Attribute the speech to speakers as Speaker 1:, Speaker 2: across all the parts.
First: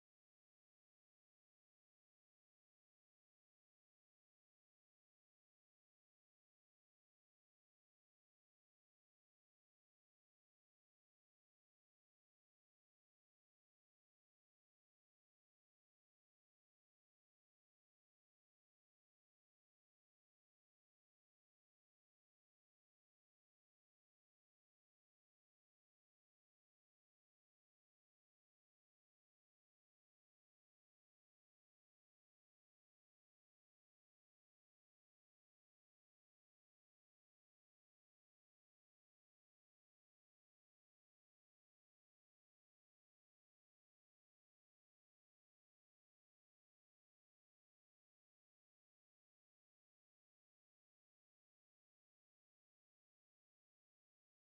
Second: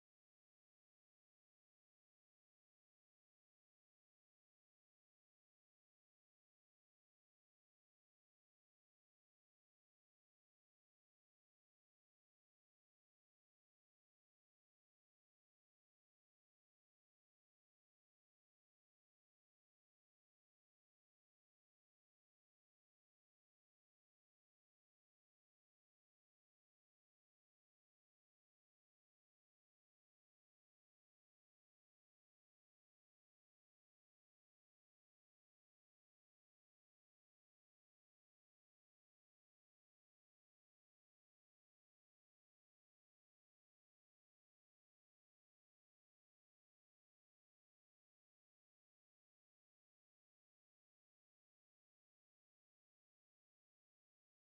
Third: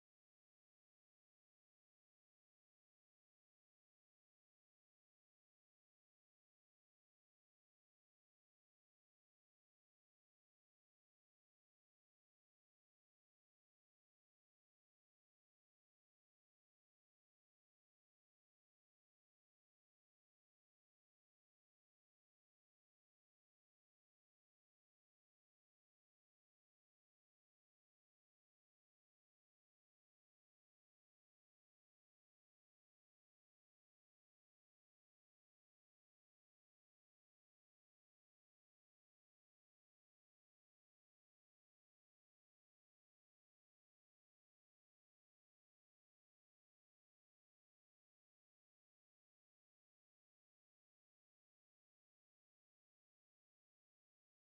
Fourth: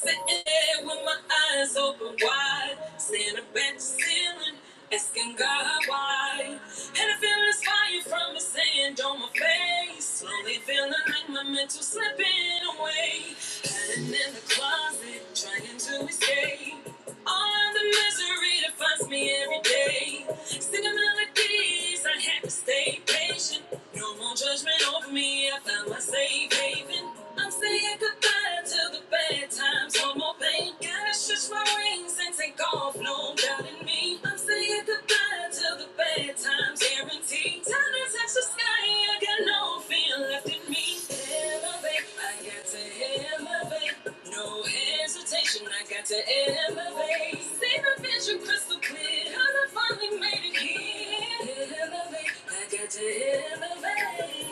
Speaker 1: Sitting there with my eyes open wide, staring up at the ceiling, asking God why. And I feel this fire from his sand on my face, slowly feeling like my mental slipping away. Hiding in the closet, trying to escape. All of the misery that finds me every day. Singing melodies, I have to stay patient. No no more judgment over me. I found my safe haven. I'm saying goodbye to the bad times. No more pain. Gotta stretch my wings and take off. No doubt in me. I'm saying goodbye to the bad times. Guaranteed. Time to touch the sky. I got no fear left in me. Elevate. I got to elevate. No hesitation. I got to elevate. Save a vision vision crystal clear. Cause I finally made it here. Elevate, I got to elevate.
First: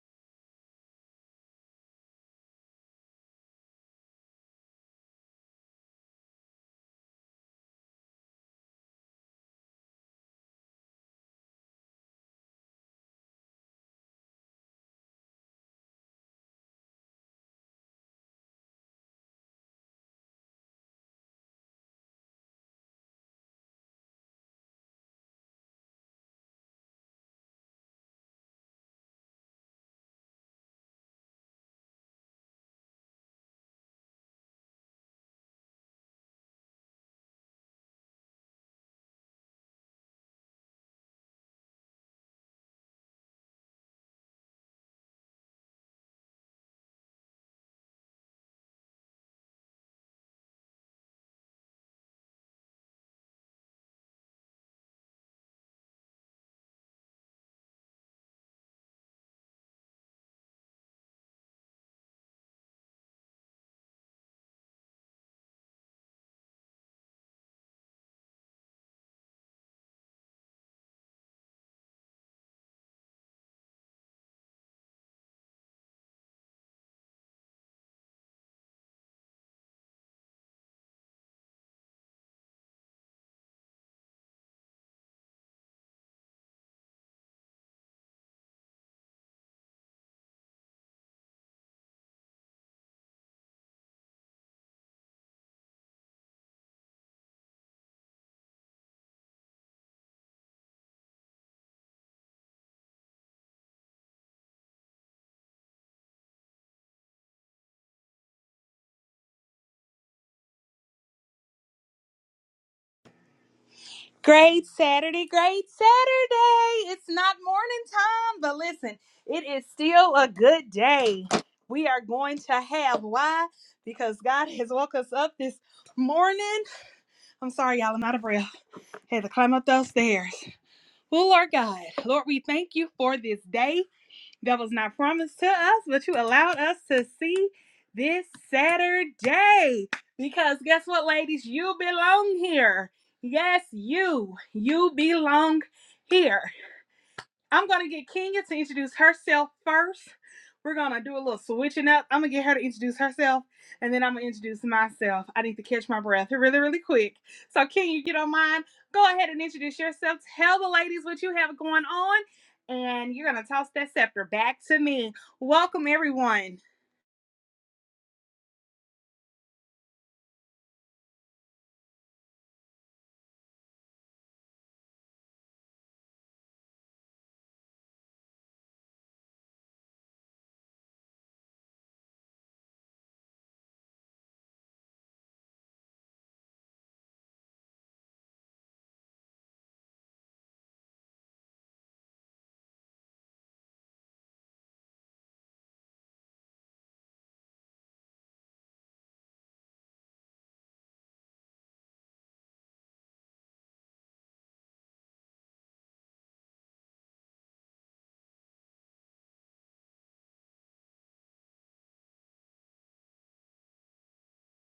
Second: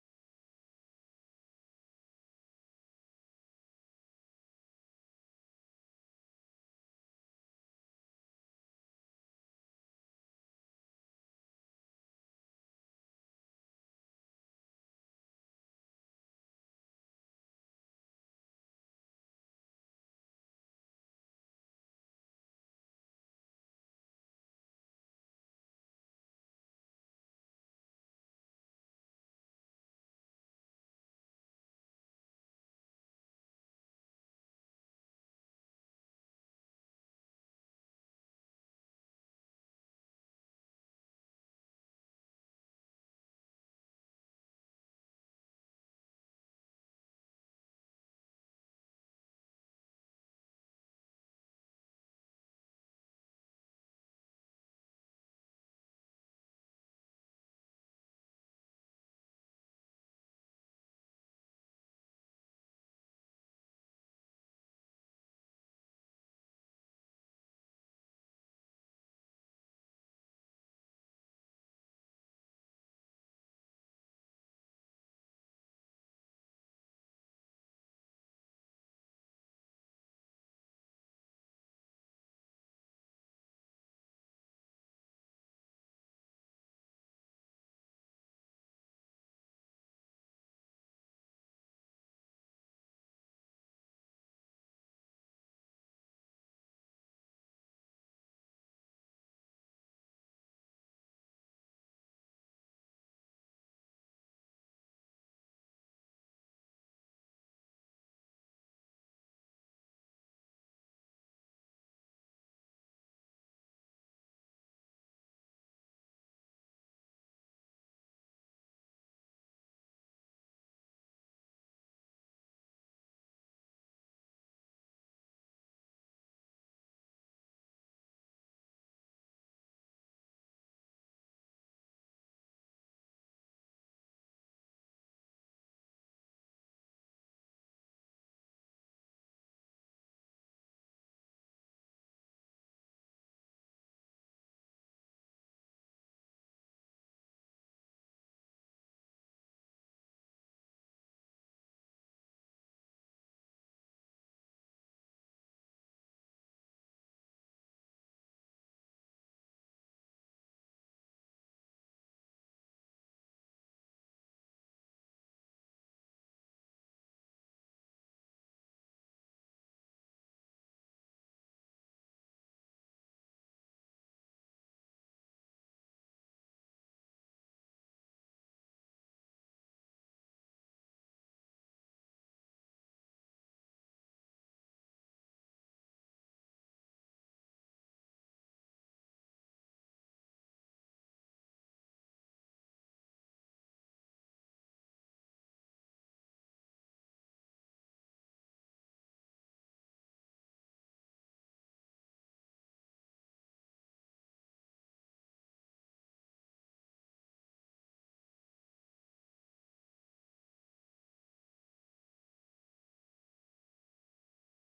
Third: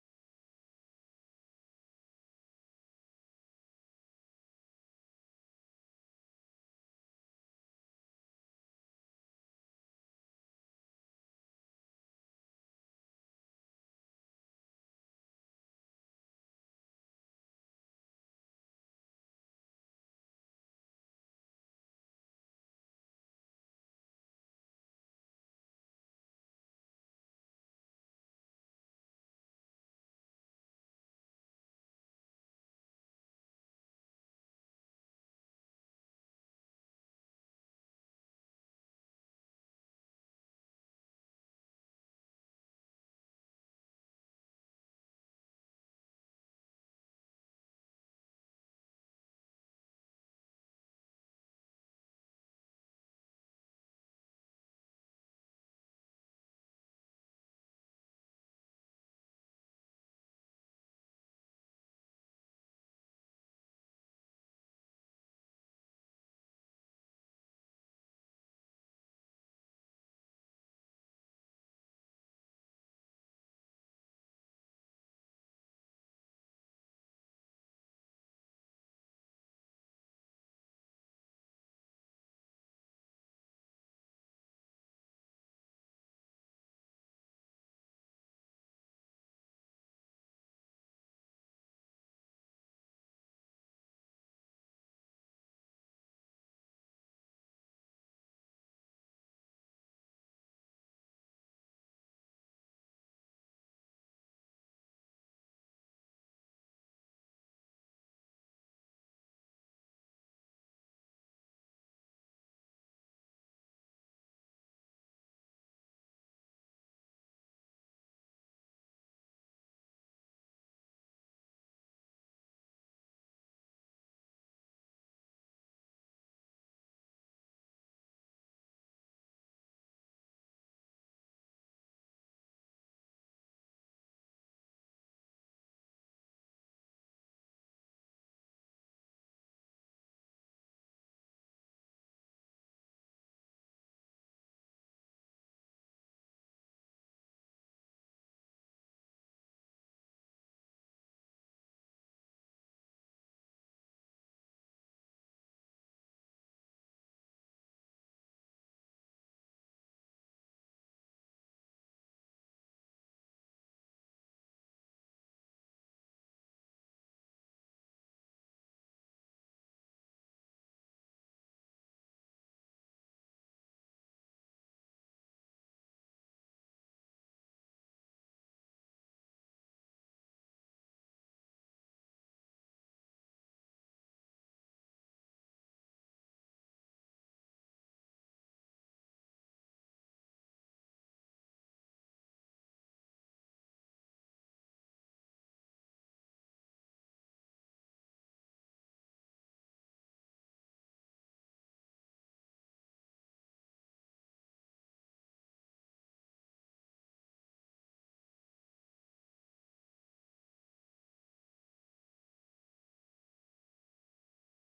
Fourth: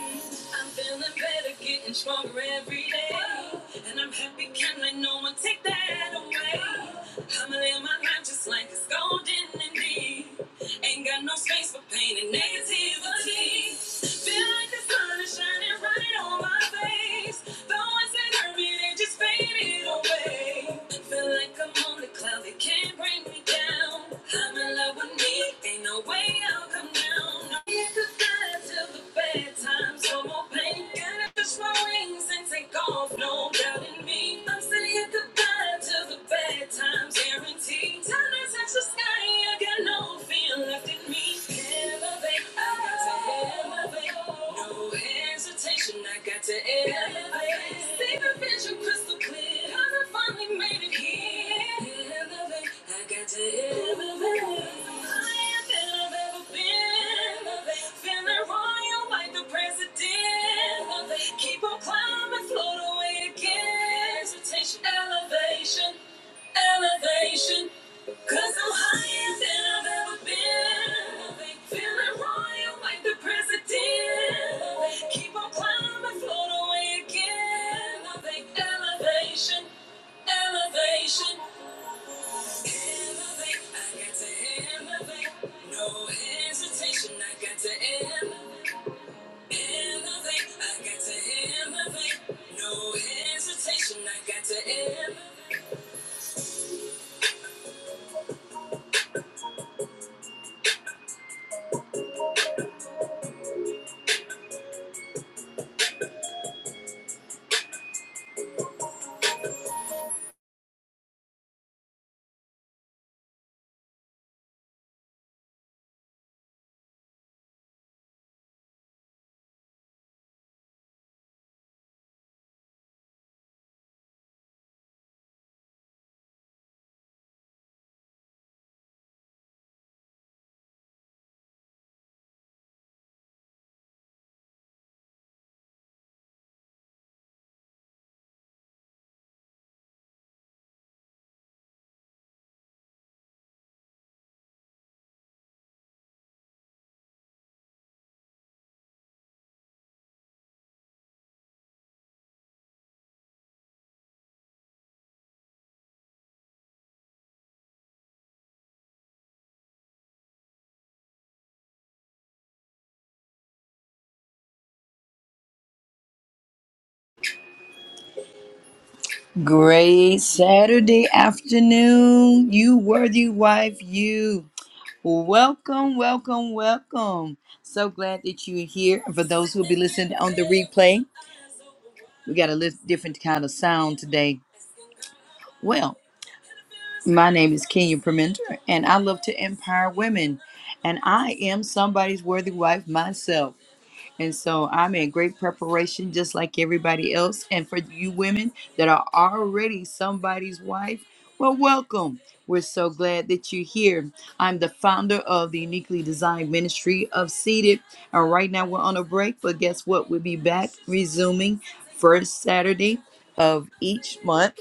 Speaker 1: I'm feeling better, getting stronger every day. And I'm happy, can not let no one take that away. I'ma live my life just like it's golden and indeed. Ain't got no space for pain and negativity. Feel like the sun is shining right on my face. Though times, Guaranteed. Time to touch the sky. I got no fear left in me. Yeah elevate. I got to elevate. No hesitation. I got to elevate. See the vision crystal clear. Cause I finally made it here. Elevate. I got to elevate. Higher than I've ever been. Elevate. Feeling royal like the president. Elevate. Keep on climbing, float away again. Hesitation, elevation elevation, Cause I'm higher than I've ever been. Feeling royal like the president. Keep on climbing, float away again. Elevation, elevation, elevate. I got to elevate. No hesitation, I got to elevate. Elevate, I got to elevate. No hesitation, I got to elevate.
Speaker 2: Great Saturday, great Saturday. It's not morning time, but listen, it is still a good day. We are going to have why? Because God has woke us up this morning. I'm sorry, y'all, I'm out of breath. Had to climb up those stairs. Well, Lord God, Lord, we thank you for this day that was not promised to us, but you allowed us to see this Saturday. Because guess what, ladies? You belong here. Yes, you. You belong here. I'm gonna get Kenya to introduce herself first. We're gonna do a little switching up. I'm gonna get her to introduce herself, and then I'm gonna introduce myself. I need to catch my breath really, really quick. So, Kenya, you don't mind? Go ahead and introduce yourself. Tell the ladies what you have going on, and you're gonna toss that scepter back to me. Welcome, everyone.
Speaker 1: Great Saturday afternoon, you worthy wife, you. Welcome, welcome, welcome. So glad that you're here. And for those who'll be listening on the replay, we got a lit- different kind of sound today. Well, my name is Kenya Permenter, and I love to empower women. And I am somebody's worthy wife myself. And so I'm in great preparation, just like everybody else. And for you women that are already somebody's wife, well, welcome. We're so glad that you're here. I'm the founder of the Uniquely Designed Ministry of Seated. And right now we're on a break, but guess what? We'll be back resuming first Saturday of each month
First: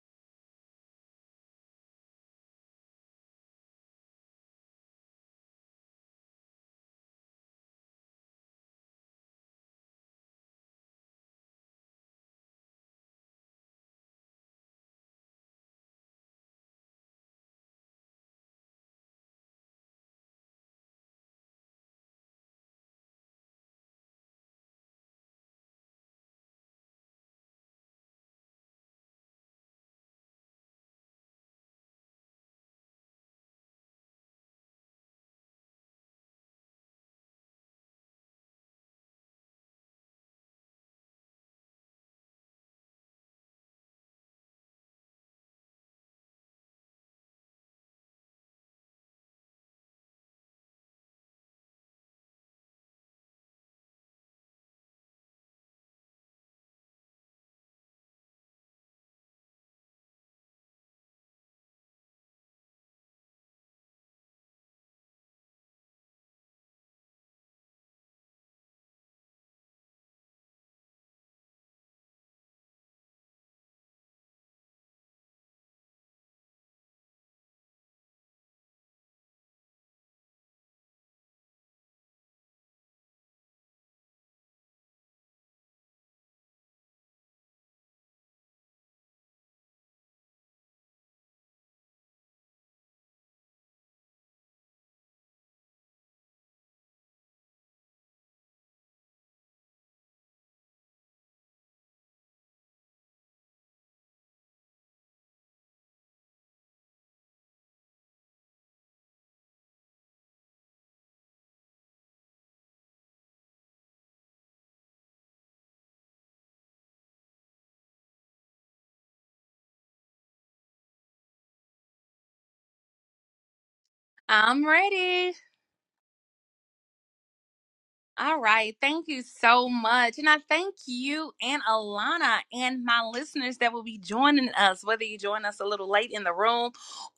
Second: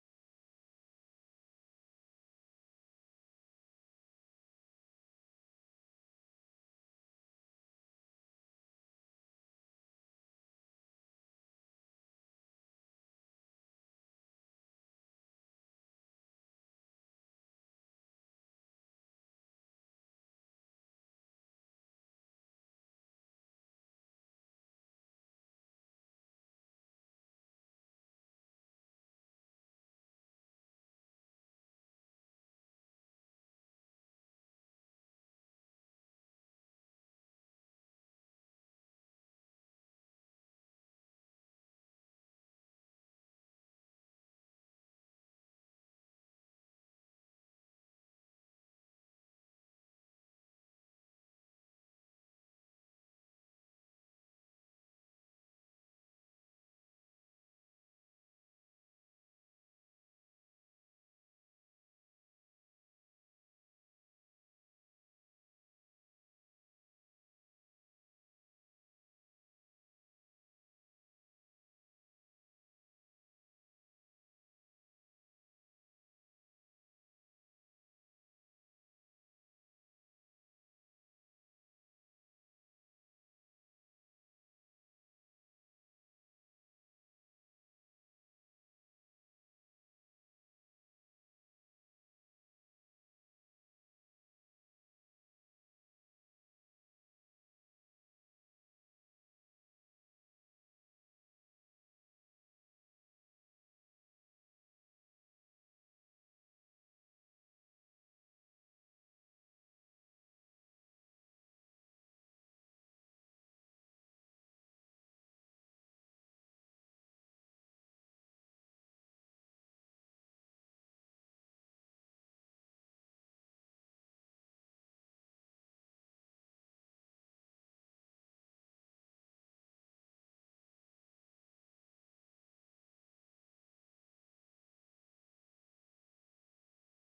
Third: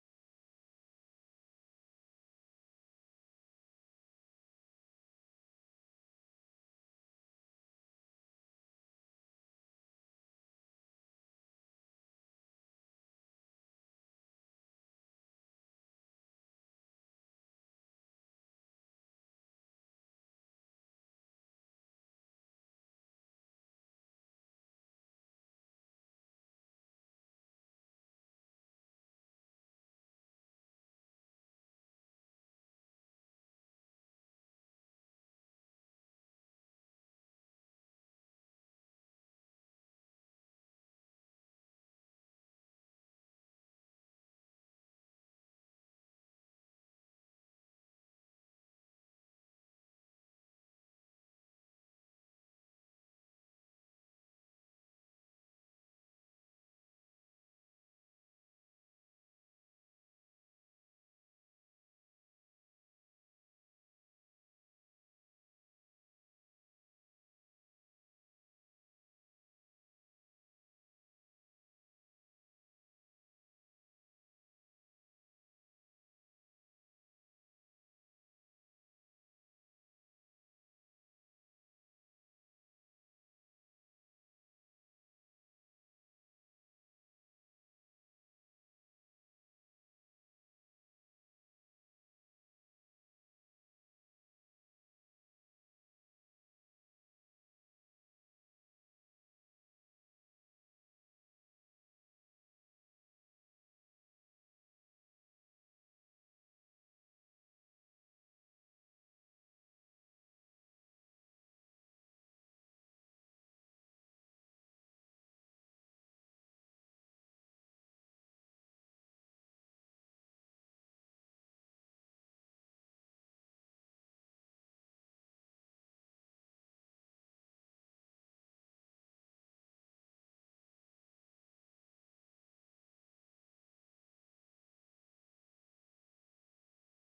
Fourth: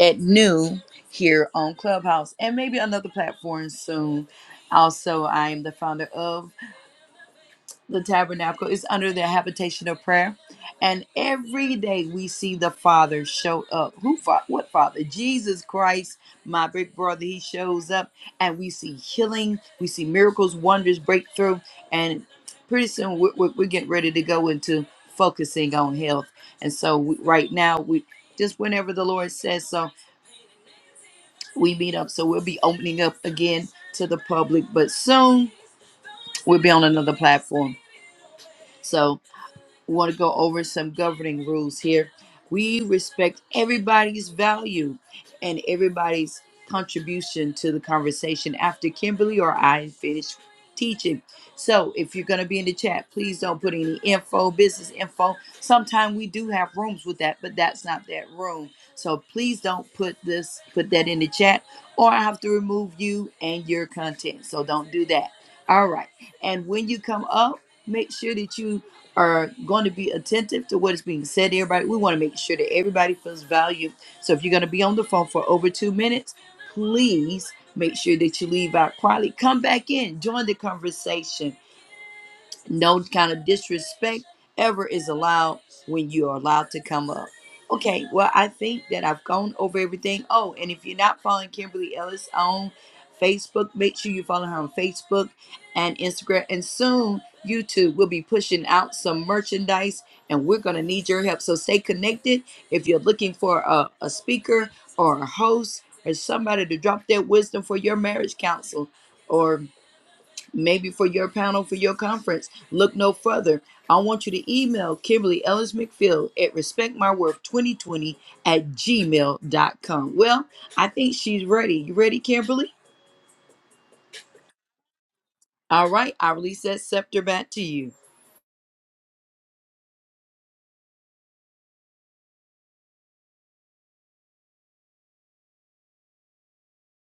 Speaker 1: at noon here on Clubhouse and maybe another platform soon. Also, I am the founder of the tabernacle is under the habitation of prayer and every day we see the father show up who fa- what father jesus christ my big brother he shows up and we see healing we see miracles wonders breakthrough and pretty soon we're, we're, we're getting ready to go into focusing on health and so we, right now we just whenever the lord says so we meet up so we'll be opening up again to the public but soon we'll be on another platform so We want to go over some governing rules here. We respect everybody's value and everybody's contribution to the conversation after Kimberly or I finish teaching. So if you're going to be in the chat, please don't put any info, business info. Sometimes we do have rooms with that, but that's not that room. So please don't put this, put that in the chat, or I have to remove you and your content. So don't do that. All right. And when you come up, make sure that you are going to be attentive to what is being said to everybody. We want to make sure that everybody feels valued. So if you're going to be on the phone for over two minutes, please make sure that you leave out quietly. Come back in, join the conversation no kind of disrespect ever is allowed when you are allowed to come up. Okay, well, I think that I've gone over everything. Oh, and if you're not following Kimberly Ellis on Facebook, make sure you follow her on Facebook and Instagram. And soon, YouTube will be pushing out some merchandise, and we're going to need your help. So stay connected. If you're looking for a, a speaker or a host or somebody to drop their wisdom for your marriage counsel, or maybe for your panel for your conference. Look no further. I want you to email Kimberly Ellis McPhill at respectmyworth2020 at gmail dot com. Well, I think she's ready. You ready, Kimberly?
Speaker 2: I'm ready.
Speaker 1: All right, I release that scepter back to you.
Speaker 2: All right. Thank you so much. And I thank you and Alana and my listeners that will be joining us, whether you join us a little late in the room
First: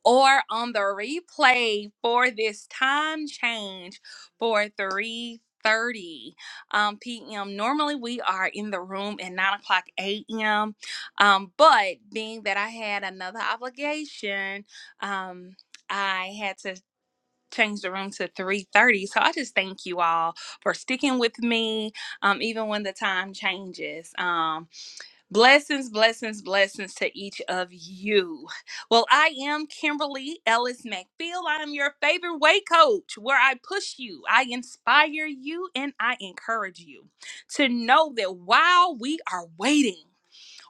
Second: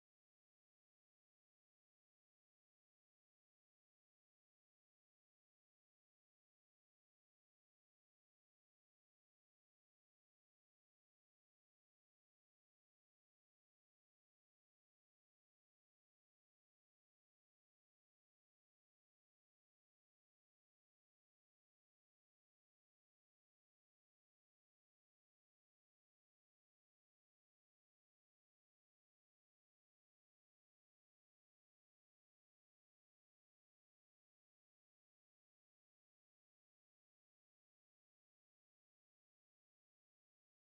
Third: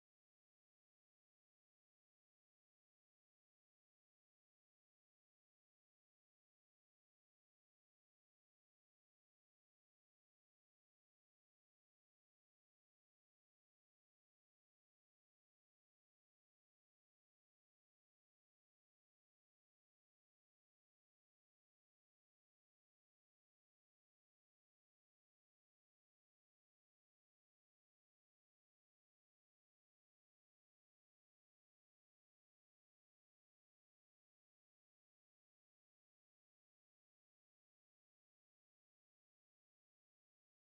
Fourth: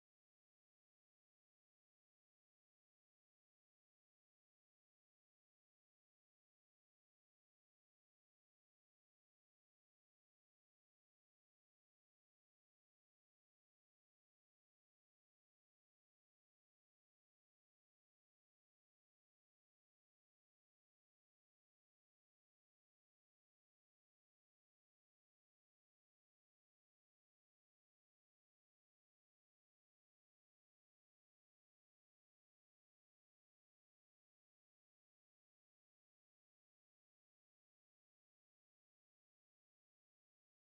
Speaker 2: or on the replay for this time change for 3:30 um, p.m. Normally, we are in the room at 9 o'clock a.m. Um, but being that I had another obligation, um, I had to change the room to 3.30 so i just thank you all for sticking with me um, even when the time changes um, blessings blessings blessings to each of you well i am kimberly ellis mcfield i am your favorite way coach where i push you i inspire you and i encourage you to know that while we are waiting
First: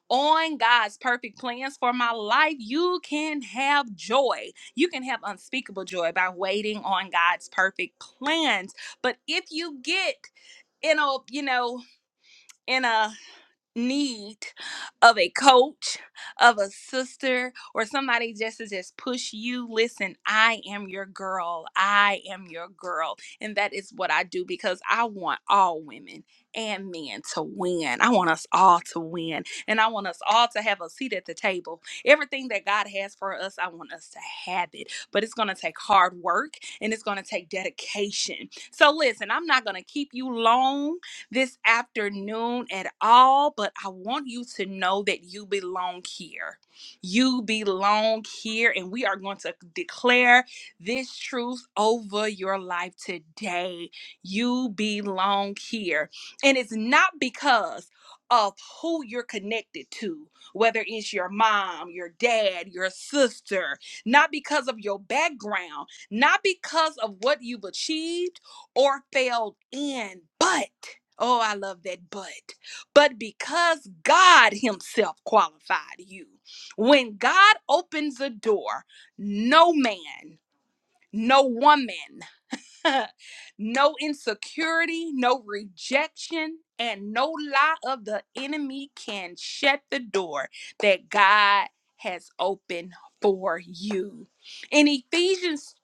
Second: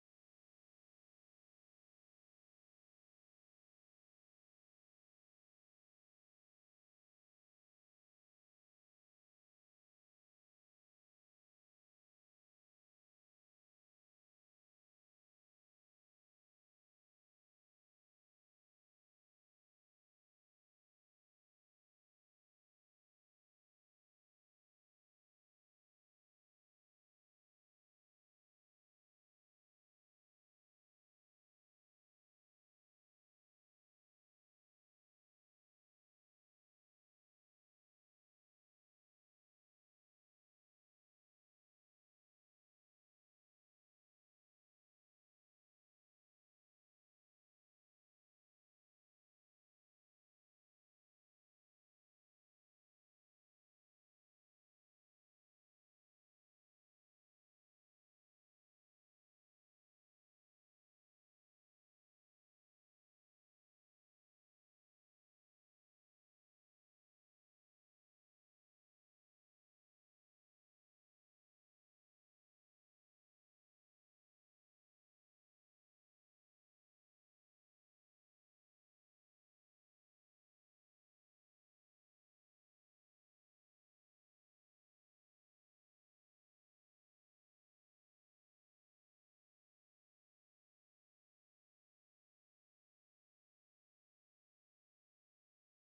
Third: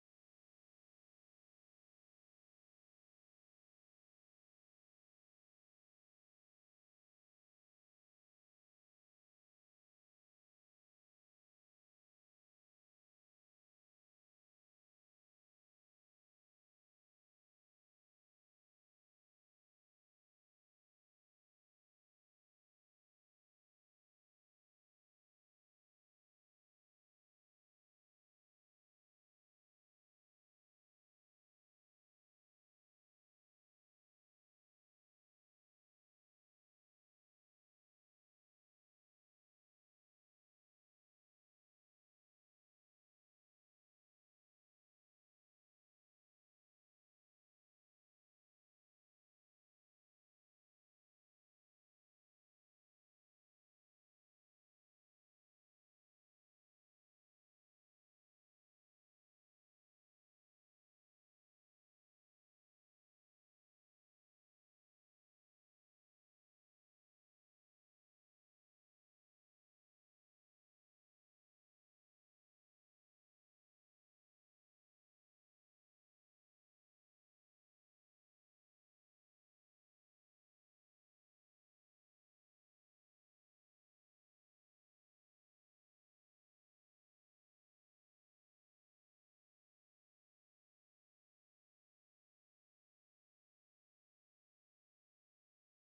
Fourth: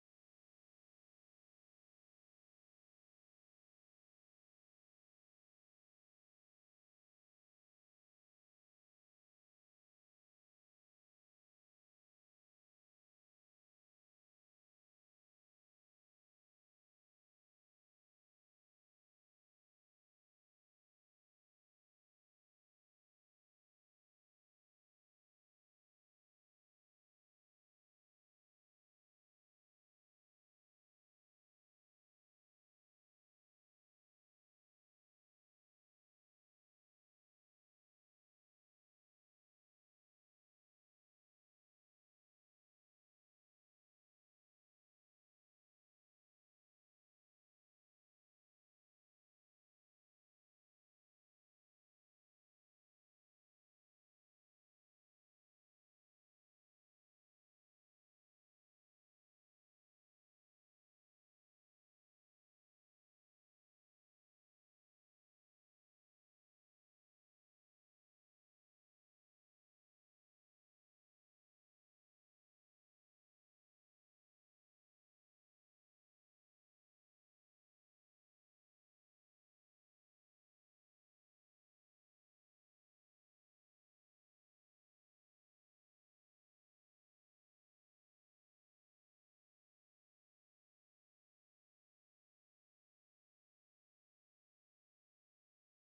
Speaker 2: on God's perfect plans for my life, you can have joy. You can have unspeakable joy by waiting on God's perfect plans. But if you get in a, you know, in a need of a coach, of a sister, or somebody just to just push you, listen, I am your girl. I am your girl. And that is what I do because I want all women and men to win. I want us all to win. And I want us all to have a seat at the table. Everything that God has for us, I want us to have it. But it's going to take hard work and it's going to take dedication. So listen, I'm not going to keep you long this afternoon at all, but I want you to know that you belong here. You belong here, and we are going to declare this truth over your life today. You belong here. And it's not because of who you're connected to, whether it's your mom, your dad, your sister, not because of your background, not because of what you've achieved or failed in. But, oh, I love that but. But because God Himself qualified you, when God opens a door, no man, no woman, no insecurity, no rejection, and no lie of the enemy can shut the door that God has opened for you. In Ephesians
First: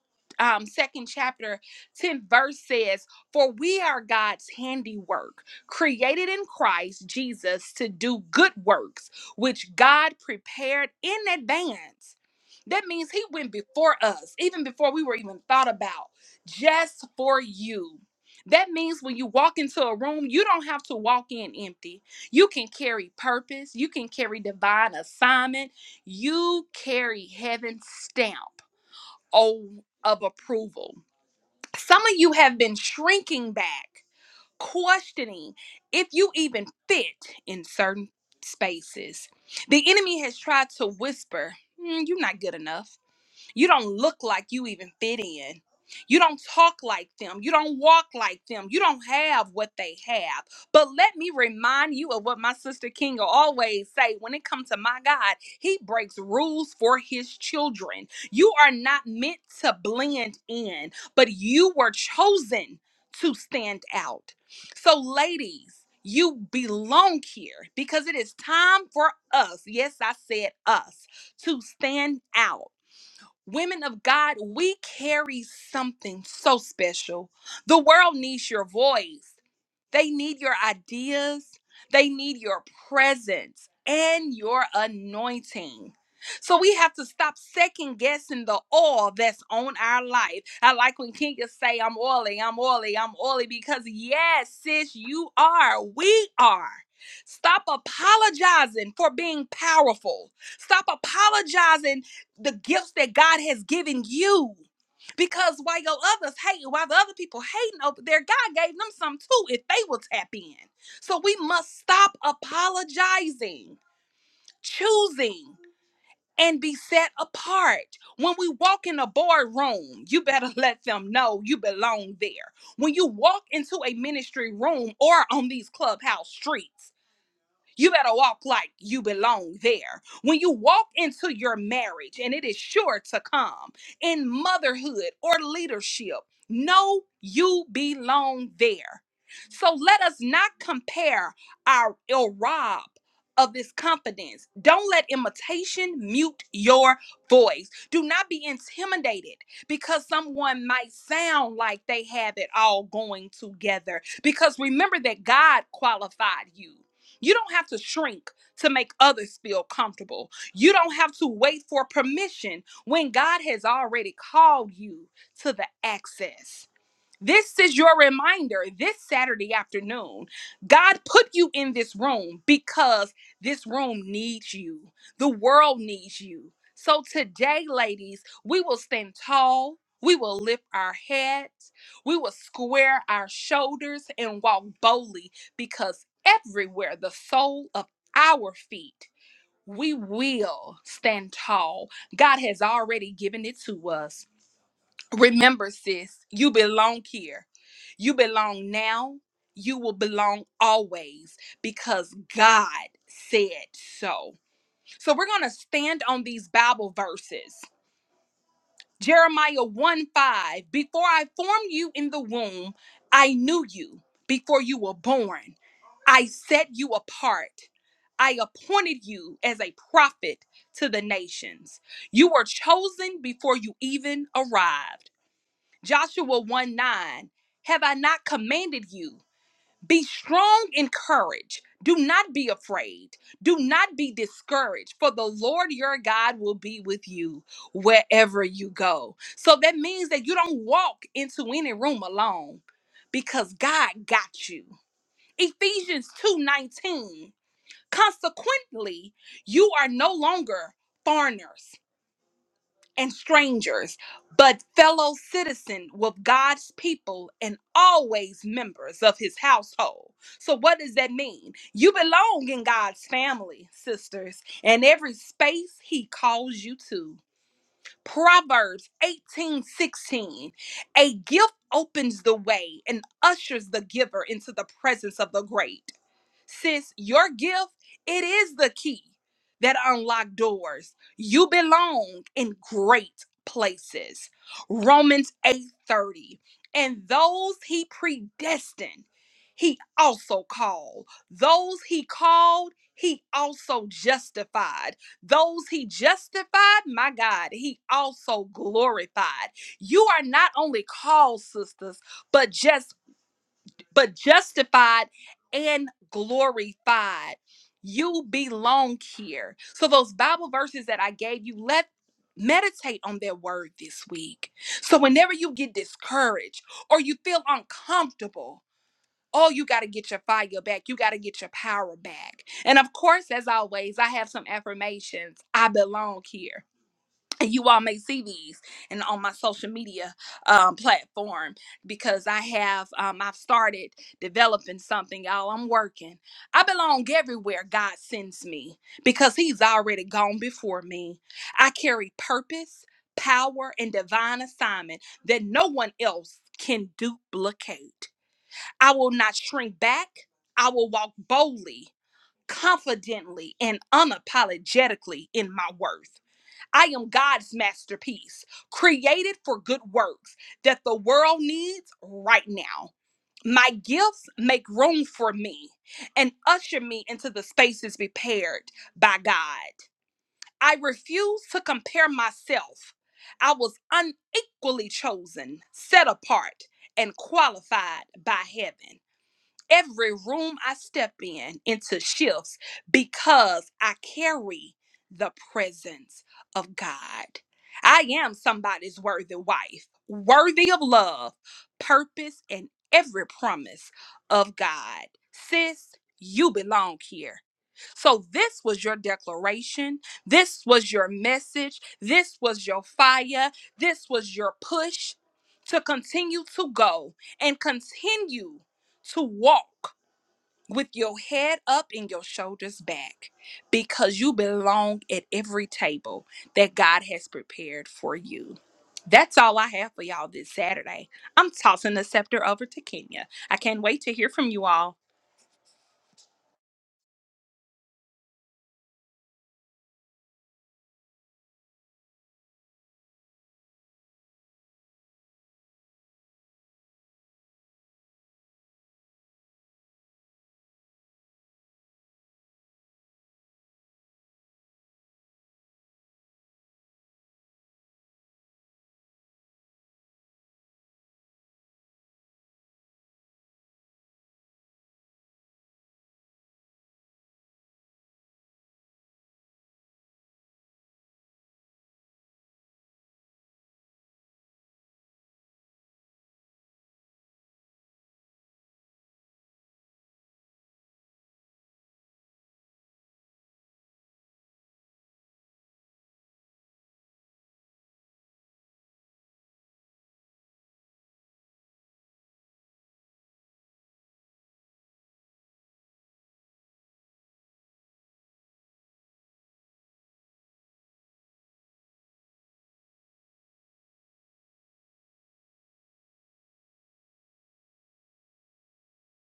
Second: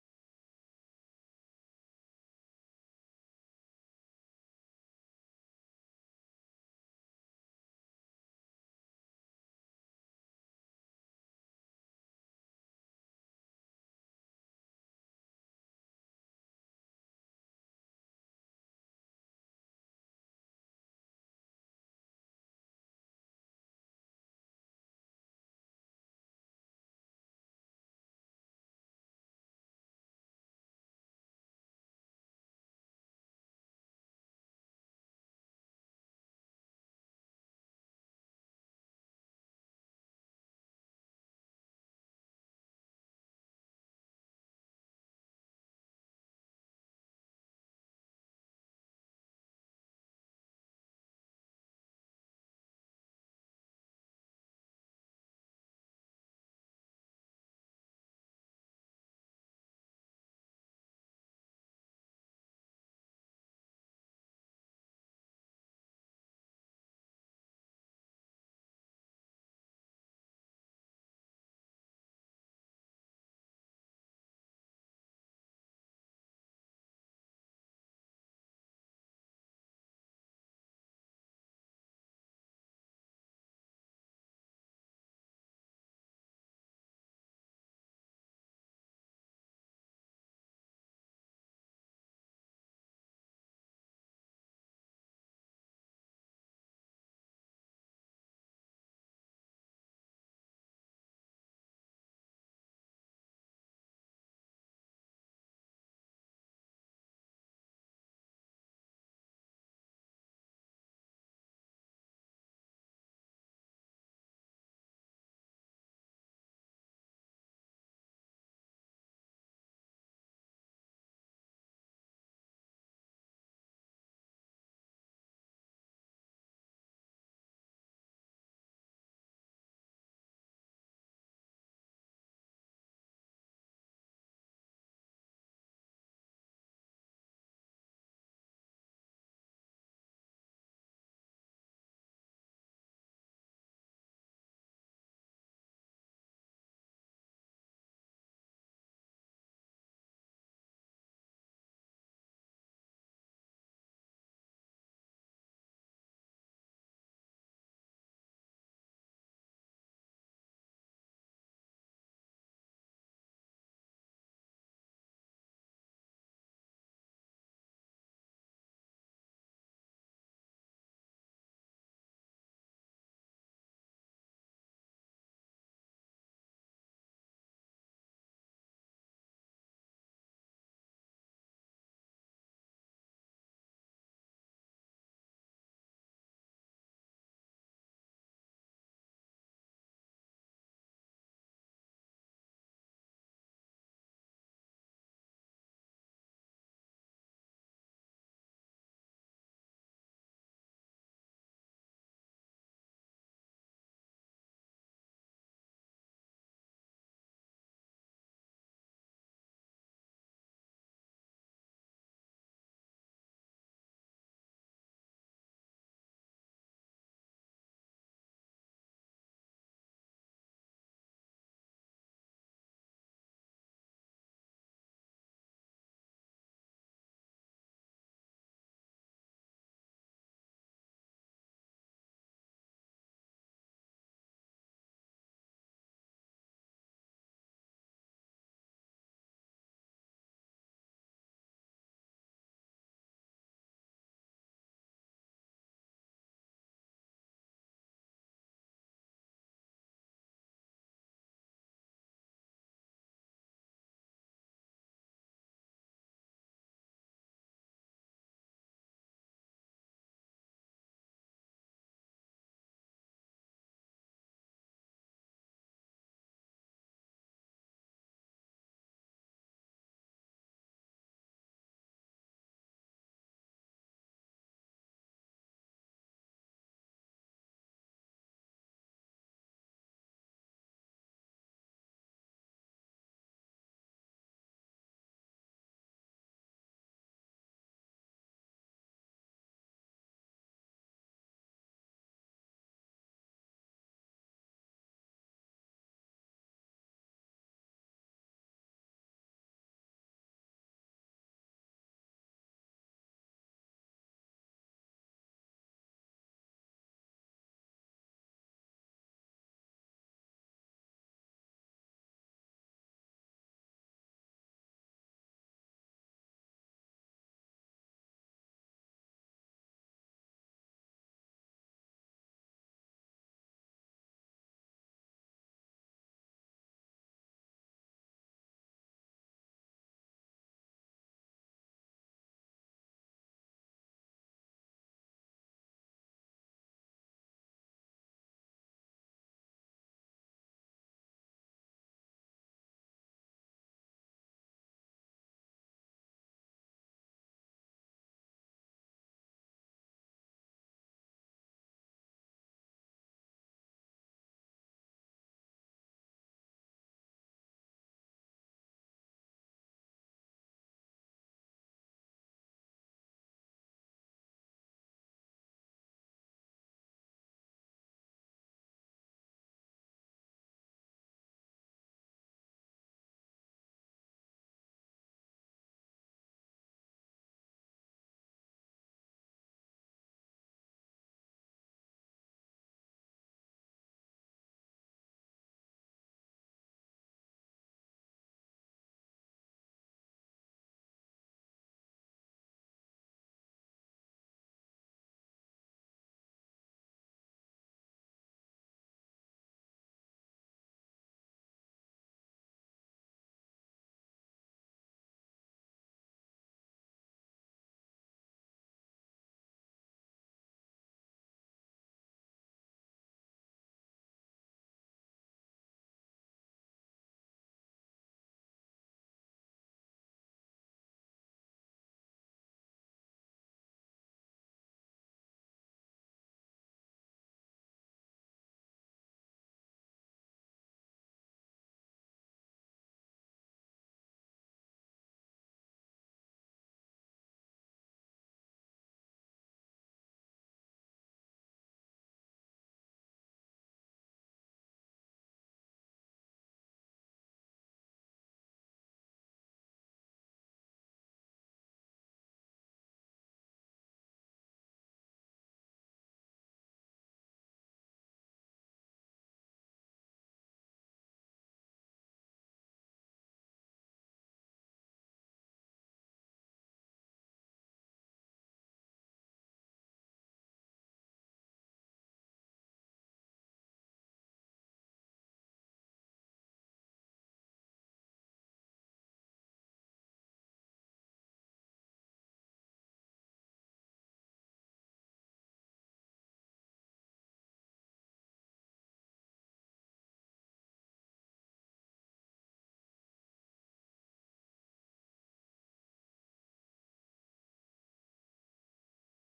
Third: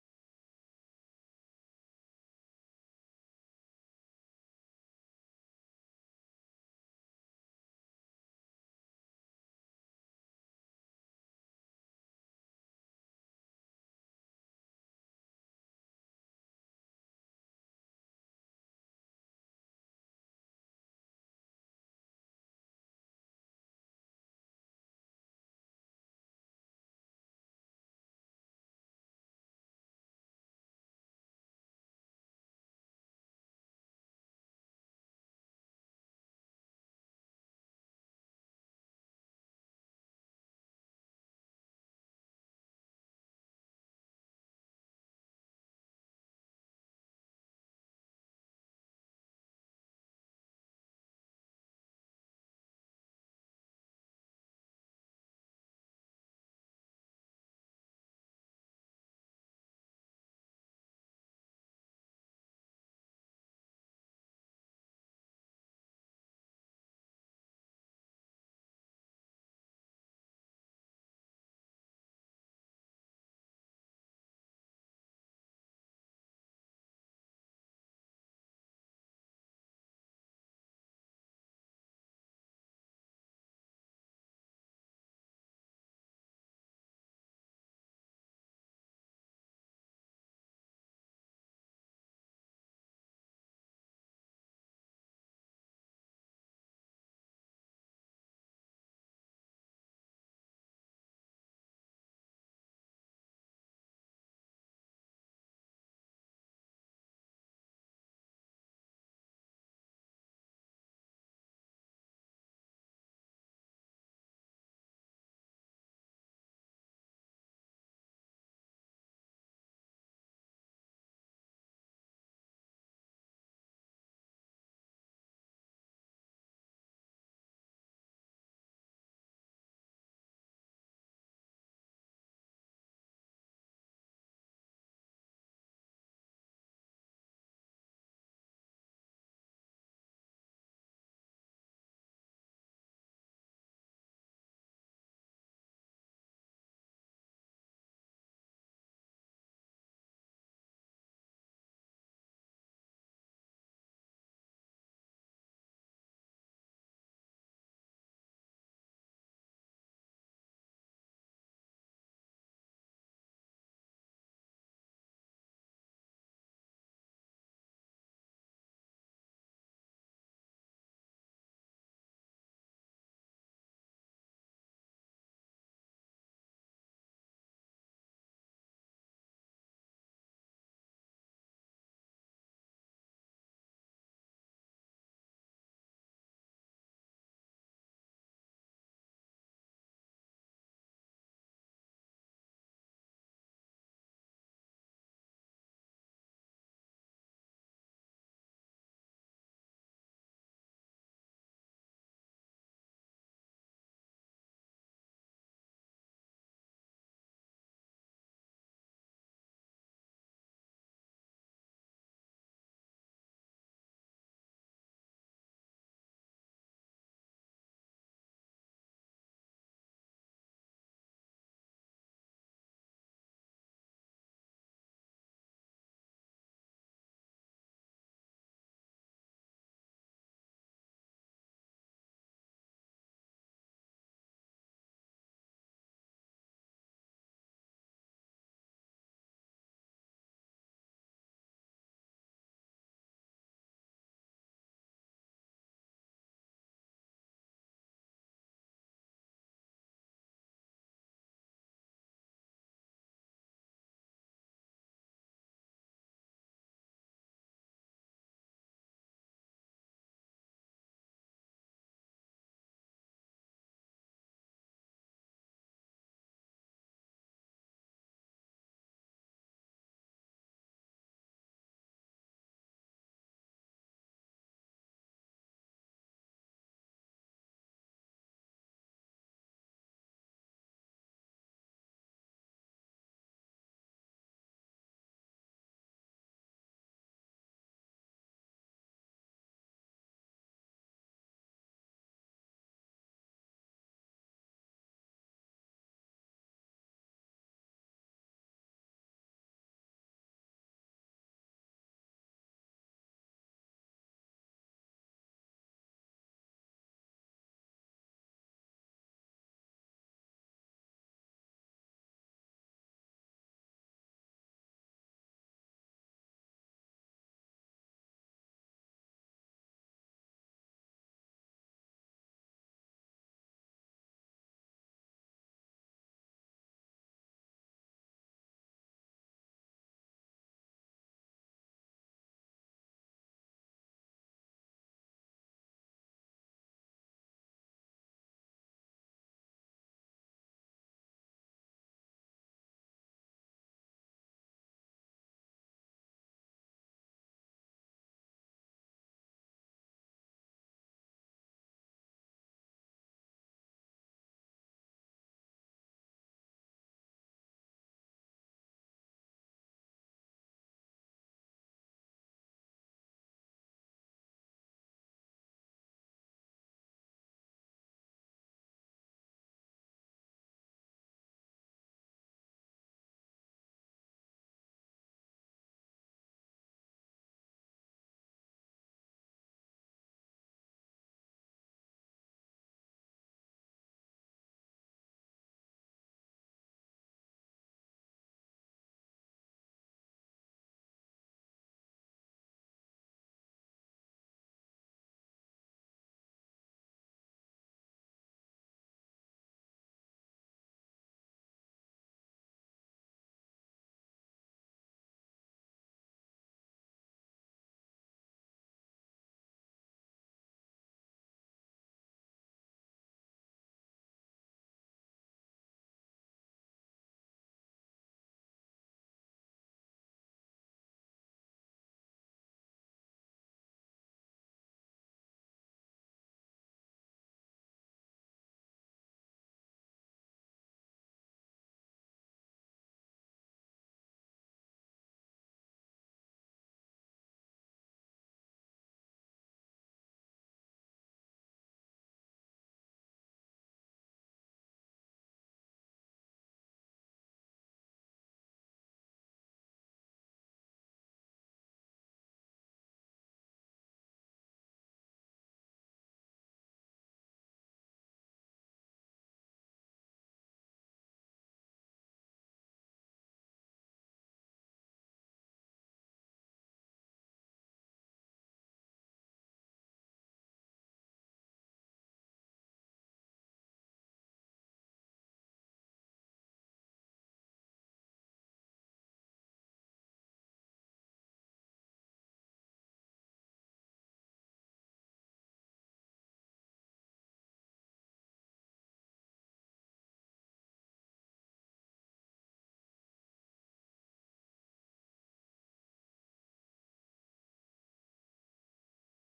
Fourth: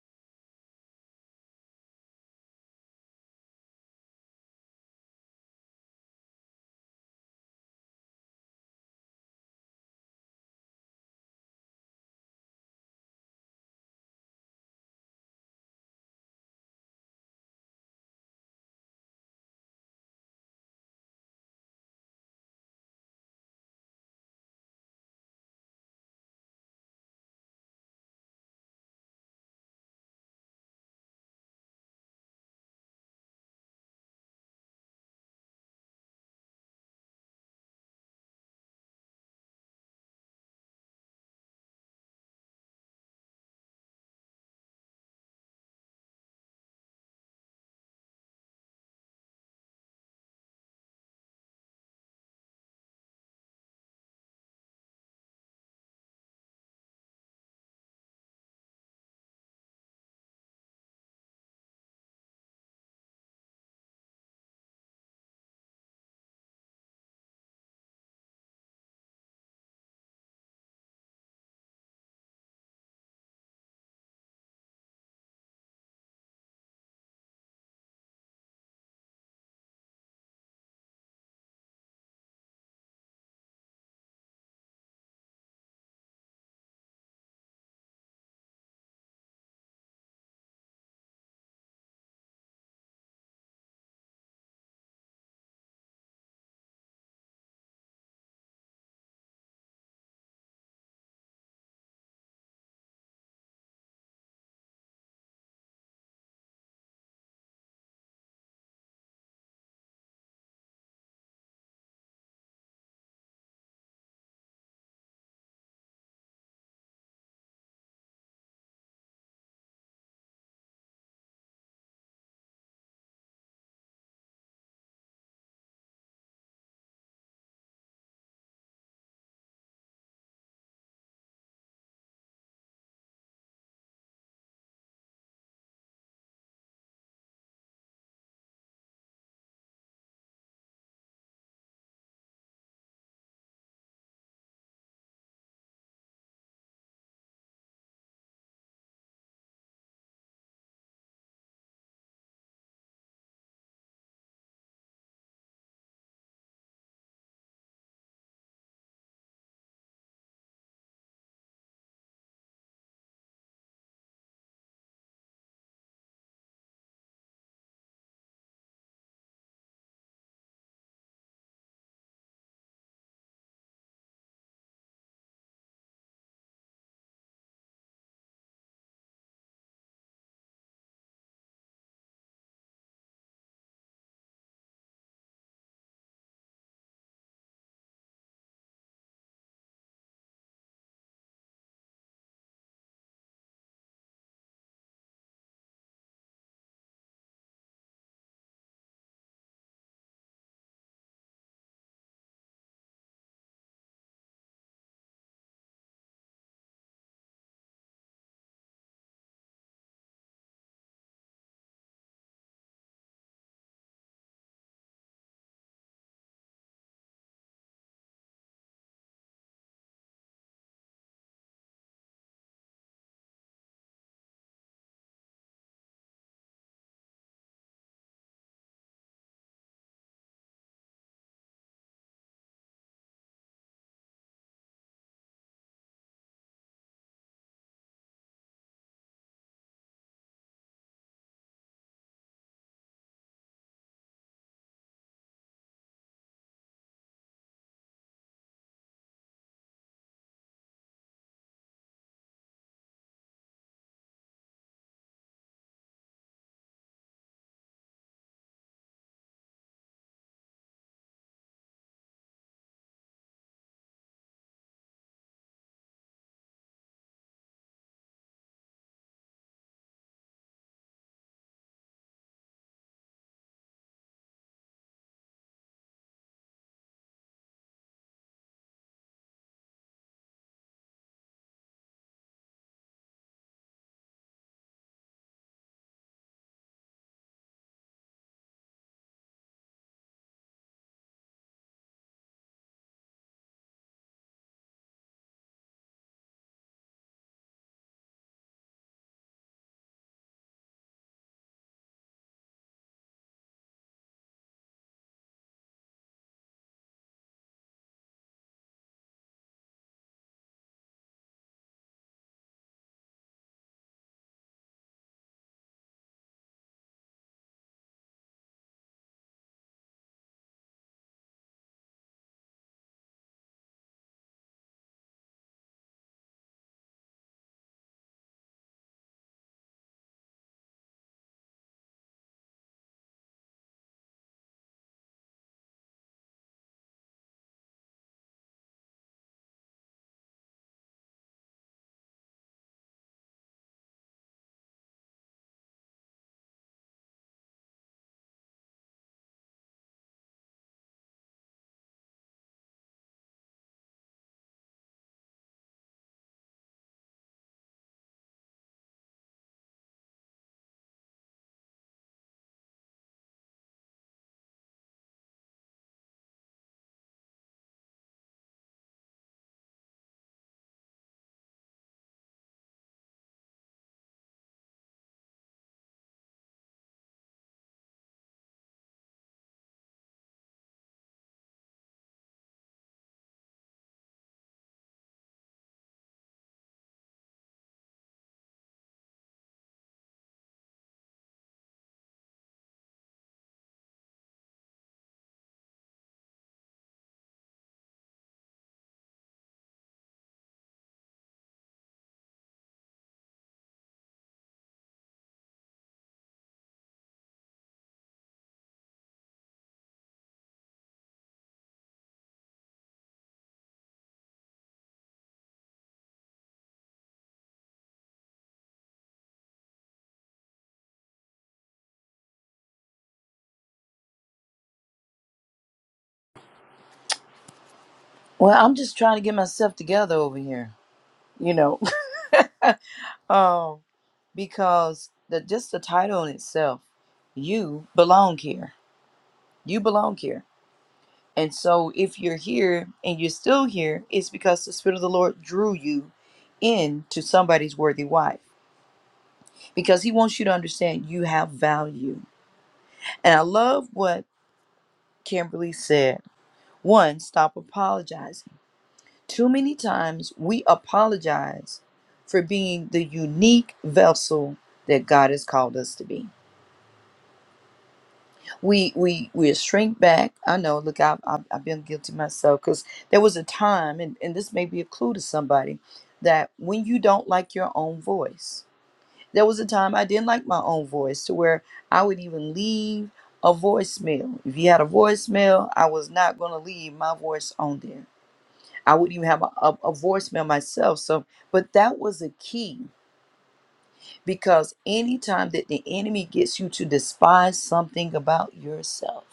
Speaker 2: um, second chapter 10 verse says, For we are God's handiwork, created in Christ Jesus to do good works, which God prepared in advance. That means he went before us, even before we were even thought about just for you. That means when you walk into a room, you don't have to walk in empty. You can carry purpose, you can carry divine assignment, you carry heaven's stamp oh, of approval. Some of you have been shrinking back, questioning if you even fit in certain spaces. The enemy has tried to whisper, "Mm, You're not good enough. You don't look like you even fit in. You don't talk like them. You don't walk like them. You don't have what they have. But let me remind you of what my sister Kinga always say when it comes to my God, he breaks rules for his children. You are not meant to blend in, but you were chosen to stand out. So ladies, you belong here because it is time for us. Yes, I said us to stand out Women of God, we carry something so special. The world needs your voice. They need your ideas, they need your presence and your anointing. So we have to stop second guessing the oil that's on our life. I like when Kinga say, I'm oily, I'm oily, I'm oily, because yes, sis, you are. We are. Stop apologizing for being powerful. Stop apologizing the gifts that God has given you. Because while your others hating, while the other people hating over there, God gave them some too if they will tap in. So we must stop apologizing, choosing, and be set apart. When we walk in a boardroom, you better let them know you belong there. When you walk into a ministry room or on these clubhouse streets, you better walk like you belong there. When you walk into your marriage, and it is sure to come in motherhood or leadership, know you belong there. So let us not compare our or rob of this confidence. Don't let imitation mute your voice. Do not be intimidated because someone might sound like they have it all going together. Because remember that God qualified you. You don't have to shrink to make others feel comfortable. You don't have to wait for permission when God has already called you to the access. This is your reminder this Saturday afternoon. God put you in this room because this room needs you. The world needs you. So today, ladies, we will stand tall. We will lift our heads. We will square our shoulders and walk boldly because everywhere the sole of our feet, we will stand tall. God has already given it to us. Remember, sis, you belong here. You belong now. You will belong always because God said so. So we're going to stand on these Bible verses. Jeremiah 1 5 Before I formed you in the womb, I knew you. Before you were born, I set you apart. I appointed you as a prophet to the nations. You were chosen before you even arrived. Joshua 1 9, have I not commanded you? Be strong in courage. Do not be afraid. Do not be discouraged, for the Lord your God will be with you wherever you go. So that means that you don't walk into any room alone because God got you. Ephesians 2 19. consequently, you are no longer foreigners and strangers, but fellow citizen with God's people and always members of his household. So, what does that mean? You belong in God's family, sisters, and every space he calls you to. Proverbs 18 16, A gift opens the way and ushers the giver into the presence of the great. Sis, your gift, it is the key that unlock doors. You belong in great places. Romans 8:30. And those he predestined, he also called. Those he called, he also justified. Those he justified, my God, he also glorified. You are not only called, sisters, but just but justified and glorified. You belong here. So, those Bible verses that I gave you, let meditate on that word this week. So, whenever you get discouraged or you feel uncomfortable, oh, you got to get your fire back. You got to get your power back. And of course, as always, I have some affirmations. I belong here and you all may see these and on my social media um, platform because I have um, I've started developing something y'all I'm working I belong everywhere God sends me because he's already gone before me I carry purpose power and divine assignment that no one else can duplicate I will not shrink back I will walk boldly confidently and unapologetically in my worth I am God's masterpiece, created for good works that the world needs right now. My gifts make room for me and usher me into the spaces prepared by God. I refuse to compare myself. I was unequally chosen, set apart, and qualified by heaven every room I step in into shifts because I carry the presence of God. I am somebody's worthy wife, worthy of love, purpose, and every promise of God. Sis, you belong here. So, this was your declaration. This was your message. This was your fire. This was your push to continue to go and continue to walk with your head up and your shoulders back because you belong at every table that God has prepared for you. That's all I have for y'all this Saturday. I'm tossing the scepter over to Kenya. I can't wait to hear from you all.
Speaker 1: Well, I'm just trying to get myself together over here, you know, um, because the just the title in itself, you belong here. You belong here. And so, if you're here and you're still here, it's because the Spirit of the Lord drew you into somebody's worthy wife because He wants you to understand you have value. And I love what Kimberly said. One, stop apologizing. Too many times we apologize for being the unique vessel that God has called us to be. we we we shrink back i know look i've, I've, I've been guilty myself because there was a time and, and this may be a clue to somebody that when you don't like your own voice there was a time i didn't like my own voice to where i would even leave a voicemail if you had a voicemail i was not going to leave my voice on there i wouldn't even have a, a, a voicemail myself so but that was a key because anytime that the enemy gets you to despise something about yourself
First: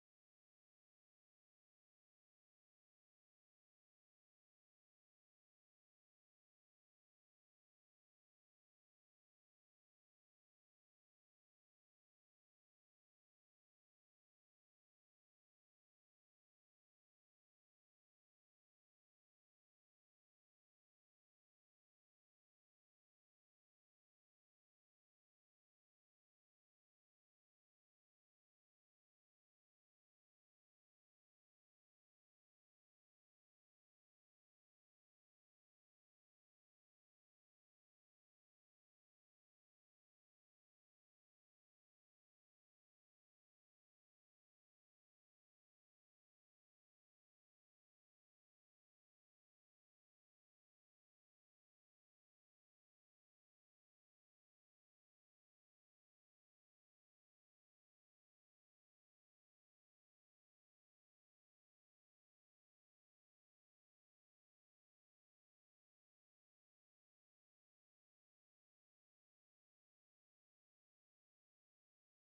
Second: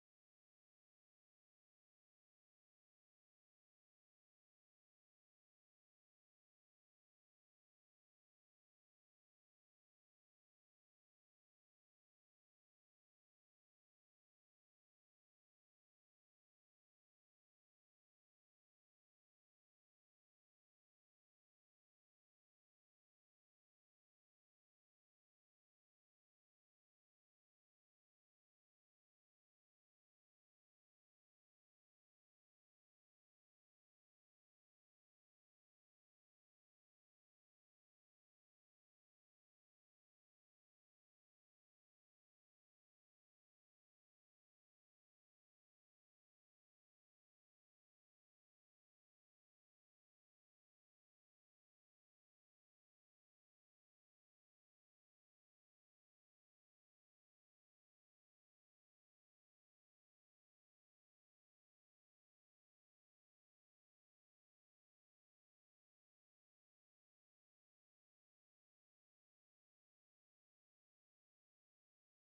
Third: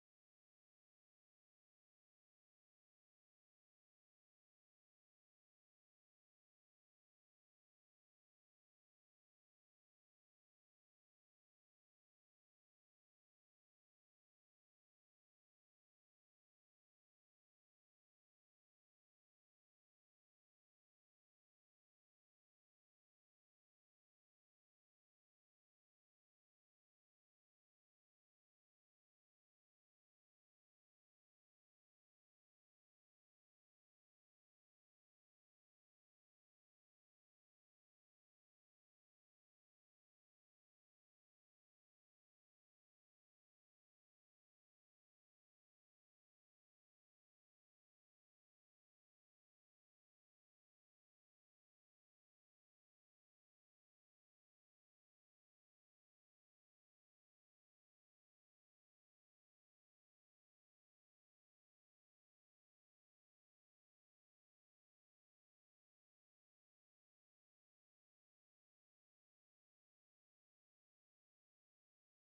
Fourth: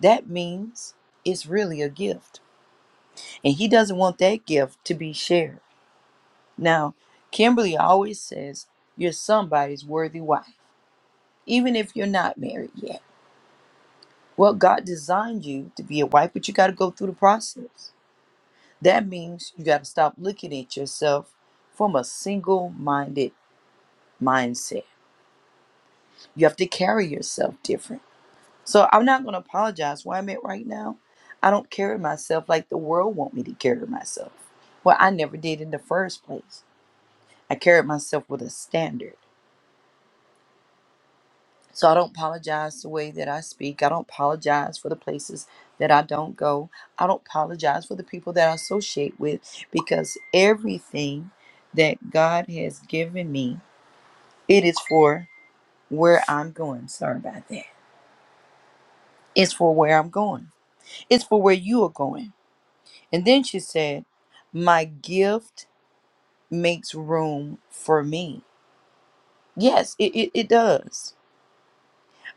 Speaker 1: that means it's really a gift. And he doesn't want that gift to be shared. Now, Kimberly always says, You're somebody's worthy wife, even if you're not married yet. Well, God designed you to be a wife, but you got to go through the process. That means you got to stop looking at yourself from a single minded mindset. You have to carry yourself different. So I'm not going to apologize where I'm at right now. I don't carry myself like the world want me to carry myself. Well, I never did in the first place. I carried myself with a standard. So I don't apologize the way that I speak. I don't apologize for the places that I don't go. I don't apologize for the people that I associate with because everything that God has given me, it is for where I'm going. Sorry about that. It's for where I'm going. It's for where you are going And then she said, My gift makes room for me. Yes, it, it, it does.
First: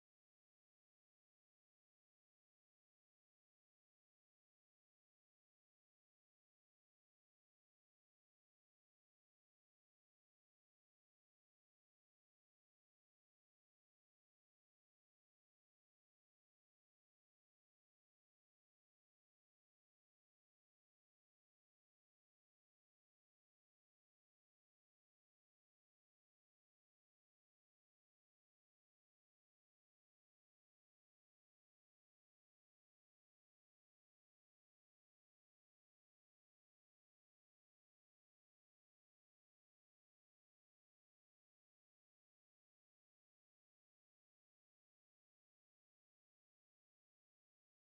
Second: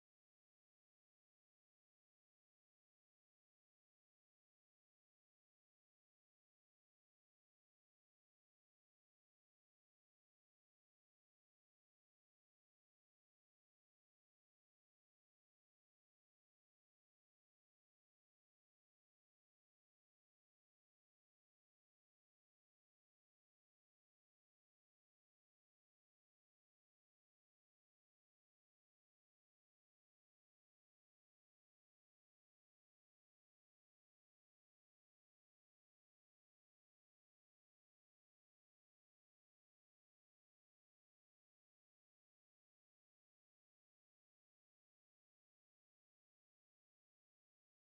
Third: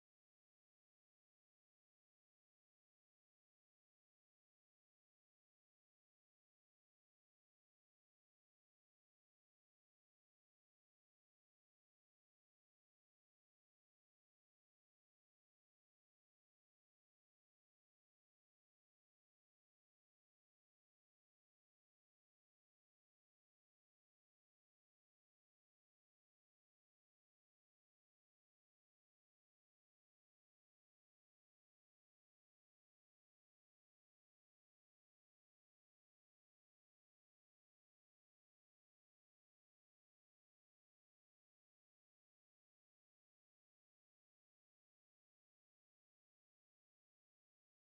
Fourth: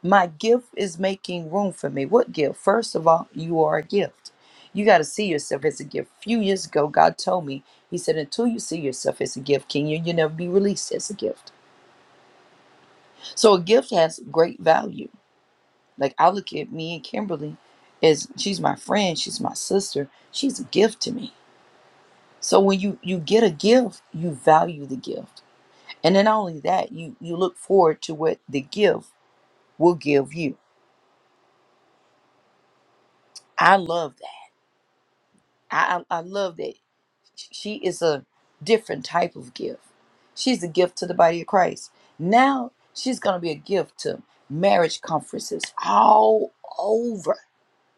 Speaker 1: My gift is making room for me. What gift? First of all, you are a gift. You got to see yourself as a gift. A few years ago, God told me, He said, until you see yourself as a gift, Kenya, you'll never be released as a gift. So a gift has great value. Like I look at me and Kimberly as she's my friend, she's my sister, she's a gift to me. So when you you get a gift, you value the gift. And then not only that, you you look forward to what the gift will give you. I love that. I I I love that. She is a different type of gift. She's a gift to the body of Christ. Now she's gonna be a gift to marriage conferences all over.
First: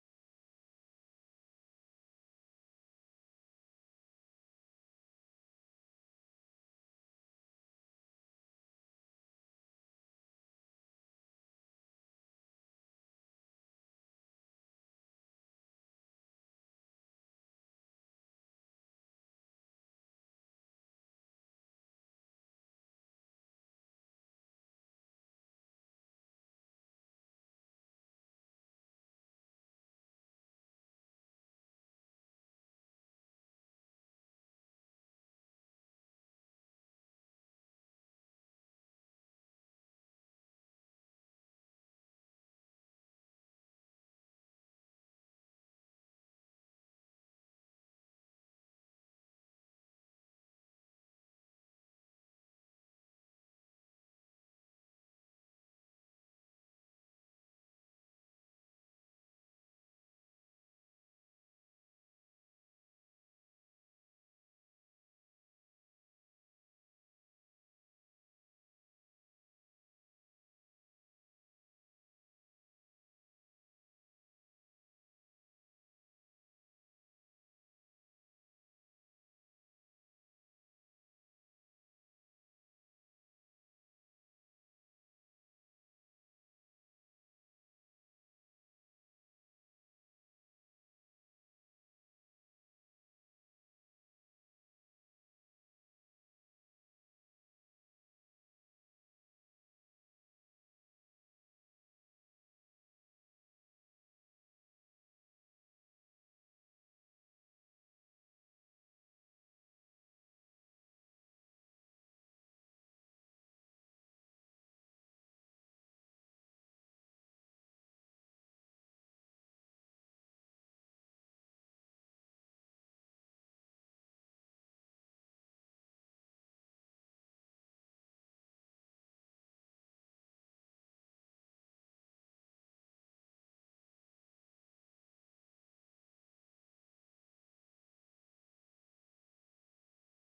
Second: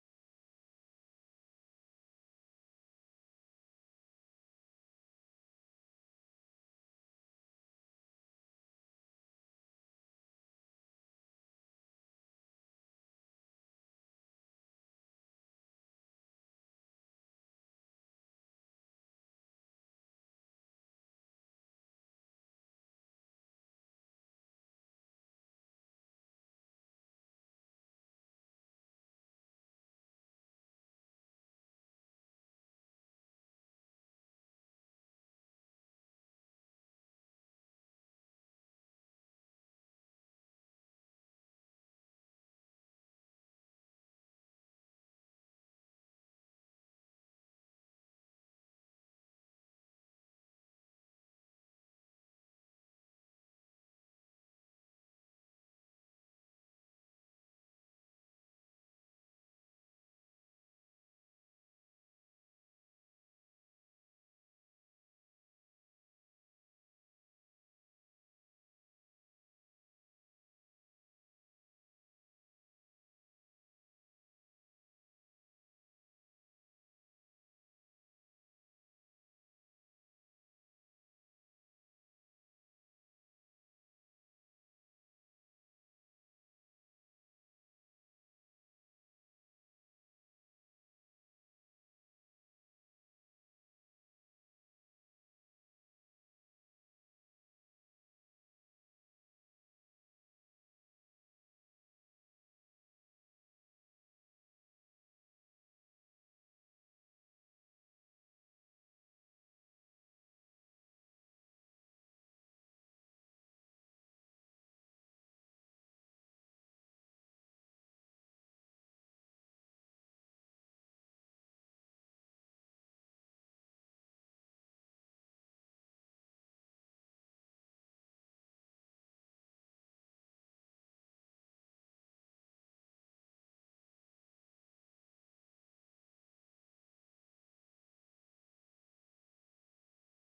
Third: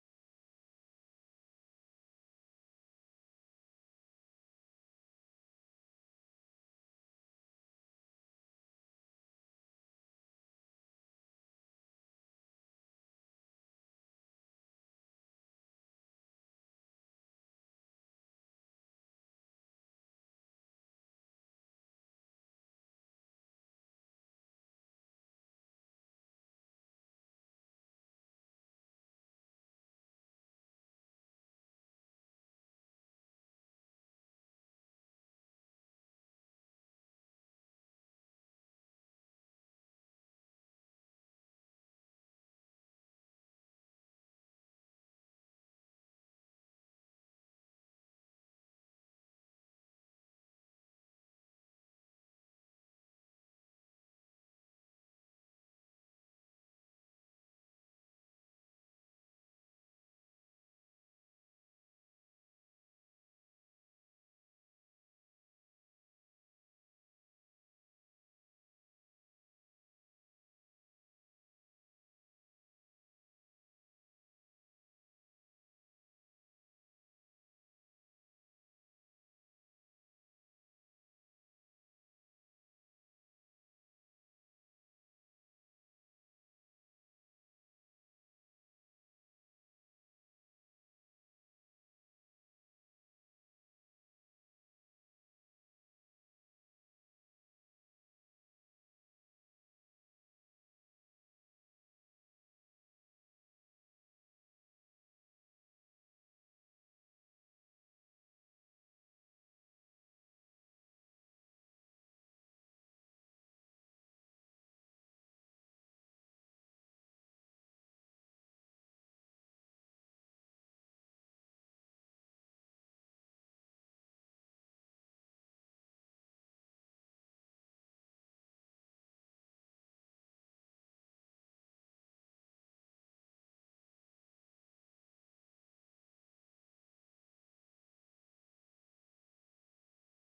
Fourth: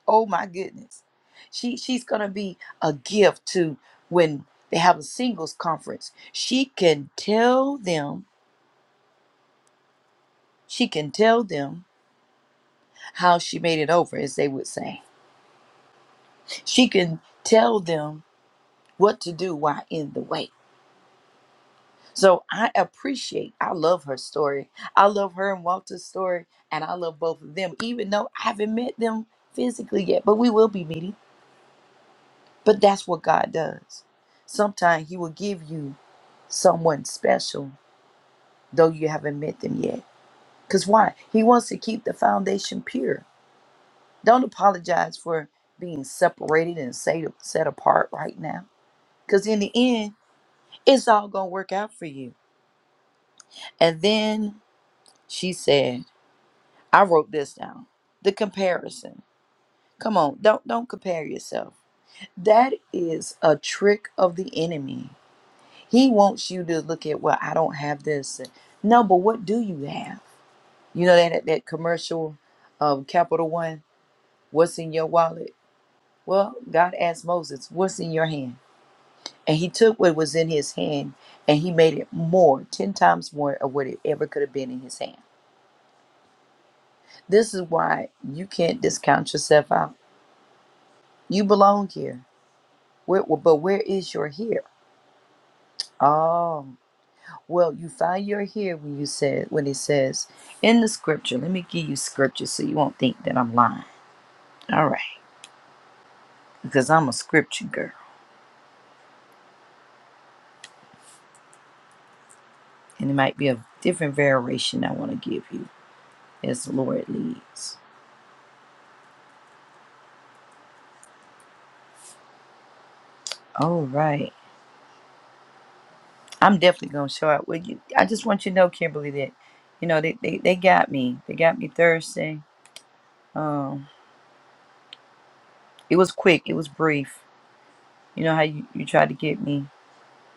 Speaker 1: Oh my goodness. She she's gonna be a gift to when they have a singles conference. She can tell them, she can tell them how she made it over, as they would say She can tell them what to do while in the way. So I appreciate, I love her story. I love her and Walter's story, and I love both of them, even though I haven't met them physically yet, but we will be meeting. But that's what God does. Sometimes He will give you someone special, though you haven't met them yet. Because why? He wants to keep the foundation pure. Don't apologize for being separated and set set apart right now. Because in the end, it's all going to work out for you And then she said, I wrote this down. The comparison. Come on, don't don't compare yourself. That is a trick of the enemy. He wants you to look at, well, I don't have this. No, but what do you have? You know that that commercial of Capital One, what's in your wallet? Well, God asked Moses, what's in your hand? And he took what was in his hand and he made it more, 10 times more of what it ever could have been in his hand. This is why you can't discount yourself out. You belong here. Where, but where is your here? Oh, well, you find your here when you said when it says in the scripture. Let me give you scripture so you won't think that I'm lying. All right, because I'm a scripture girl, and it might be a different variation I want to give you as the Lord leads. All right, I'm definitely gonna show up. Well, you, I just want you to know, Kimberly, that you know they, they, they got me. They got me Thursday. Um, It was quick, it was brief. You know how you, you tried to get me,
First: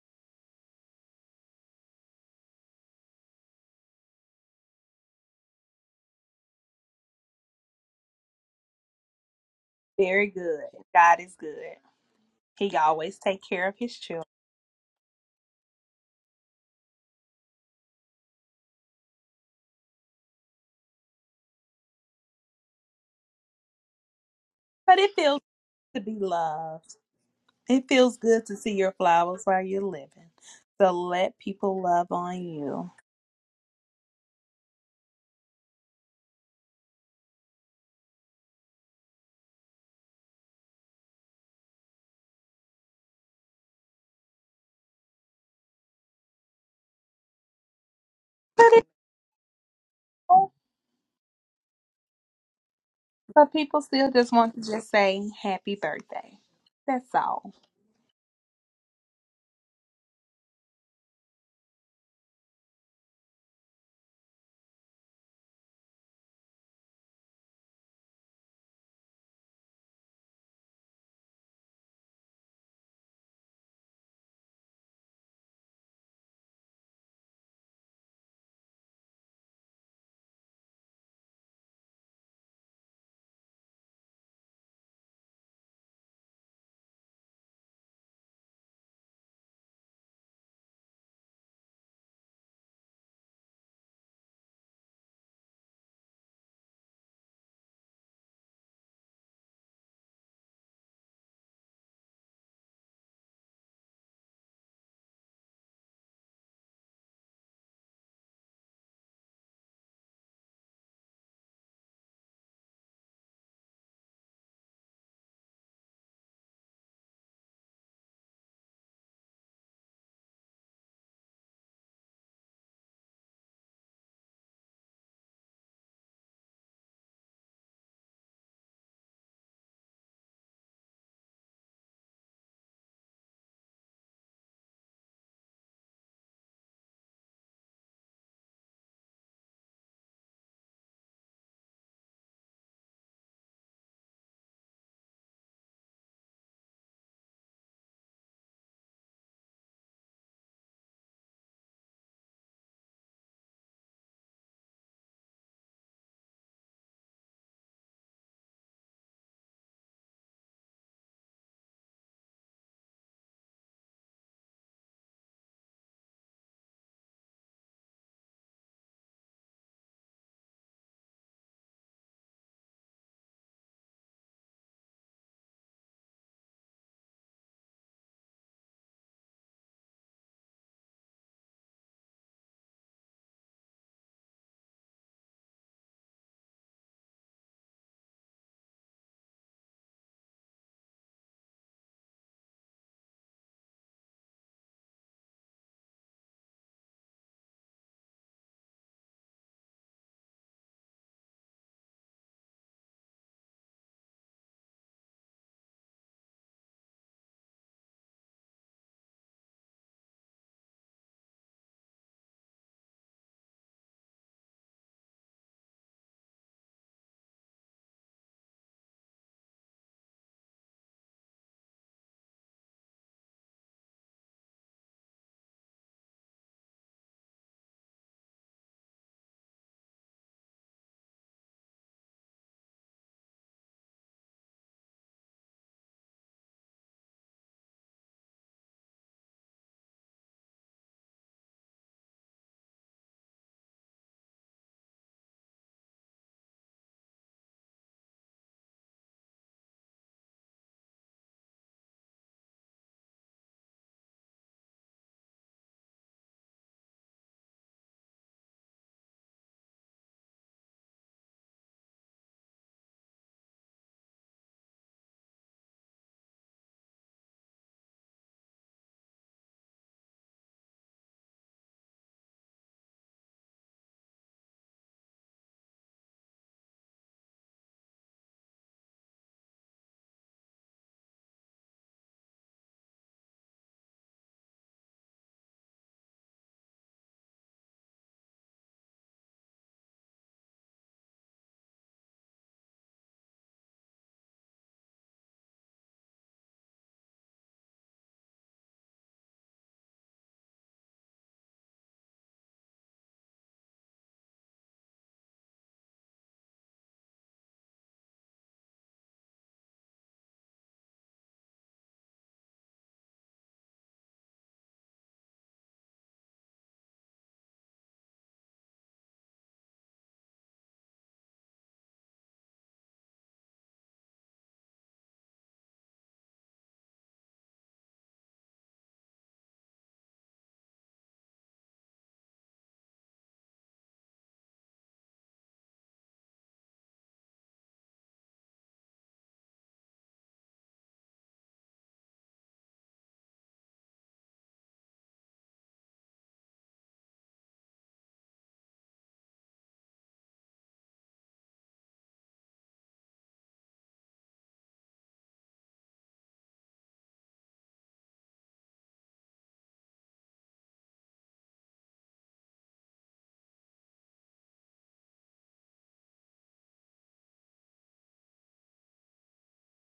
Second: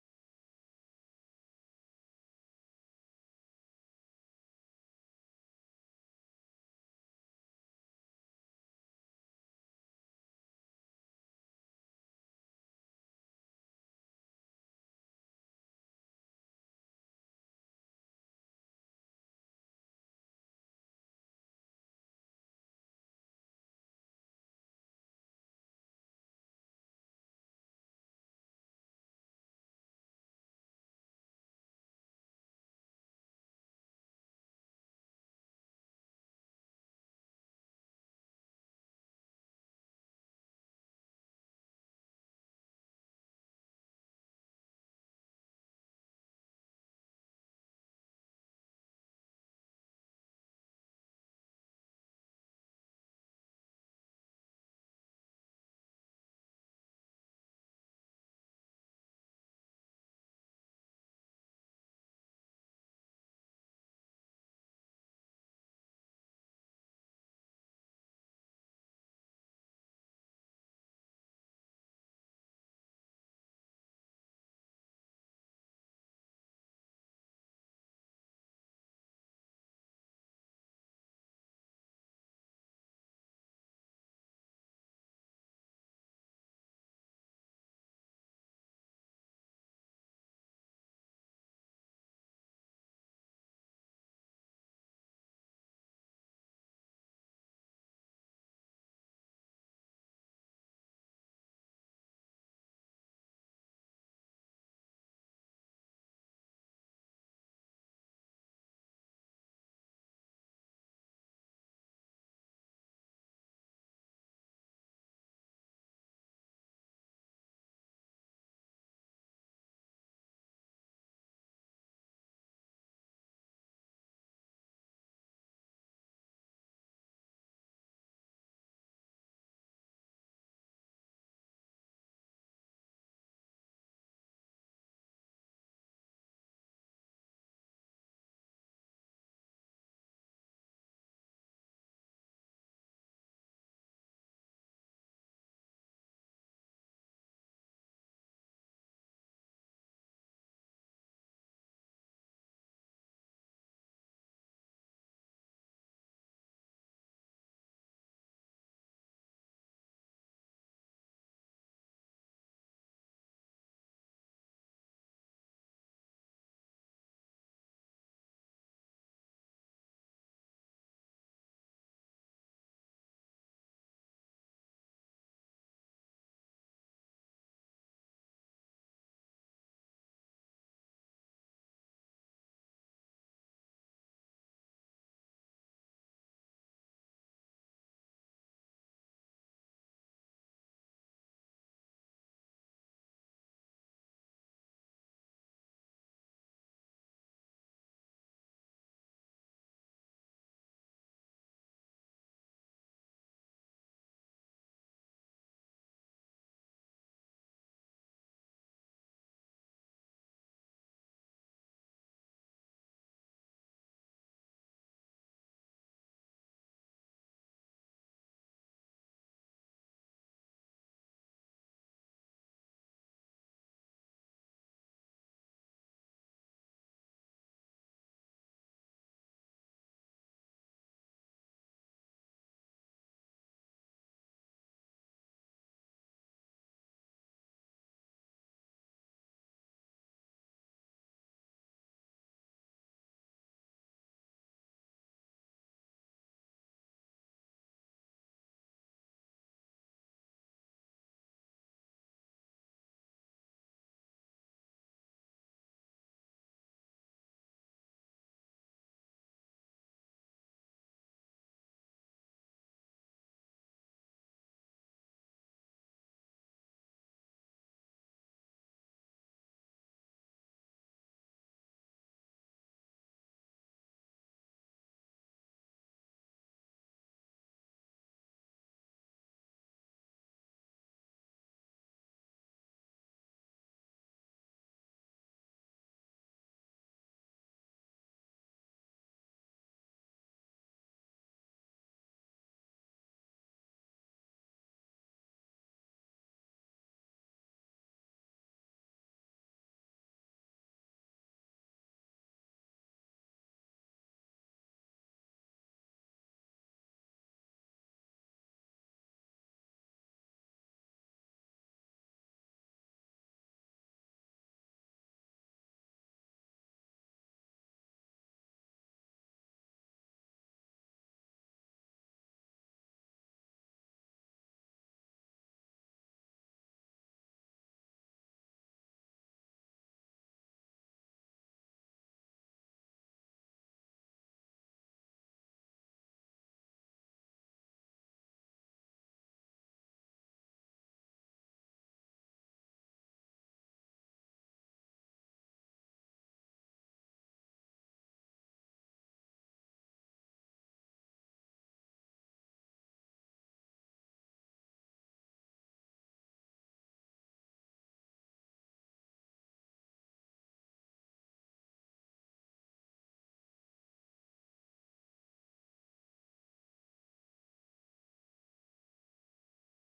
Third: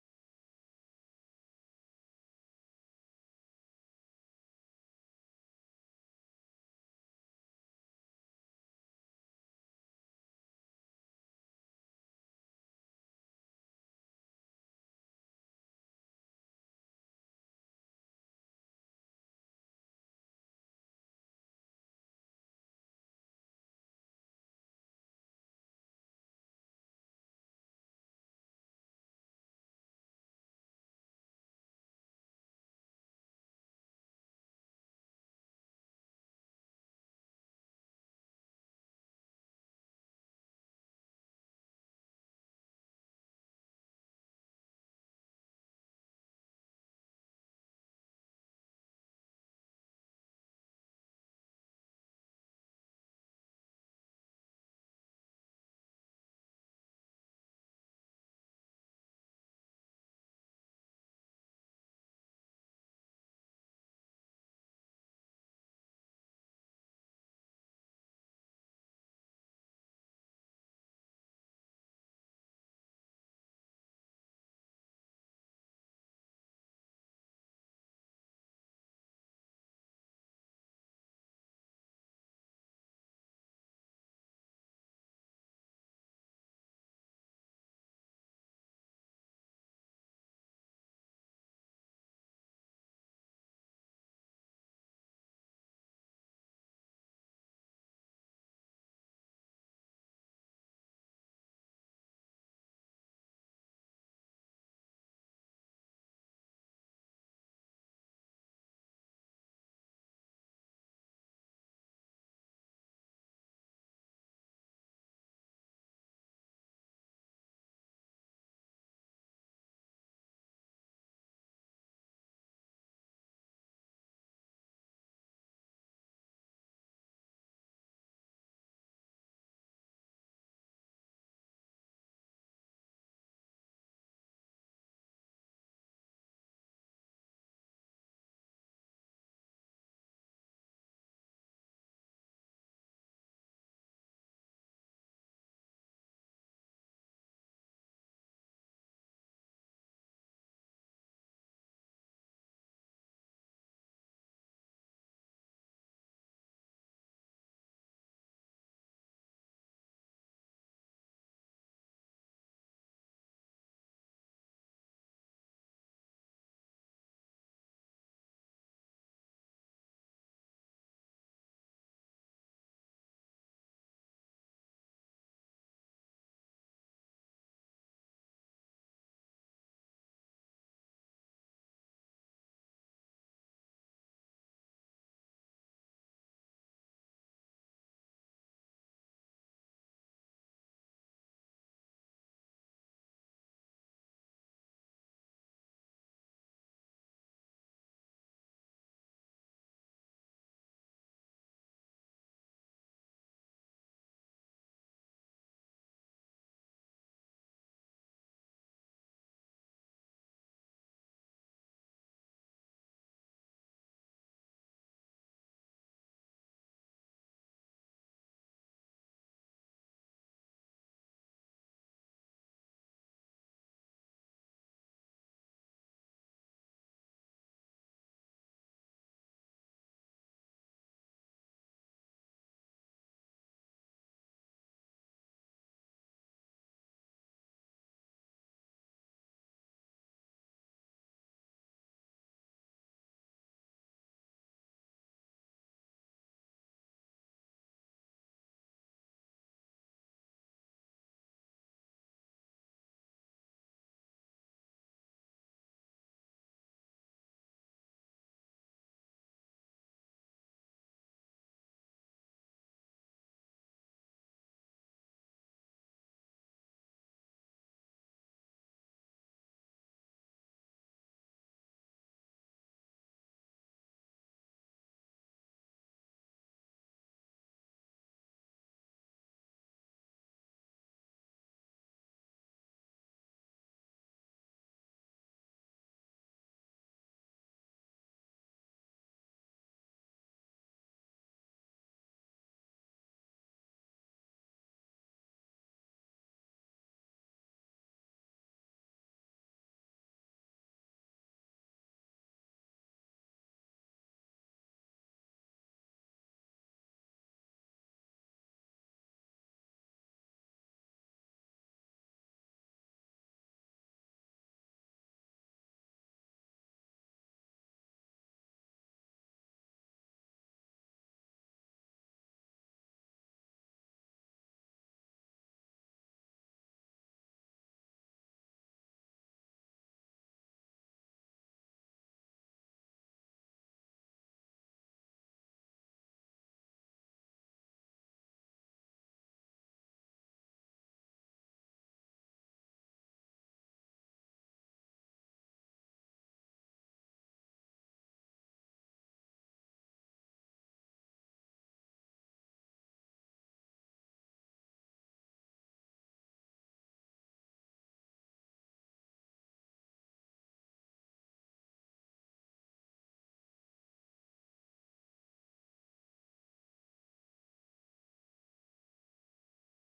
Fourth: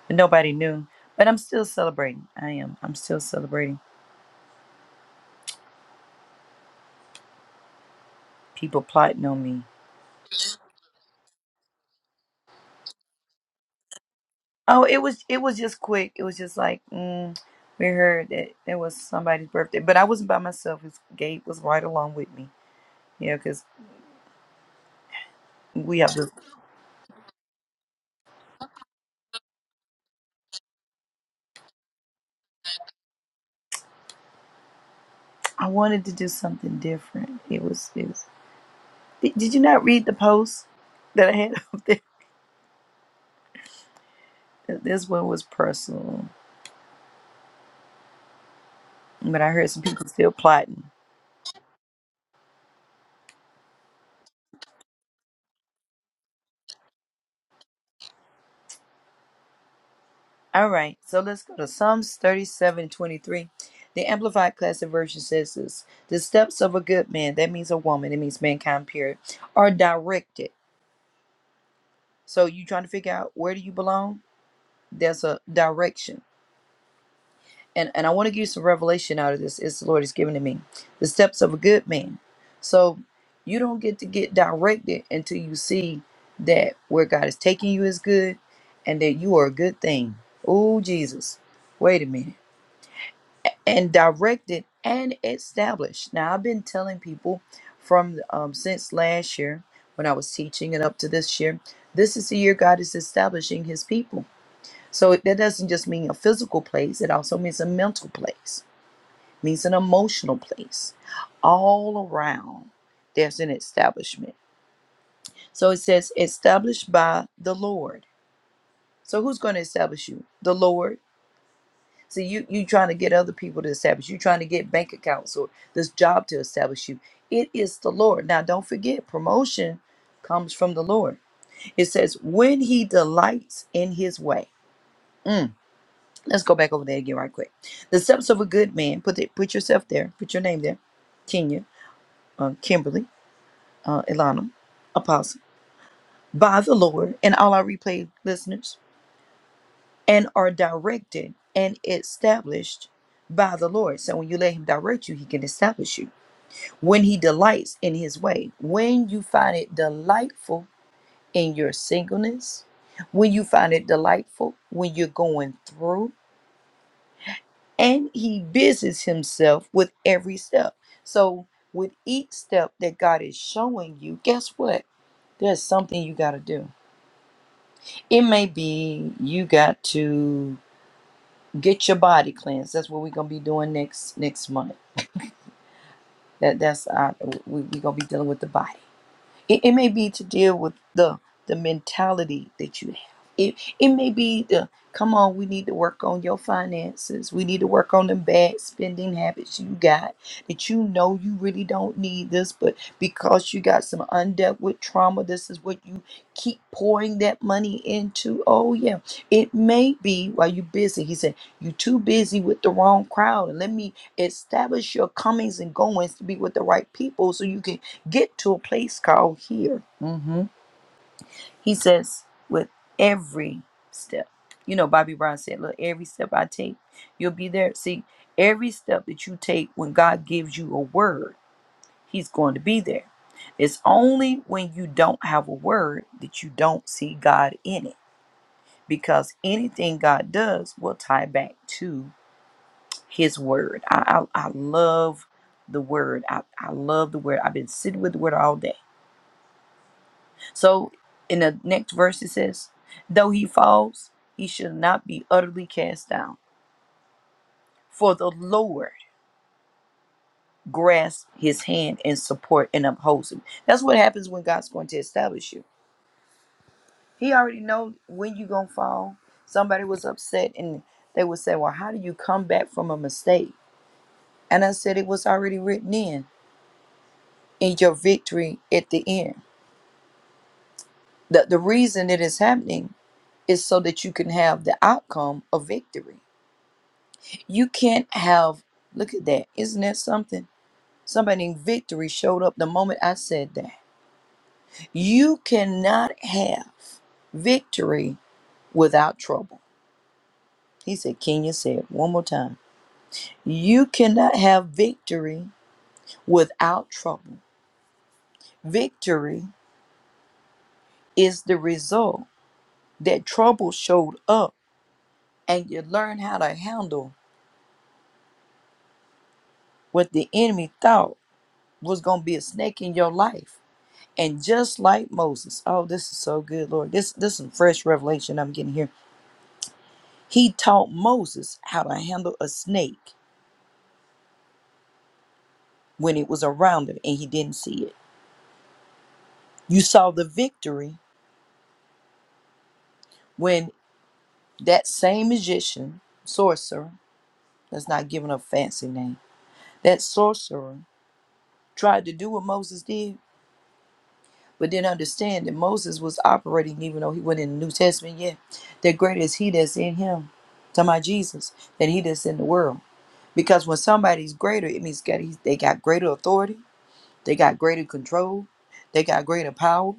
Speaker 1: but nobody knew. But I'm still celebrating. I am. I'm still celebrating. People plotting on me.
Speaker 2: Very good. God is good. He always take care of his children.
Speaker 1: Oh, it was it was just quick. It was just like mm, we heard that it was somebody's birthday, but I wasn't by myself. His Gabe was right along with me. Yeah, because
Speaker 2: But it feels good
Speaker 1: we
Speaker 2: to
Speaker 1: have
Speaker 2: be
Speaker 1: this.
Speaker 2: loved. It feels good to see your flowers while you're living. So let people love on you.
Speaker 1: I wanted to do something different. It was. It was did, did you not read the post that I had up there? This one was personal, but I heard some people still plotting.
Speaker 2: But people still just want to just say happy birthday. That's all.
Speaker 1: All right, so let's go to Psalms 37 and 23. The Amplified Classic Version says this The steps of a good man, that means a woman, it means mankind, period, are directed. So you trying to figure out where do you belong? There's a direction. And, and I want to give you some revelation out of this. It's the Lord has given to me. The steps of a good man. So you don't get to get directed until you see that where God is taking you is good and that you are a good thing. Oh, Jesus. Wait a minute and directed and established. Now, I've been telling people from um, since last year when I was teaching and up to this year, this is the year God is establishing his people. So that doesn't just mean a physical place, it also means a mental place, means an emotional place. All around, there's an establishment. So it says, established by the Lord. So who's going to establish you? The Lord. So you you trying to get other people to establish. You trying to get bank accounts or this job to establish you. It is the Lord. Now don't forget, promotion comes from the Lord. It says, when he delights in his way. Mm, let's go back over there again right quick. The steps of a good man. Put it put yourself there. Put your name there. Kenya, uh, Kimberly, uh, Ilana, Apostle. By the Lord and all our replay listeners. and are directed and established by the Lord. So when you let Him direct you, He can establish you. When He delights in His way, when you find it delightful in your singleness, when you find it delightful when you're going through, and He busies Himself with every step. So with each step that God is showing you, guess what? There's something you got to do. It may be you got to get your body cleansed. That's what we're gonna be doing next next month. That that's our, we we gonna be dealing with the body. It, it may be to deal with the the mentality that you have. It it may be the come on, we need to work on your finances. We need to work on the bad spending habits you got that you know you really don't need this, but because you got some undealt with trauma, this is what you keep pouring that money into. Oh yeah. It may be while you're busy. He said, You're too busy with the wrong crowd. And let me establish your comings and goings to be with the right people so you can get to a place called here. hmm He says, with every step, you know, Bobby Brown said, look, every step I take, you'll be there. See, every step that you take when God gives you a word, He's going to be there. It's only when you don't have a word that you don't see God in it. Because anything God does will tie back to His Word. I, I, I love the Word. I, I love the Word. I've been sitting with the Word all day So in the next verse it says, Though he falls, he shall not be utterly cast down, for the Lord grasps his hand and support and upholds him. That's what happens when God's going to establish you. He already knows when you're gonna fall. Somebody was upset and they would say, Well, how do you come back from a mistake? And I said it was already written in in your victory at the end. The the reason it is happening is so that you can have the outcome of victory You can't have, look at that. Isn't that something? Somebody in victory showed up the moment I said that. You cannot have victory without trouble. He said, Kenya said one more time. You cannot have victory without trouble. Victory is the result that trouble showed up and you learn how to handle what the enemy thought was going to be a snake in your life And just like Moses, oh, this is so good, Lord. This this is some fresh revelation I'm getting here. He taught Moses how to handle a snake when it was around him and he didn't see it. You saw the victory when that same magician, sorcerer, thats not give a fancy name, that sorcerer tried to do what Moses did, but didn't understand that Moses was operating, even though he wasn't in the New Testament yet, that greater is he that's in him. Talking about Jesus, than he that's in the world. Because when somebody's greater, it means that he's- they got greater authority, they got greater control, they got greater power,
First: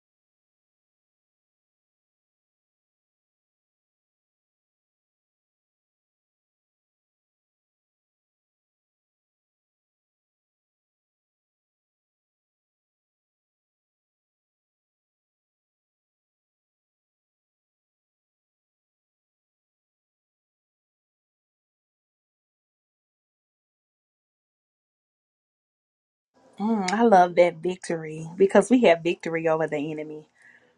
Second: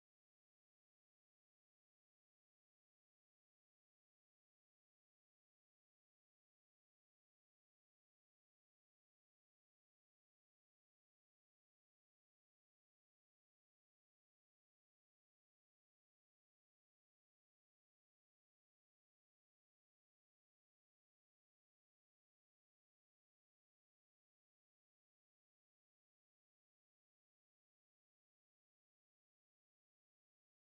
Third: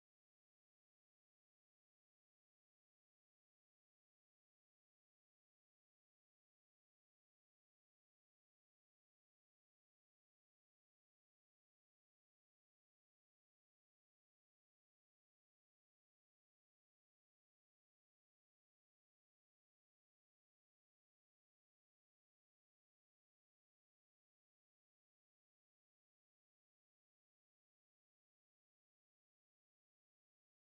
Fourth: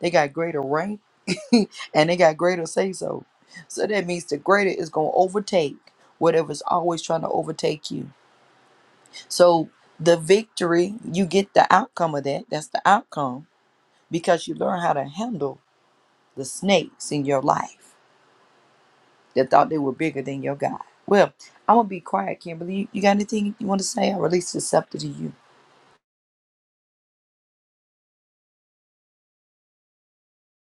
Speaker 1: they got greater rank, and they got greater say so. So that means the greater is going to overtake whatever's always trying to overtake you. So the victory, you get the outcome of that. That's the outcome because you learn how to handle the snakes in your life that thought they were bigger than your God. Well, I'm going to be quiet, Kimberly. You, you got anything you want to say? I release this up to you.
Speaker 2: Mm, I love that victory because we have victory over the enemy.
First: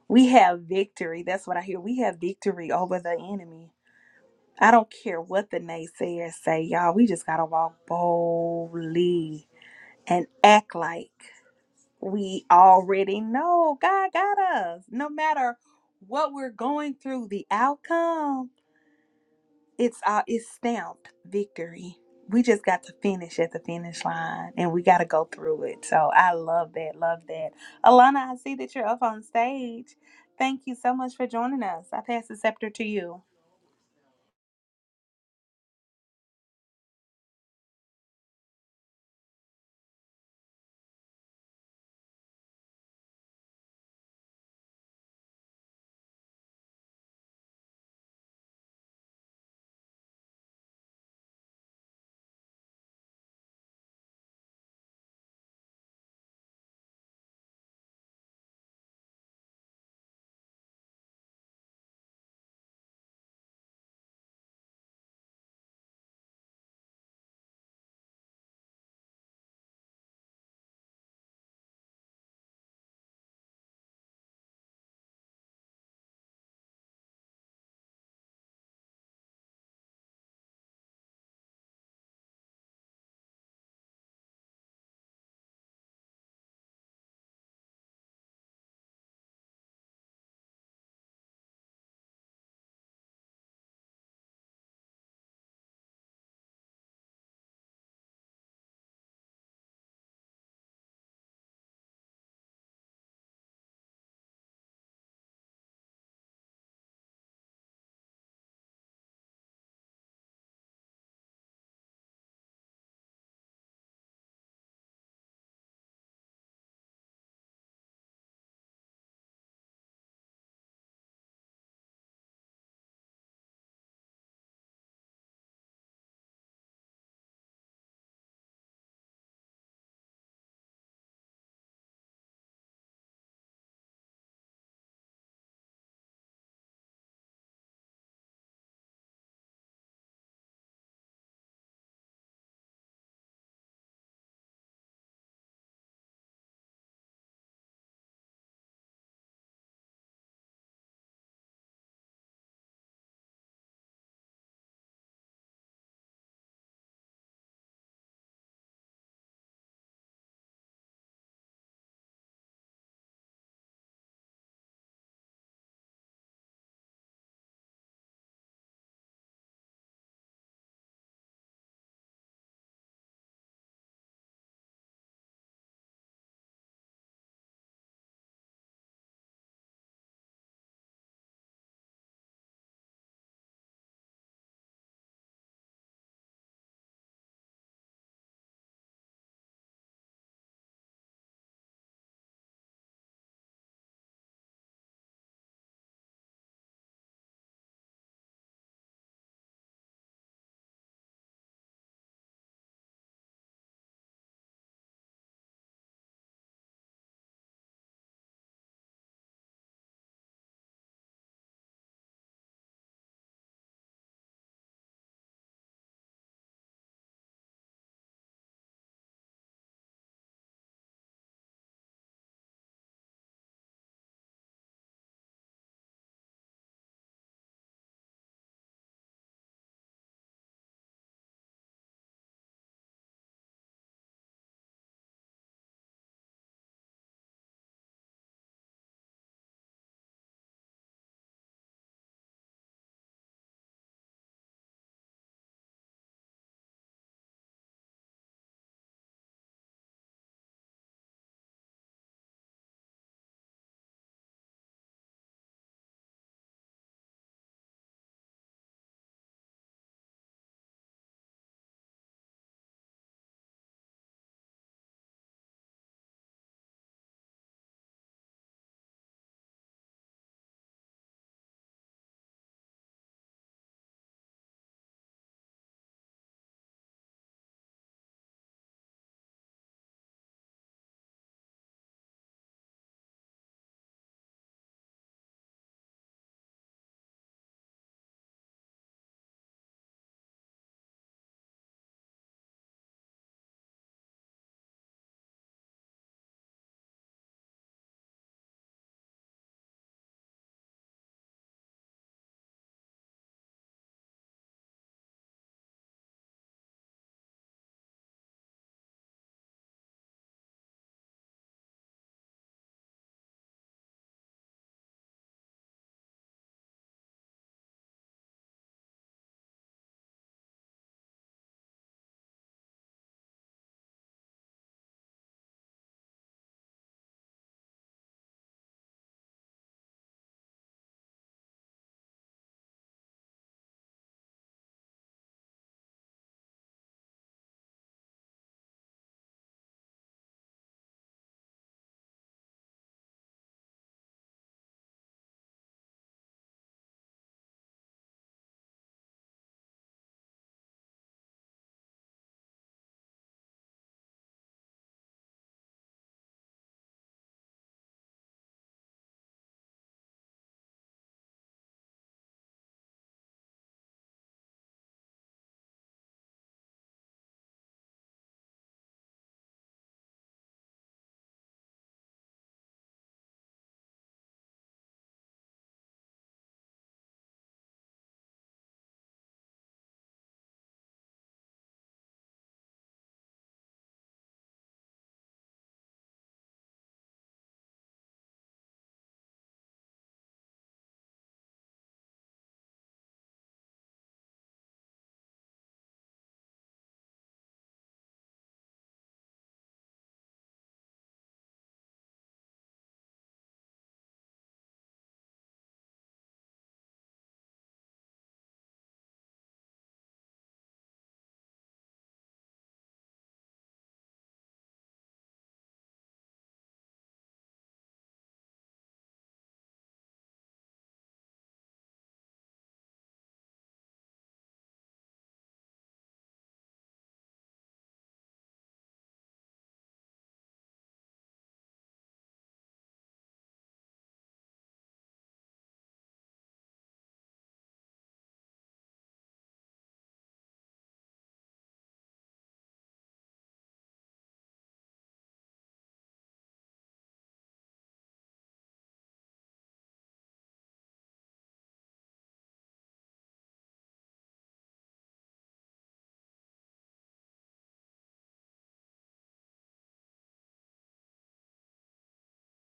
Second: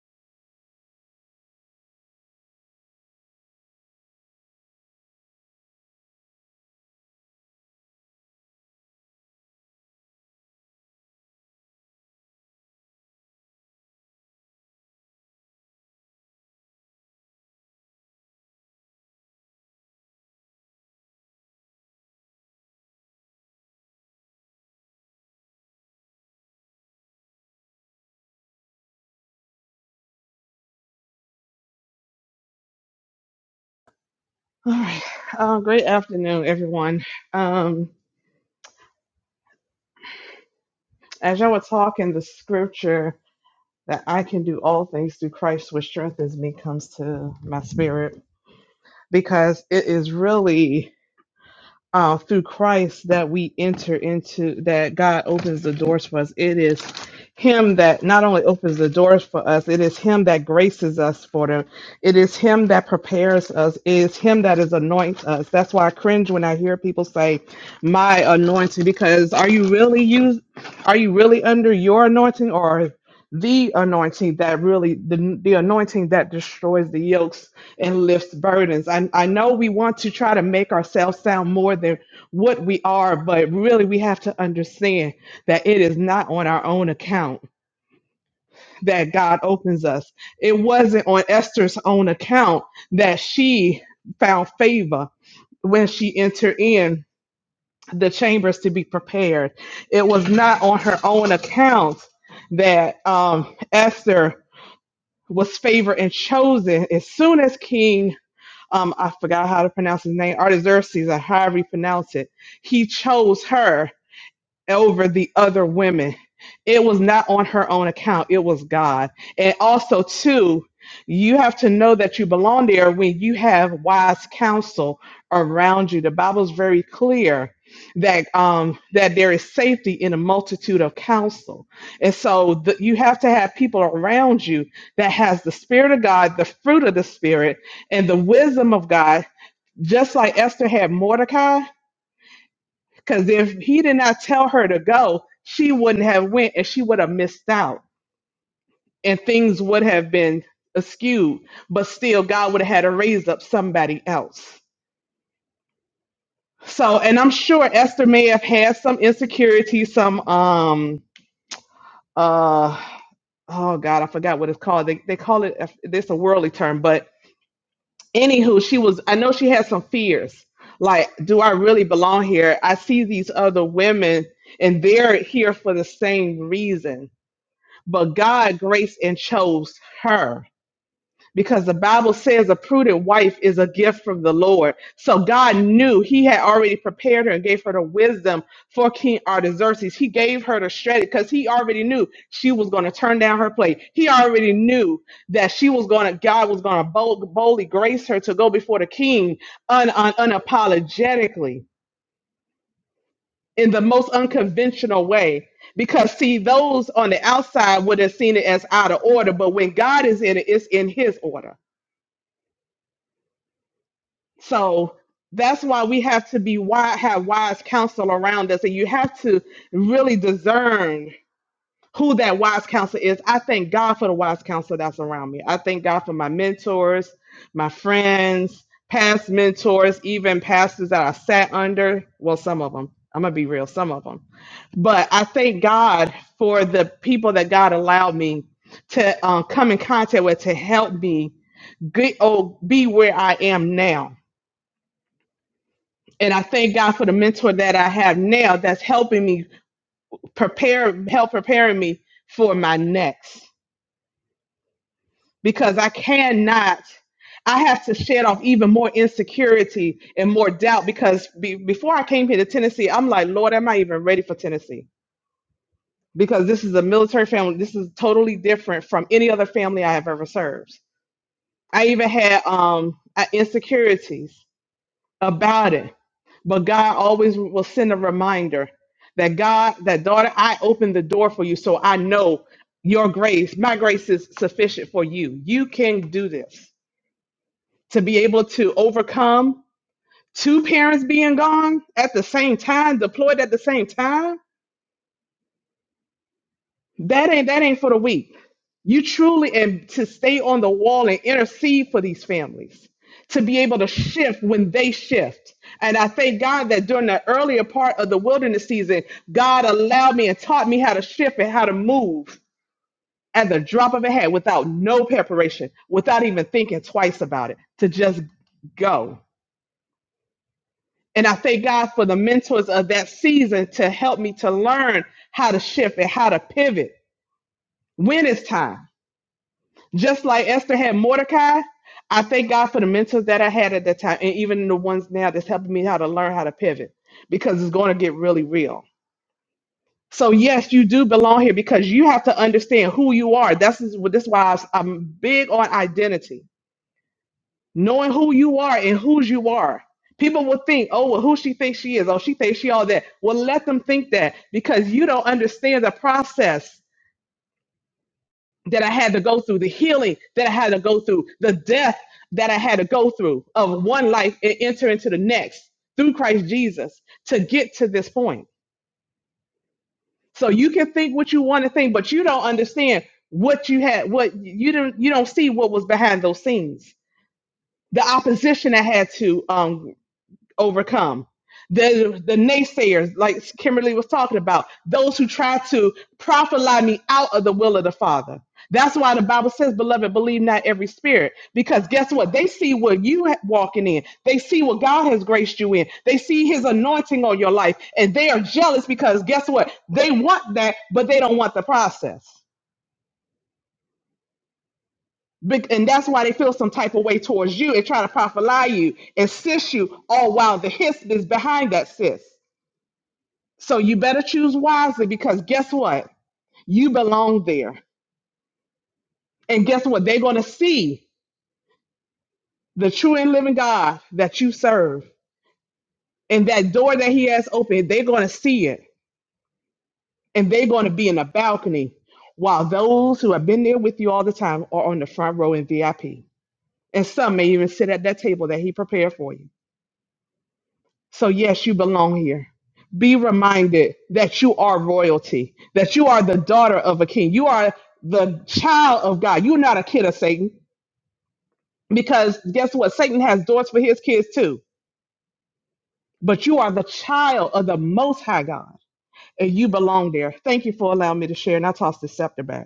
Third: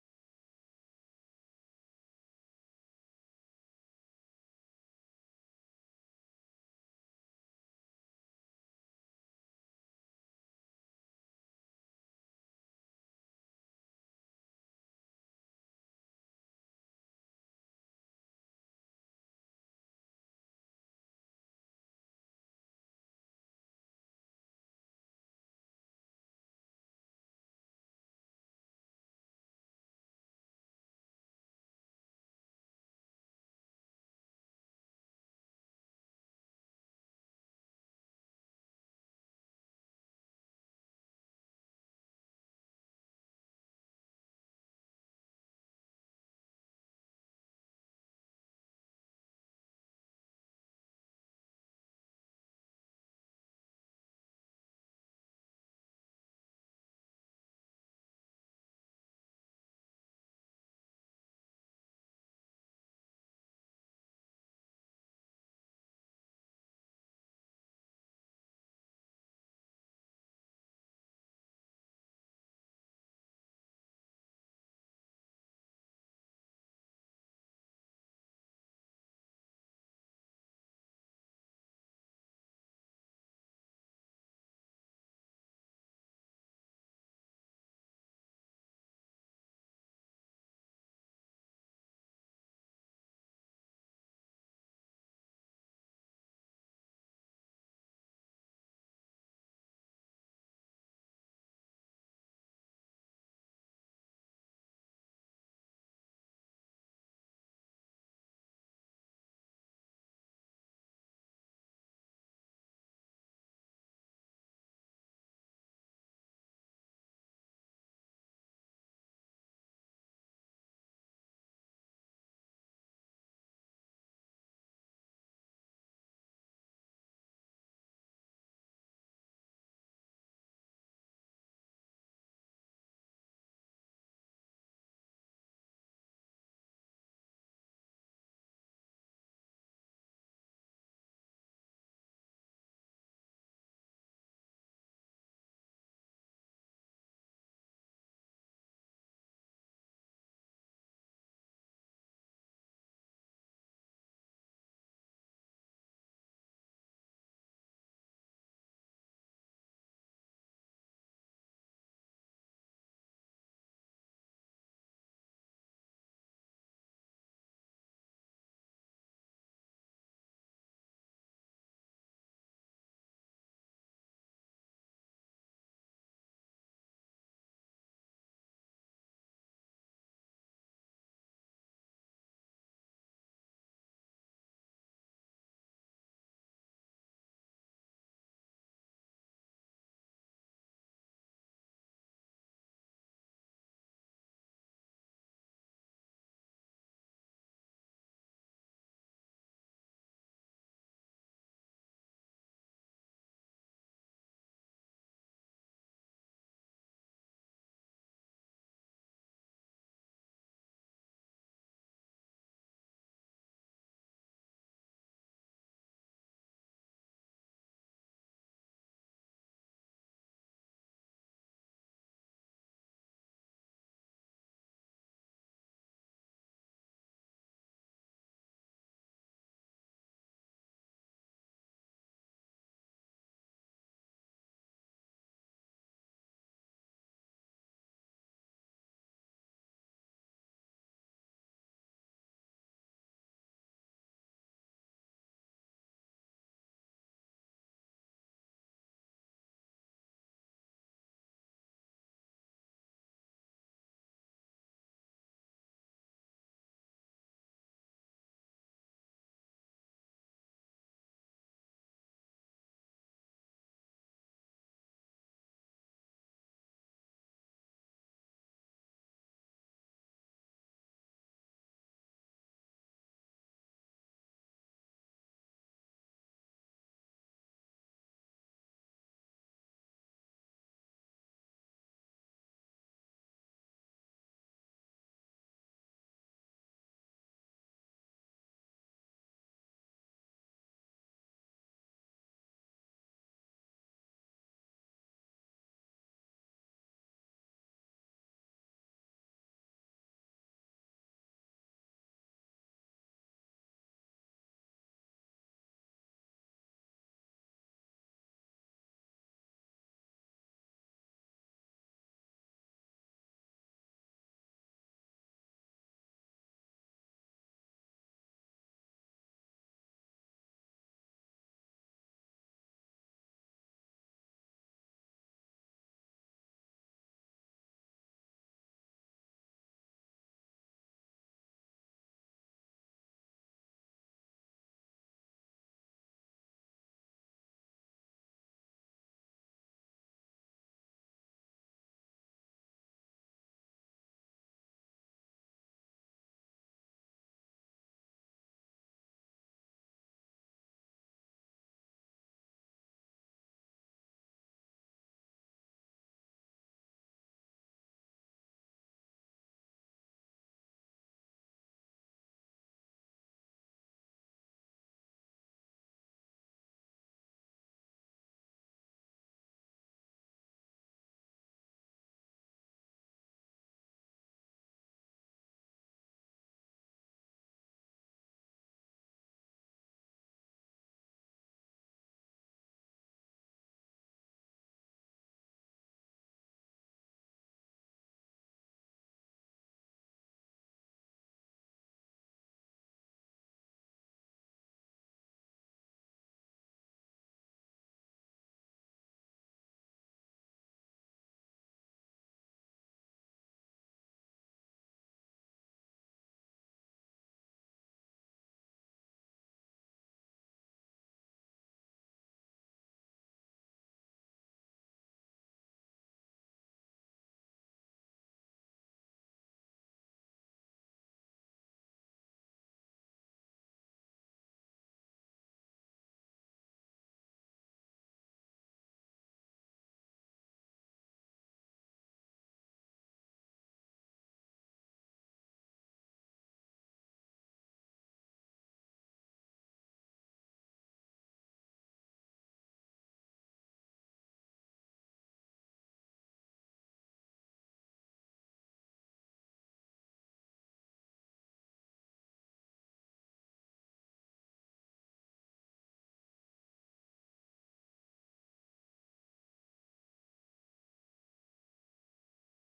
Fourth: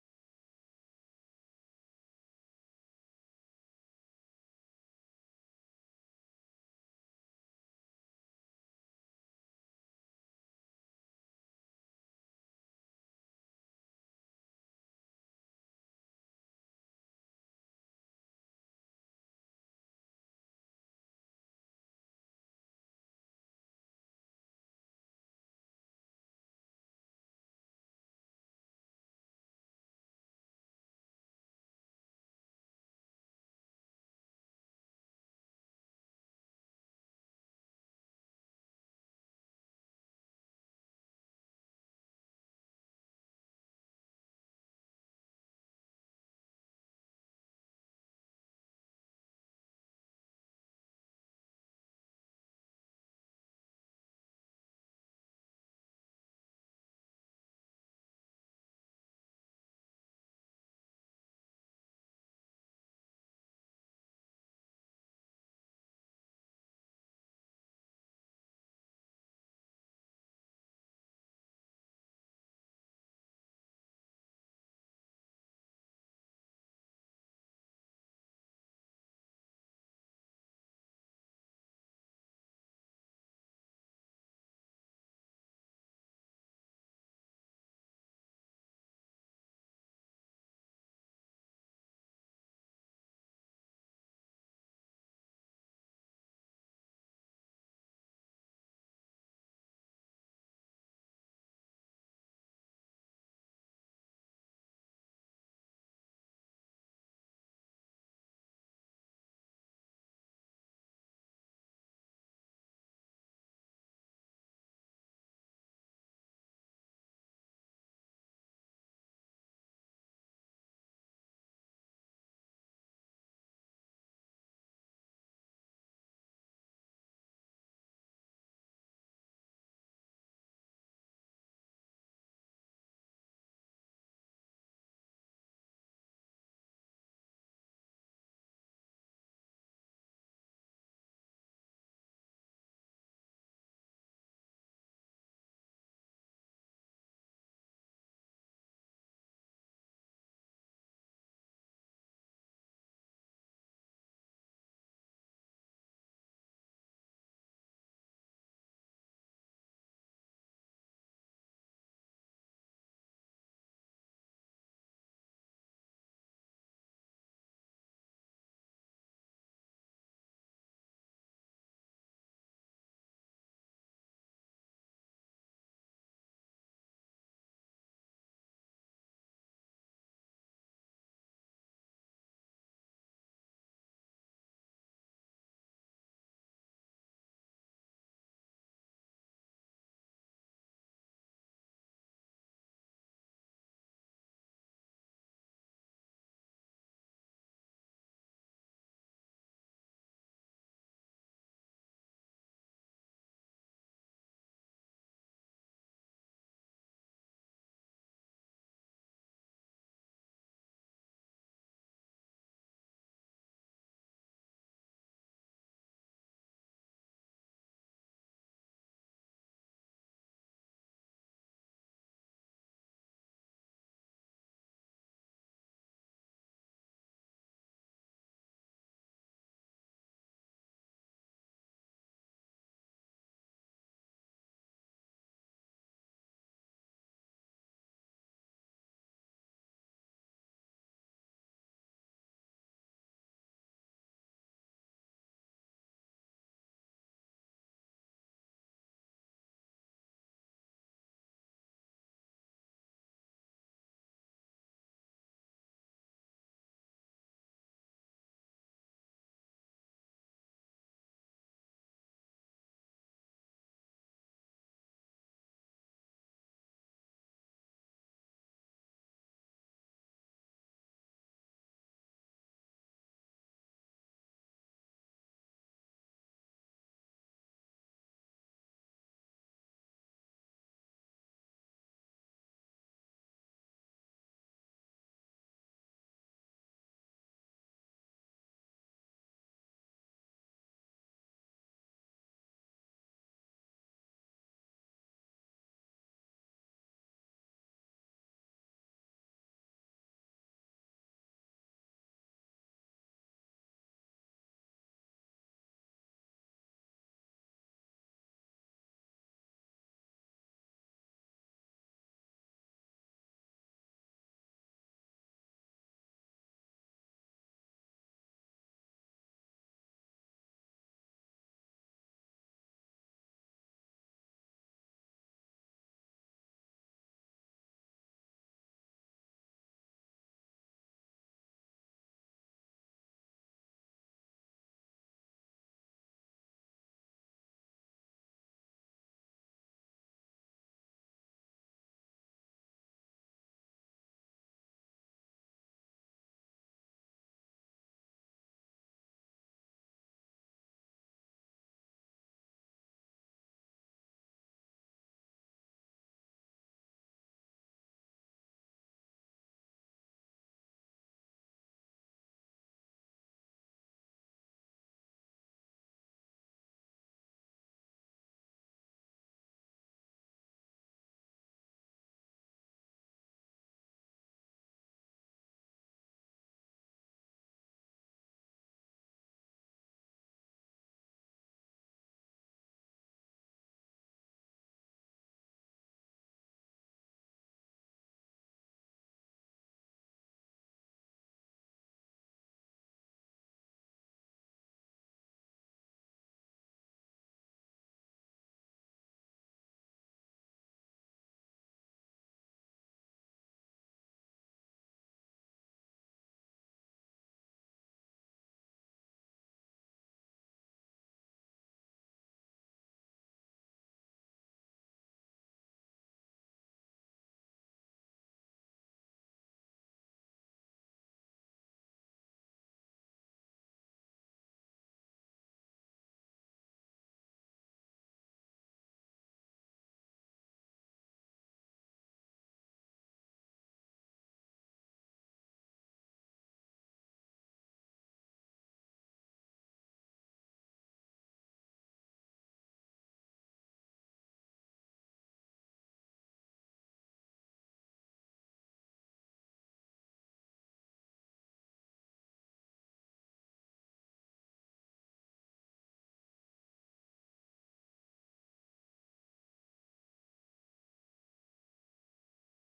Speaker 2: We have victory. That's what I hear. We have victory over the enemy. I don't care what the naysayers say, y'all. We just gotta walk boldly and act like we already know God got us. No matter what we're going through, the outcome, it's uh, it's stamped victory. We just got to finish at the finish line and we got to go through it. So I love that. Love that. Alana, I see that you're up on stage. Thank you so much for joining us. I pass the scepter to you.
Speaker 3: All right. Uh, great afternoon, everyone. Um, as all were talking, the scripture that I can do all things through Christ, which strengthens me, comes to my spirit because it is really uh, through Christ that we enter into, that God opens the doors for us. It is Him that not only opens the doors for us, it is Him that graces us for them. It is Him that prepares us. It is Him that is anoints us. That's why I cringe when I hear people say, "My anointing," because are you really used? Are you really under your anointing or the anointing that really the, the anointing that destroys the yokes? and lifts burdens. I, I know we want to try to make ourselves sound more than what we are, but really we have to understand that it is not on our own account that God opens us. It wasn't on Esther's own account that she found favor when she entered in the chambers to be prepared. It was not on her own account that um, Esther was favored and chosen as soon as King um, I forgot how to pronounce his name, Artaxerxes, or however you pronounce it. He chose her over the other women. It was not on her own account, it was God. And also, too, you have to know that you belong there when you have wise counsel around you. The Bible's very clear that um that there is safety in a multitude of counsel. And so the, you have to have people around you that has the spirit of God, the fruit of the spirit, and the wisdom of God, just like Esther had Mordecai because if he did not tell her to go, she wouldn't have went and she would have missed out. And things would have been askew. But still, God would have had to raise up somebody else. So, and I'm sure Esther may have had some insecurity, some um uh oh God, I forgot what it's called. They they call it this a worldly term, but anywho, she was I know she had some fears. Like, do I really belong here? I see these other women and they're here for the same reason but God graced and chose her because the Bible says a prudent wife is a gift from the Lord. So God knew He had already prepared her and gave her the wisdom for King Artaxerxes. He gave her the strategy because He already knew she was going to turn down her plate. He already knew that she was going to, God was going to bold, boldly grace her to go before the king un, un, unapologetically in the most unconventional way. Because, see, those on the outside would have seen it as out of order, but when God is in it, it's in His order. So that's why we have to be wise, have wise counsel around us, and you have to really discern who that wise counselor is. I thank God for the wise counselor that's around me. I thank God for my mentors, my friends, past mentors, even pastors that I sat under. Well, some of them. I'm going to be real, some of them. But I thank God for the people that God allowed me to uh, come in contact with to help me get, oh, be where I am now. And I thank God for the mentor that I have now that's helping me prepare, help preparing me for my next. because I cannot. I have to shed off even more insecurity and more doubt because be, before I came here to Tennessee, I'm like, Lord, am I even ready for Tennessee? Because this is a military family. This is totally different from any other family I have ever served. I even had um, uh, insecurities about it, but God always will send a reminder that God, that daughter, I opened the door for you, so I know your grace, my grace is sufficient for you. You can do this to be able to overcome two parents being gone at the same time, deployed at the same time, that ain't that ain't for the weak. You truly and to stay on the wall and intercede for these families, to be able to shift when they shift. And I thank God that during the earlier part of the wilderness season, God allowed me and taught me how to shift and how to move at the drop of a hat without no preparation, without even thinking twice about it, to just go. And I thank God for the mentors of that season to help me to learn how to shift and how to pivot when it's time. Just like Esther had Mordecai, I thank God for the mentors that I had at that time and even the ones now that's helping me how to learn how to pivot because it's going to get really real. So yes, you do belong here because you have to understand who you are. That's is- this is why I'm I'm big on identity knowing who you are and whose you are. People will think, oh, well, who she thinks she is. Oh, she thinks she all that. Well, let them think that because you don't understand the process that I had to go through, the healing that I had to go through, the death that I had to go through of one life and enter into the next through Christ Jesus to get to this point. So you can think what you want to think, but you don't understand what you had, what you don't you don't see what was behind those scenes the opposition I had to um, overcome. The, the naysayers, like Kimberly was talking about, those who try to prophesy me out of the will of the Father. That's why the Bible says, Beloved, believe not every spirit. Because guess what? They see what you ha- walking in. They see what God has graced you in. They see his anointing on your life. And they are jealous because guess what? They want that, but they don't want the process. Bec- And that's why they feel some type of way towards you and try to prophesy you and sis you all while the hiss is behind that sis. So you better choose wisely because guess what? You belong there. And guess what? They're going to see the true and living God that you serve. And that door that he has opened, they're going to see it. And they're going to be in the balcony while those who have been there with you all the time are on the front row in VIP. And some may even sit at that table that he prepared for you. So, yes, you belong here. Be reminded that you are royalty, that you are the daughter of a king. You are the child of God. You're not a kid of Satan because guess what? Satan has doors for his kids too. But you are the child of the Most High God and you belong there. Thank you for allowing me to share. And I toss the scepter back.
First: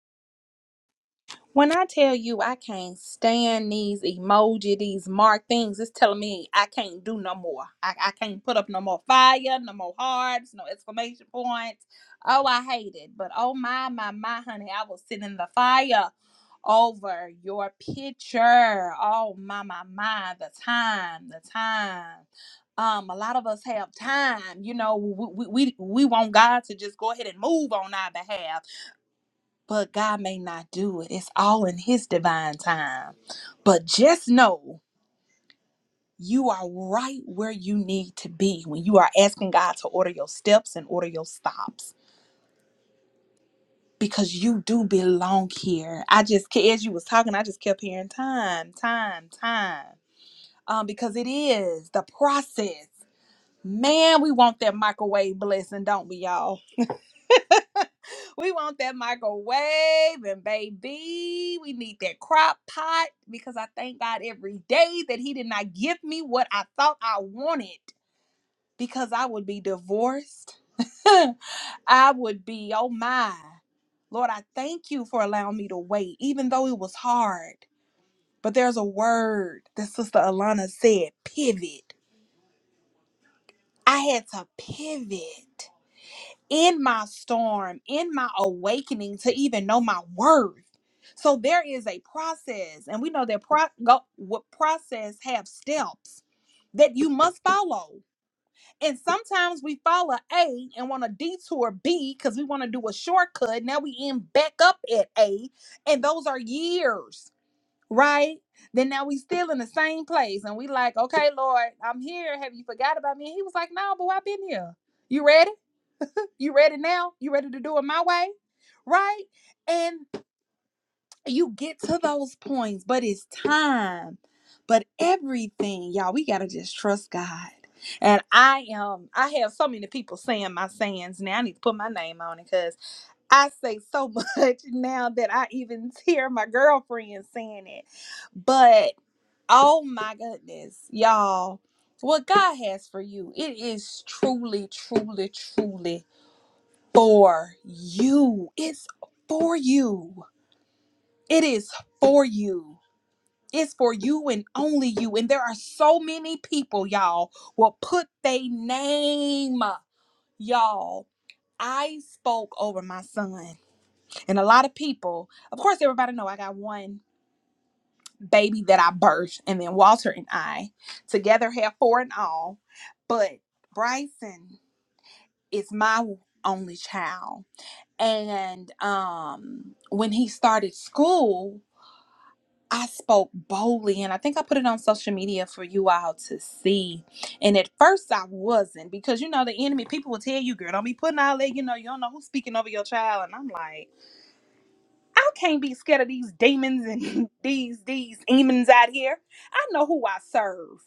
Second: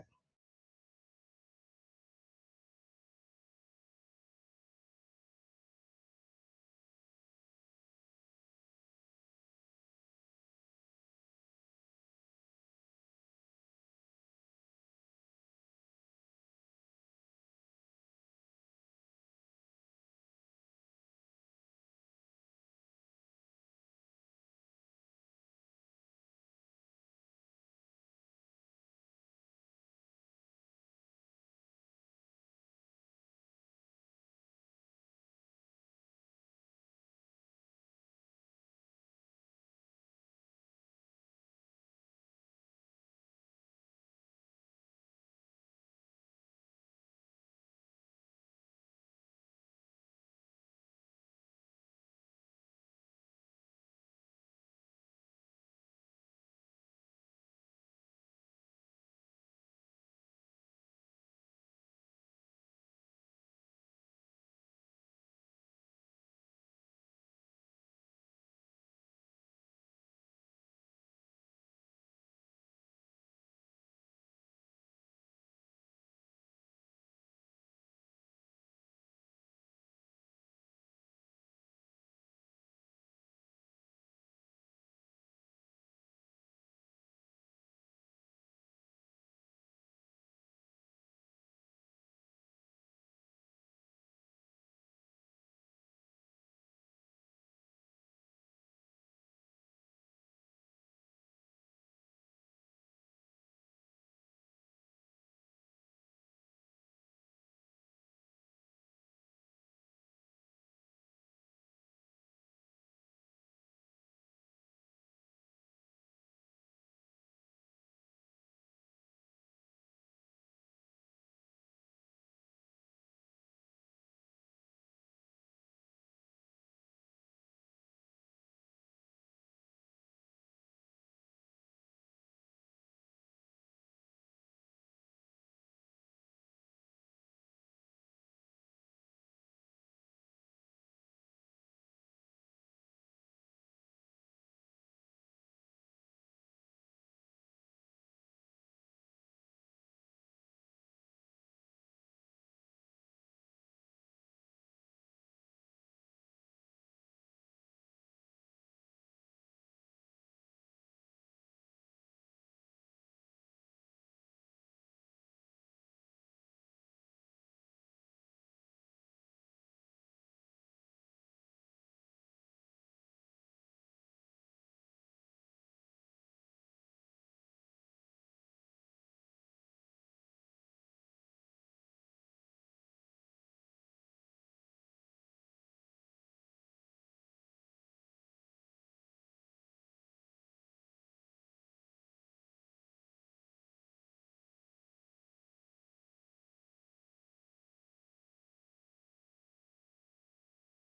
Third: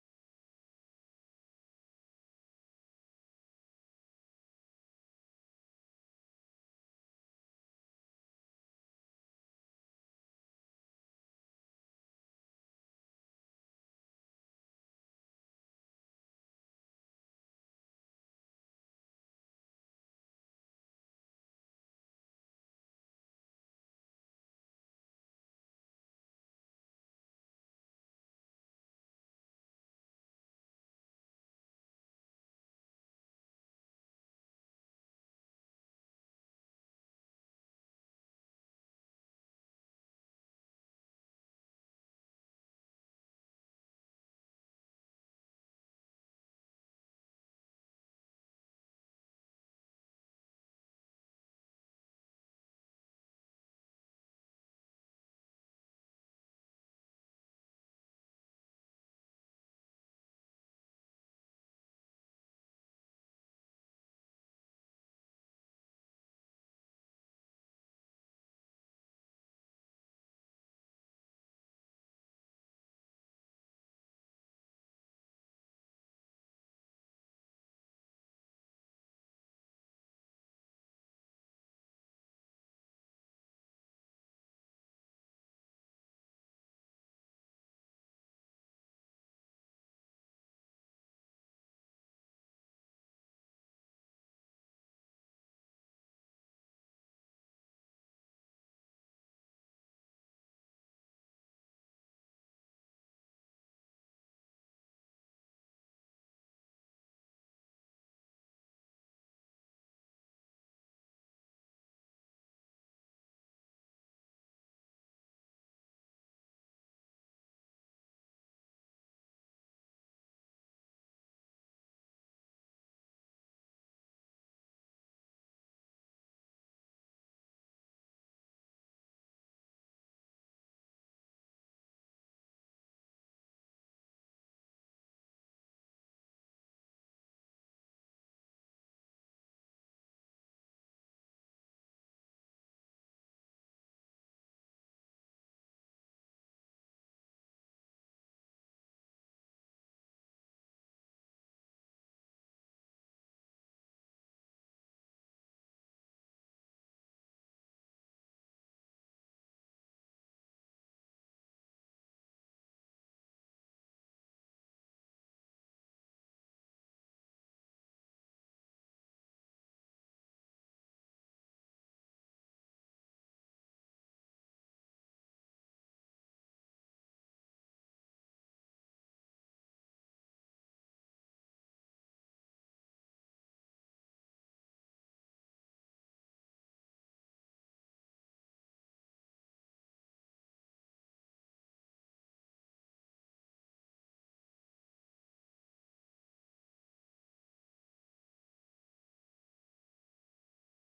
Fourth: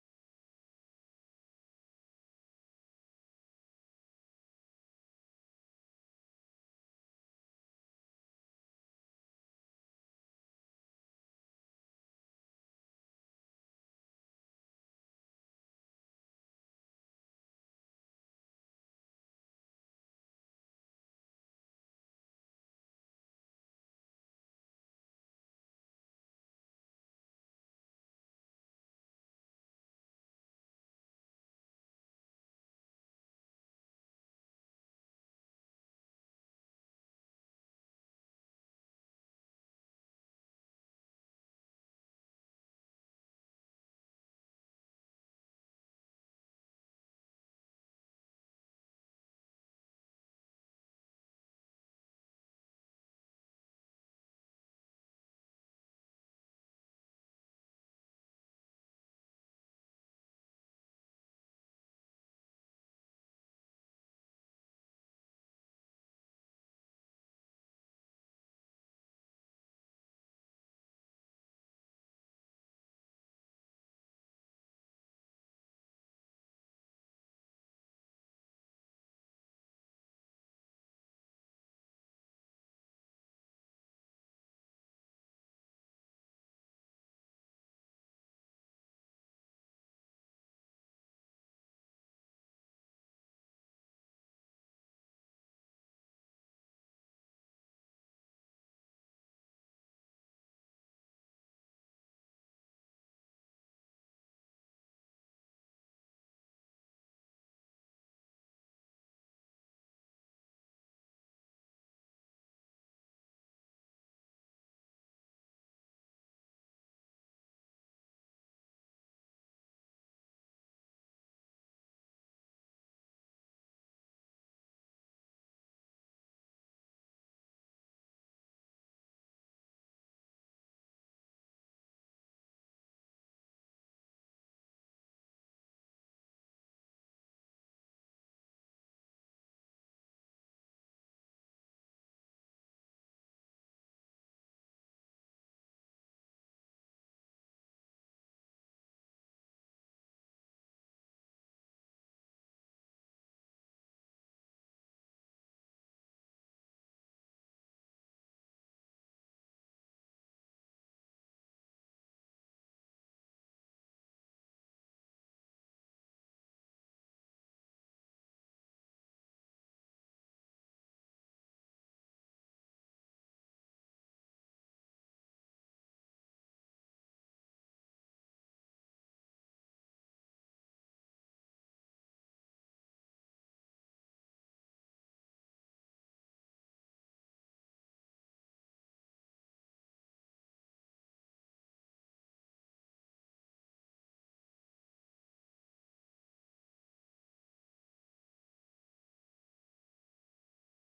Speaker 2: When I tell you I can't stand these emoji, these mark things, it's telling me I can't do no more. I, I can't put up no more fire, no more hearts, no exclamation points. Oh, I hate it. But oh my, my, my, honey, I was sitting in the fire over your picture. Oh my, my, my, the time, the time. Um, a lot of us have time, you know. We we we we want God to just go ahead and move on our behalf but God may not do it. It's all in His divine time. But just know you are right where you need to be when you are asking God to order your steps and order your stops because you do belong here. I just, ke- as you was talking, I just kept hearing time, time, time. Um, because it is the process. Man, we want that microwave blessing, don't we, y'all? We want that microwave and baby, we need that crock pot because I thank God every day that He did not give me what I thought I wanted because I would be divorced. I would be, oh my. Lord, I thank you for allowing me to wait, even though it was hard. But there's a word that Sister Alana said pivot. I had to pivot. in my storm, in my awakening to even know my worth. So there is a process, and we know that pro- go, what process have steps that you must follow. And sometimes we follow A and want to detour B because we want to do a shortcut. Now we end back up at A, and those are years, right? Then now we still in the same place, and we like, okay, Lord, I'm here. Have you forgot about me? He was like, No, but I've been here. You ready? You ready now? You ready to do it my way? Right? And you get to those points, but it's time. But everything, y'all, we got to just trust God. And I am, um, I have so many people saying my sayings now. I need to put my name on it because I say so much now that I even hear my girlfriend saying it. But oh my goodness, y'all, what God has for you, it is truly, truly, truly for you. It's for you. It is for you. It's for you and only you. And there are so many people, y'all, will put their name, y'all. I spoke over my son, and a lot of people, of course, everybody know I got one baby that I birthed, and then Walter and I together have four and all. But Bryson is my only child And um, when he started school, I spoke boldly, and I think I put it on social media for you all to see. And at first, I wasn't because you know the enemy people will tell you, "Girl, don't be putting all that." You know, you don't know who's speaking over your child, and I'm like, I can't be scared of these demons and these these demons out here. I know who I serve.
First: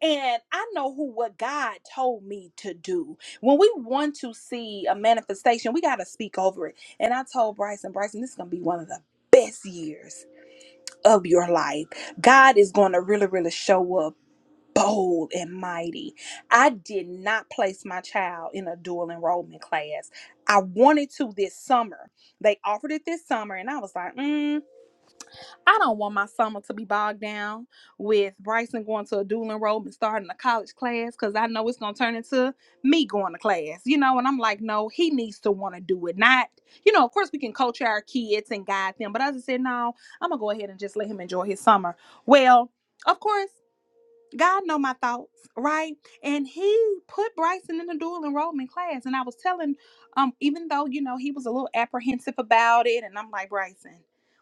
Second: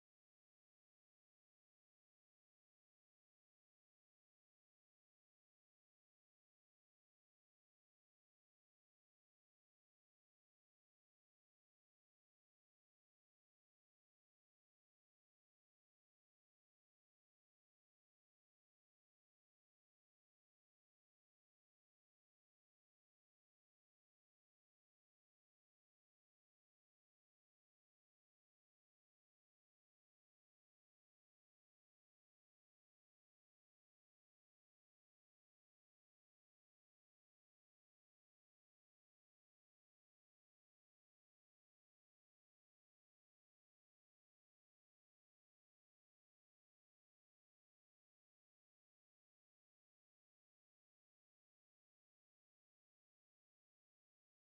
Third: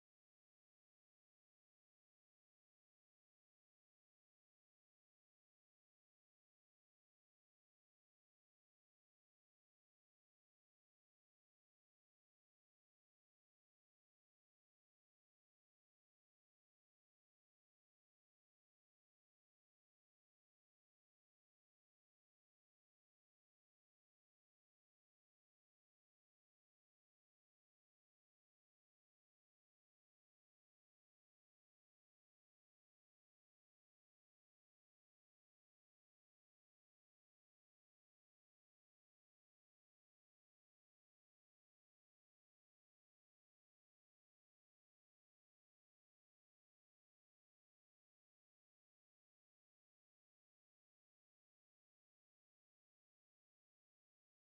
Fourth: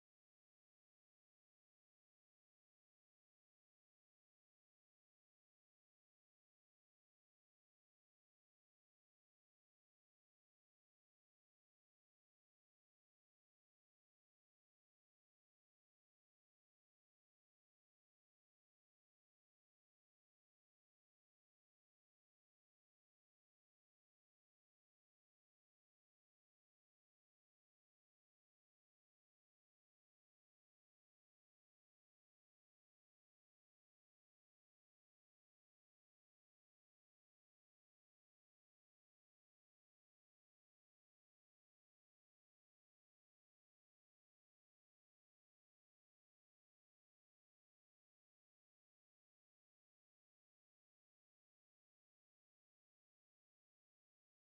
Speaker 2: And I know who what God told me to do. When we want to see a manifestation, we got to speak over it. And I told Bryson, Bryson, this is going to be one of the best years of your life. God is going to really, really show up bold and mighty. I did not place my child in a dual enrollment class. I wanted to this summer. They offered it this summer, and I was like, mm. I don't want my summer to be bogged down with Bryson going to a dual enrollment and starting a college class because I know it's going to turn into me going to class, you know? And I'm like, no, he needs to want to do it. Not, you know, of course we can coach our kids and guide them, but I just said, no, I'm going to go ahead and just let him enjoy his summer. Well, of course. God know my thoughts, right? And he put Bryson in the dual enrollment class. And I was telling, um, even though, you know, he was a little apprehensive about it, and I'm like, Bryson,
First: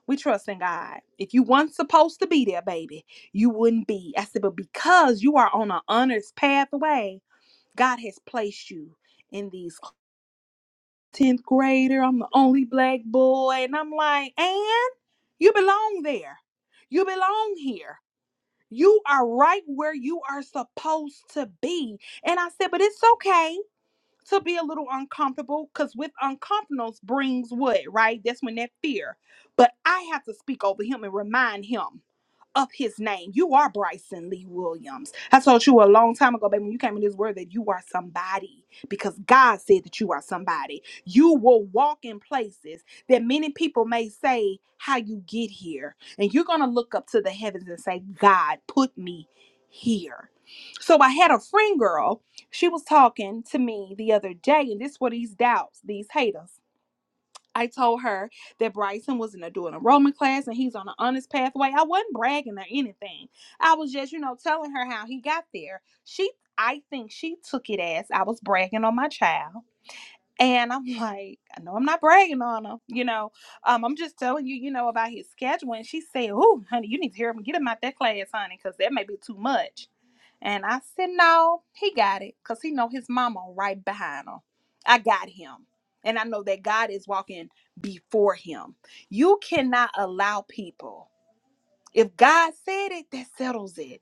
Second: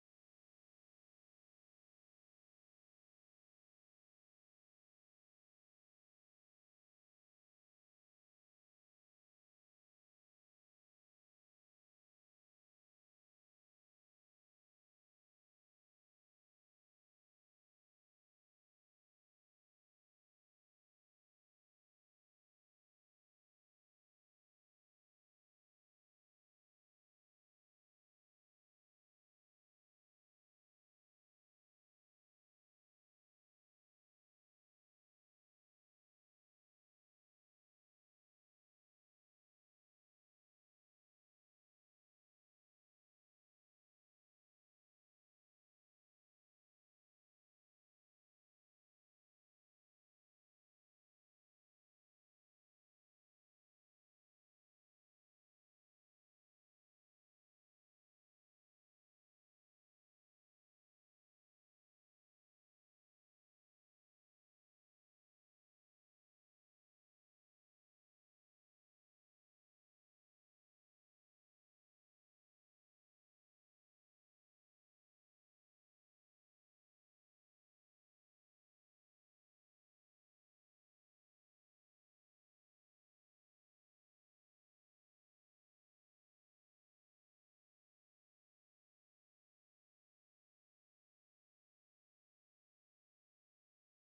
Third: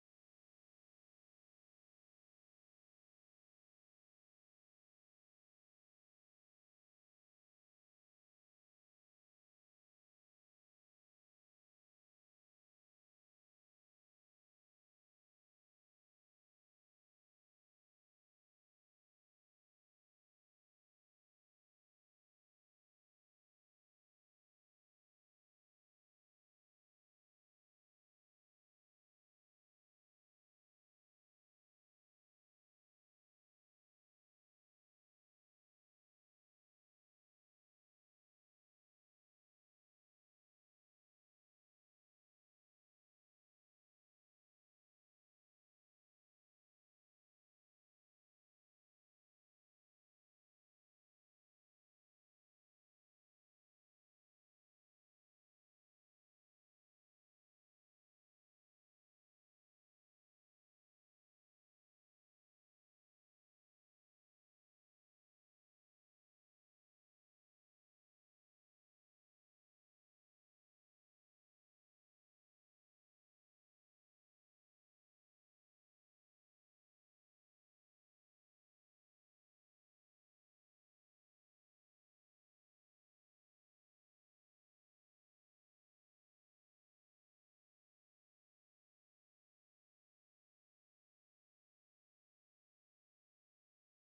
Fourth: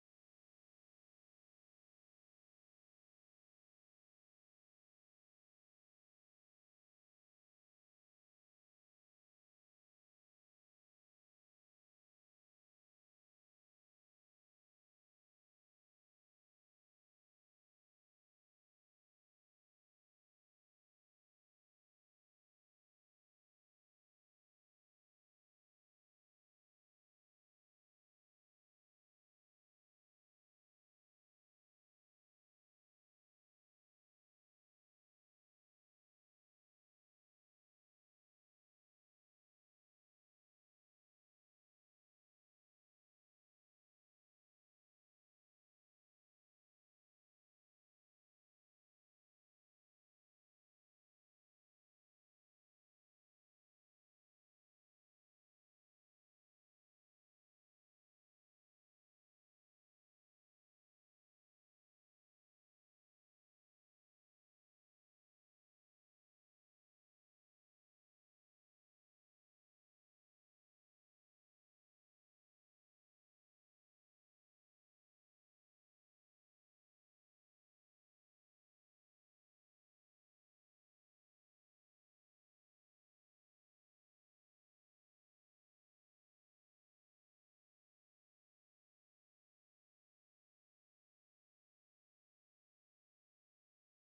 Speaker 2: we trust in God. If you weren't supposed to be there, baby, you wouldn't be. I said, but because you are on an honors pathway, God has placed you in these 10th grader. I'm the only black boy. And I'm like, and you belong there. You belong here you are right where you are supposed to be. And I said, but it's okay to be a little uncomfortable because with uncomfortableness brings what, right? That's when that fear. But I have to speak over him and remind him up his name. You are Bryson Lee Williams. I told you a long time ago, baby, when you came in this word that you are somebody because God said that you are somebody. You will walk in places that many people may say how you get here. And you're going to look up to the heavens and say, God, put me here. So I had a friend girl, she was talking to me the other day, and this were these doubts, these haters. I told her that Bryson was in a dual enrollment class and he's on an honest pathway. I wasn't bragging or anything. I was just, you know, telling her how he got there. She, I think she took it as I was bragging on my child. And I'm like, I know I'm not bragging on him, you know. Um, I'm just telling you, you know, about his schedule. And she said, Oh, honey, you need to hear him get him out that class, honey, because that may be too much. And I said, no, he got it because he know his mama right behind him. I got him. And I know that God is walking before him. You cannot allow people. If God said it, that settles it.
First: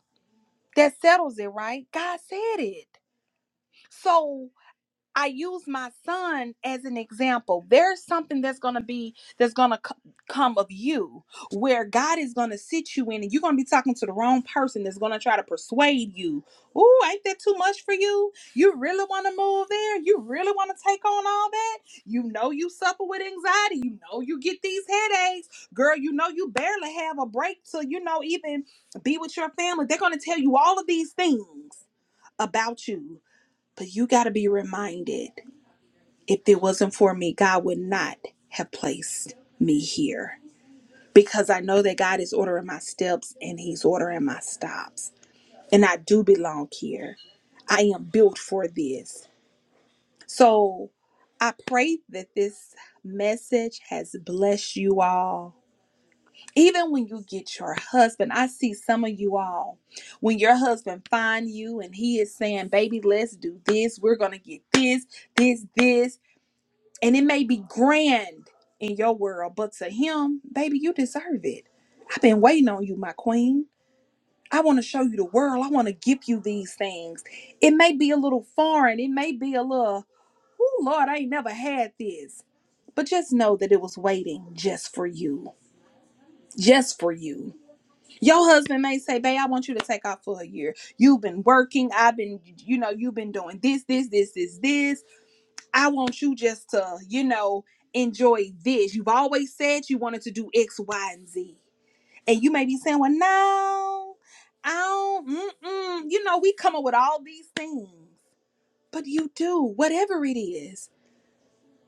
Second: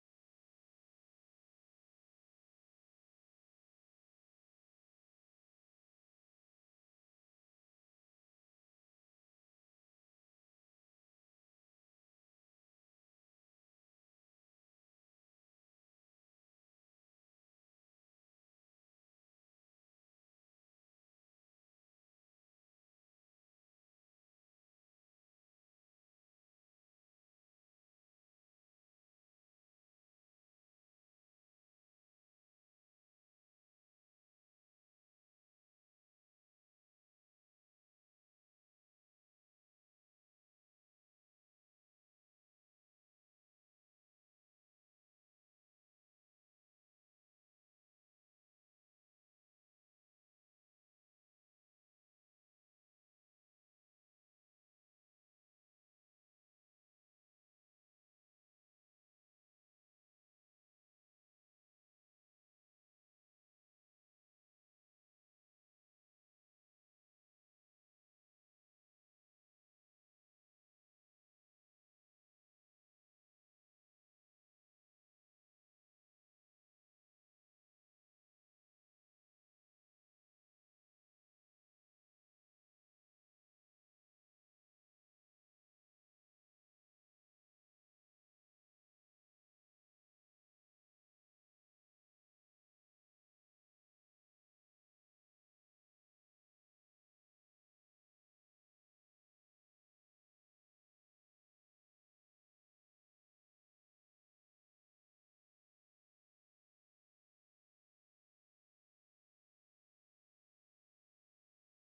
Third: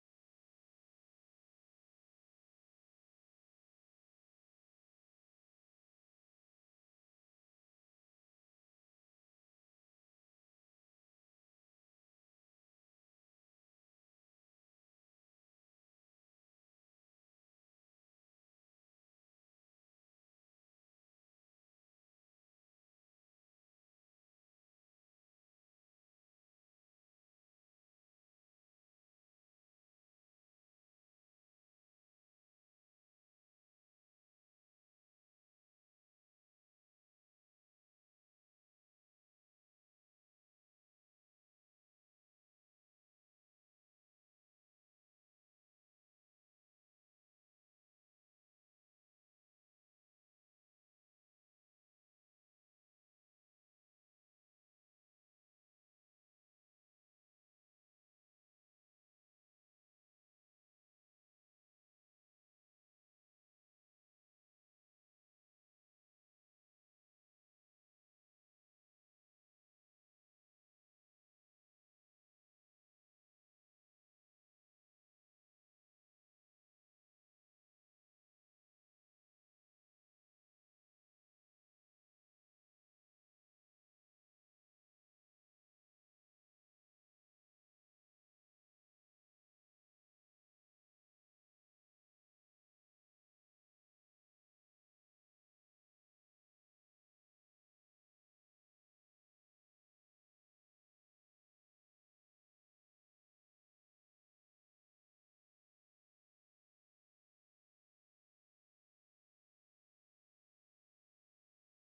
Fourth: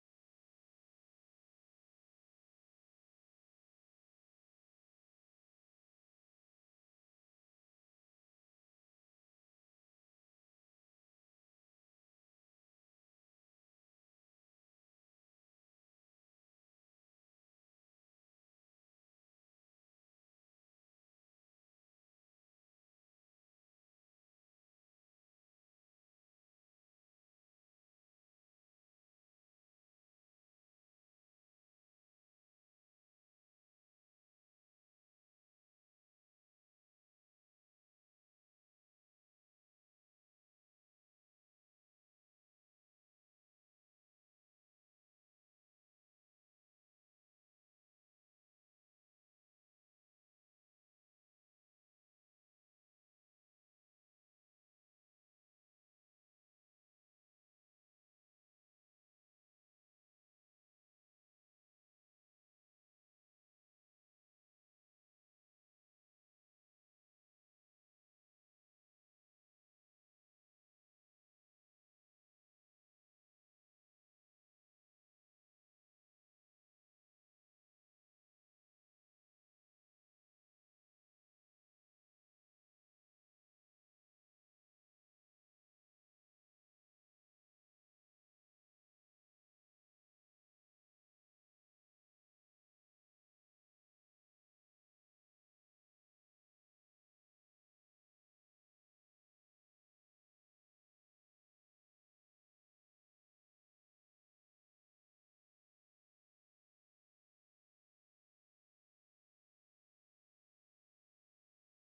Speaker 2: That settles it, right? God said it. So I use my son as an example. There's something that's going to be that's going to c- come of you where God is going to sit you in and you're going to be talking to the wrong person that's going to try to persuade you. Ooh, ain't that too much for you? You really want to move there? You really want to take on all that? You know you suffer with anxiety. You know you get these headaches. Girl, you know you barely have a break to, you know, even be with your family. They're going to tell you all of these things about you, but you got to be reminded if it wasn't for me, God would not have placed me here because I know that God is ordering my steps and He's ordering my stops. And I do belong here. I am built for this. So I pray that this message has blessed you all. Even when you get your husband, I see some of you all, when your husband find you and he is saying, baby, let's do this. We're going to get this, this, this. and it may be grand in your world, but to him, baby, you deserve it. I've been waiting on you, my queen. I want to show you the world. I want to give you these things. It may be a little foreign. It may be a little, oh, Lord, I ain't never had this. But just know that it was waiting just for you. Just for you. Your husband may say, Babe, I want you to take off for a year. You've been working. I've been, you know, you've been doing this, this, this, this, this. I want you just to, you know, enjoy this. You've always said you wanted to do X, Y, and Z. And you may be saying, well, no, I don't, mm-mm. You know, we come up with all these things, but you do, whatever it is,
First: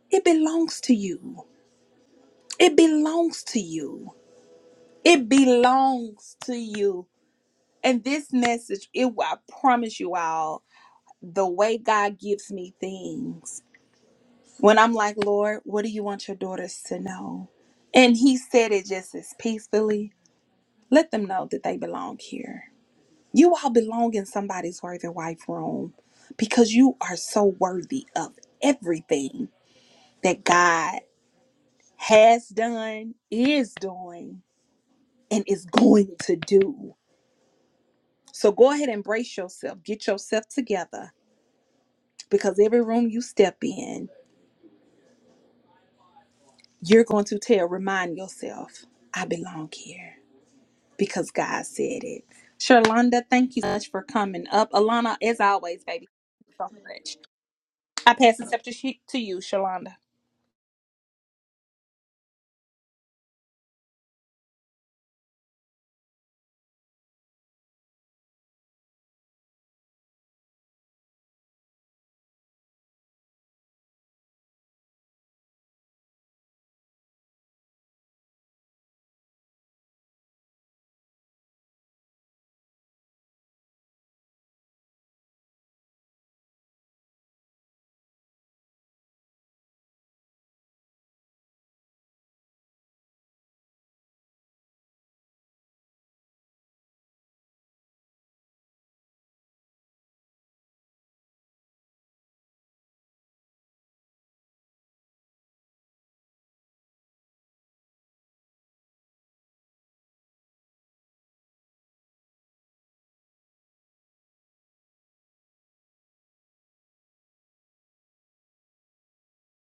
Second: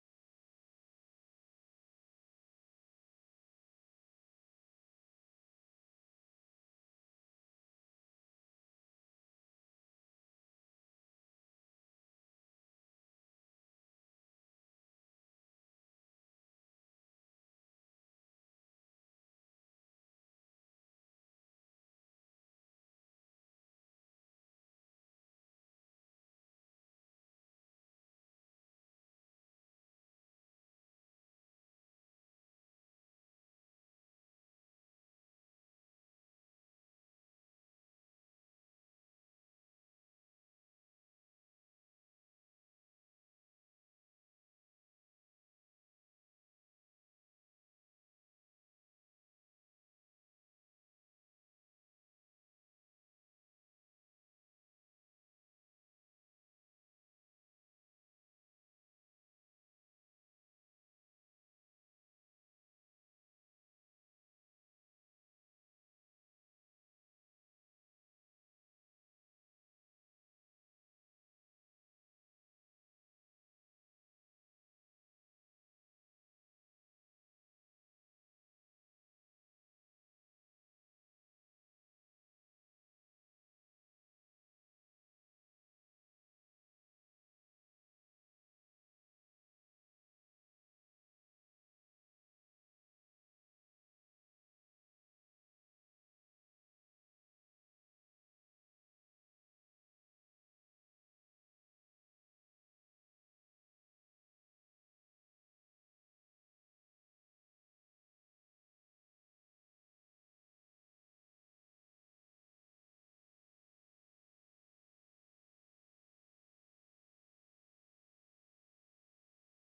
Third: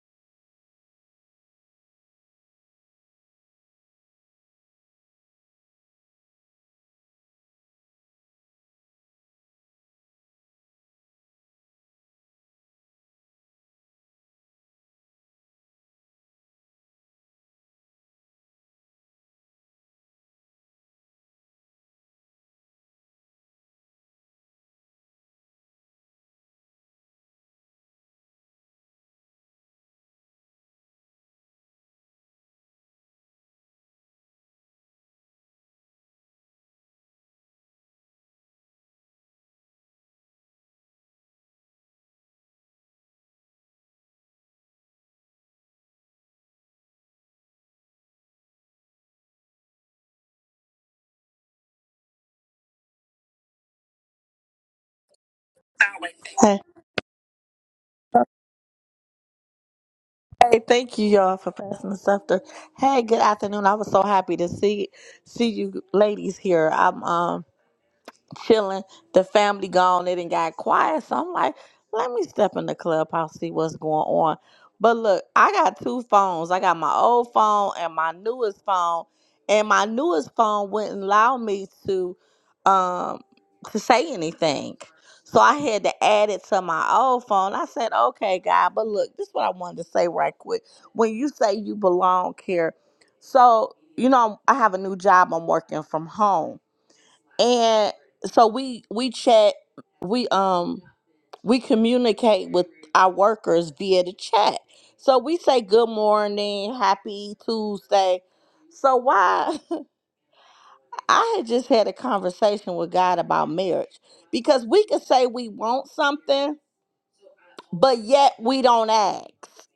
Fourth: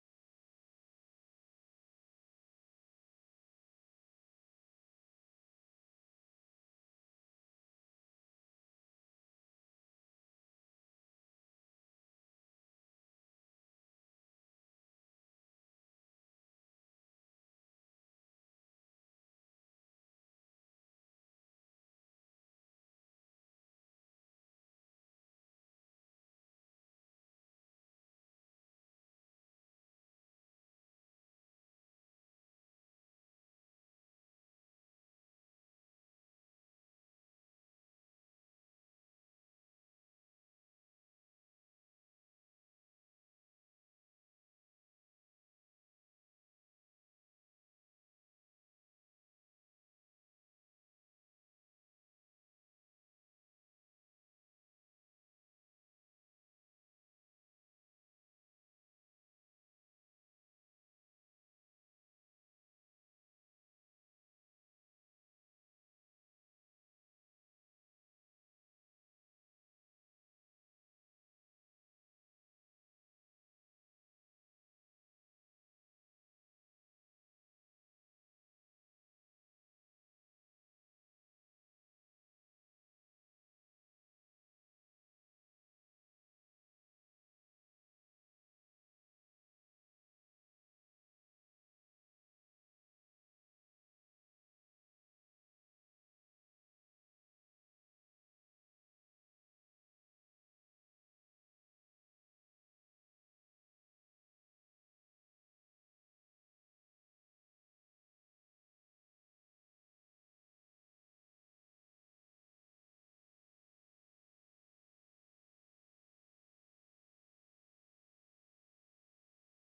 Speaker 2: it belongs to you. It belongs to you. It belongs to you. And this message, it, I promise you all, the way God gives me things when I'm like, Lord, what do you want your daughters to know? And he said it just as peacefully. Let them know that they belong here. You all belong in somebody's worthy wife room because you are so worthy of everything that God has done, is doing, and is going to do. So go ahead and brace yourself, get yourself together because every room you step in, you're going to tell, remind yourself, I belong here. because God said it. Sherlonda, thank you so much for coming up. Alana, as always, baby, thank you
Speaker 4: Hey,
Speaker 2: so much. I pass the scepter she- to you, Sherlonda.
Speaker 4: hey, thank you y'all for passing the stuff to. Hey, good afternoon. I was so happy to see see you ladies here. I'm um chilling. The family gone. It and got quiet. So I'm like, let me step in the clubhouse, see what's going on. But look, I got two phones. I got my old phone and my newest phone. And my newest phone wouldn't allow me to um to say anything. So I had to add it to my old phone. I said, okay, God, but look, this is what I wanted to say right quick. When you say you belong here, so you know I have a new job. I'm working from home and so we we chat we um we communicate with our workers via the chat so we say good morning happy tuesday so why i had just had a conversation with god about marriage because we could say we want something but yet we don't ask.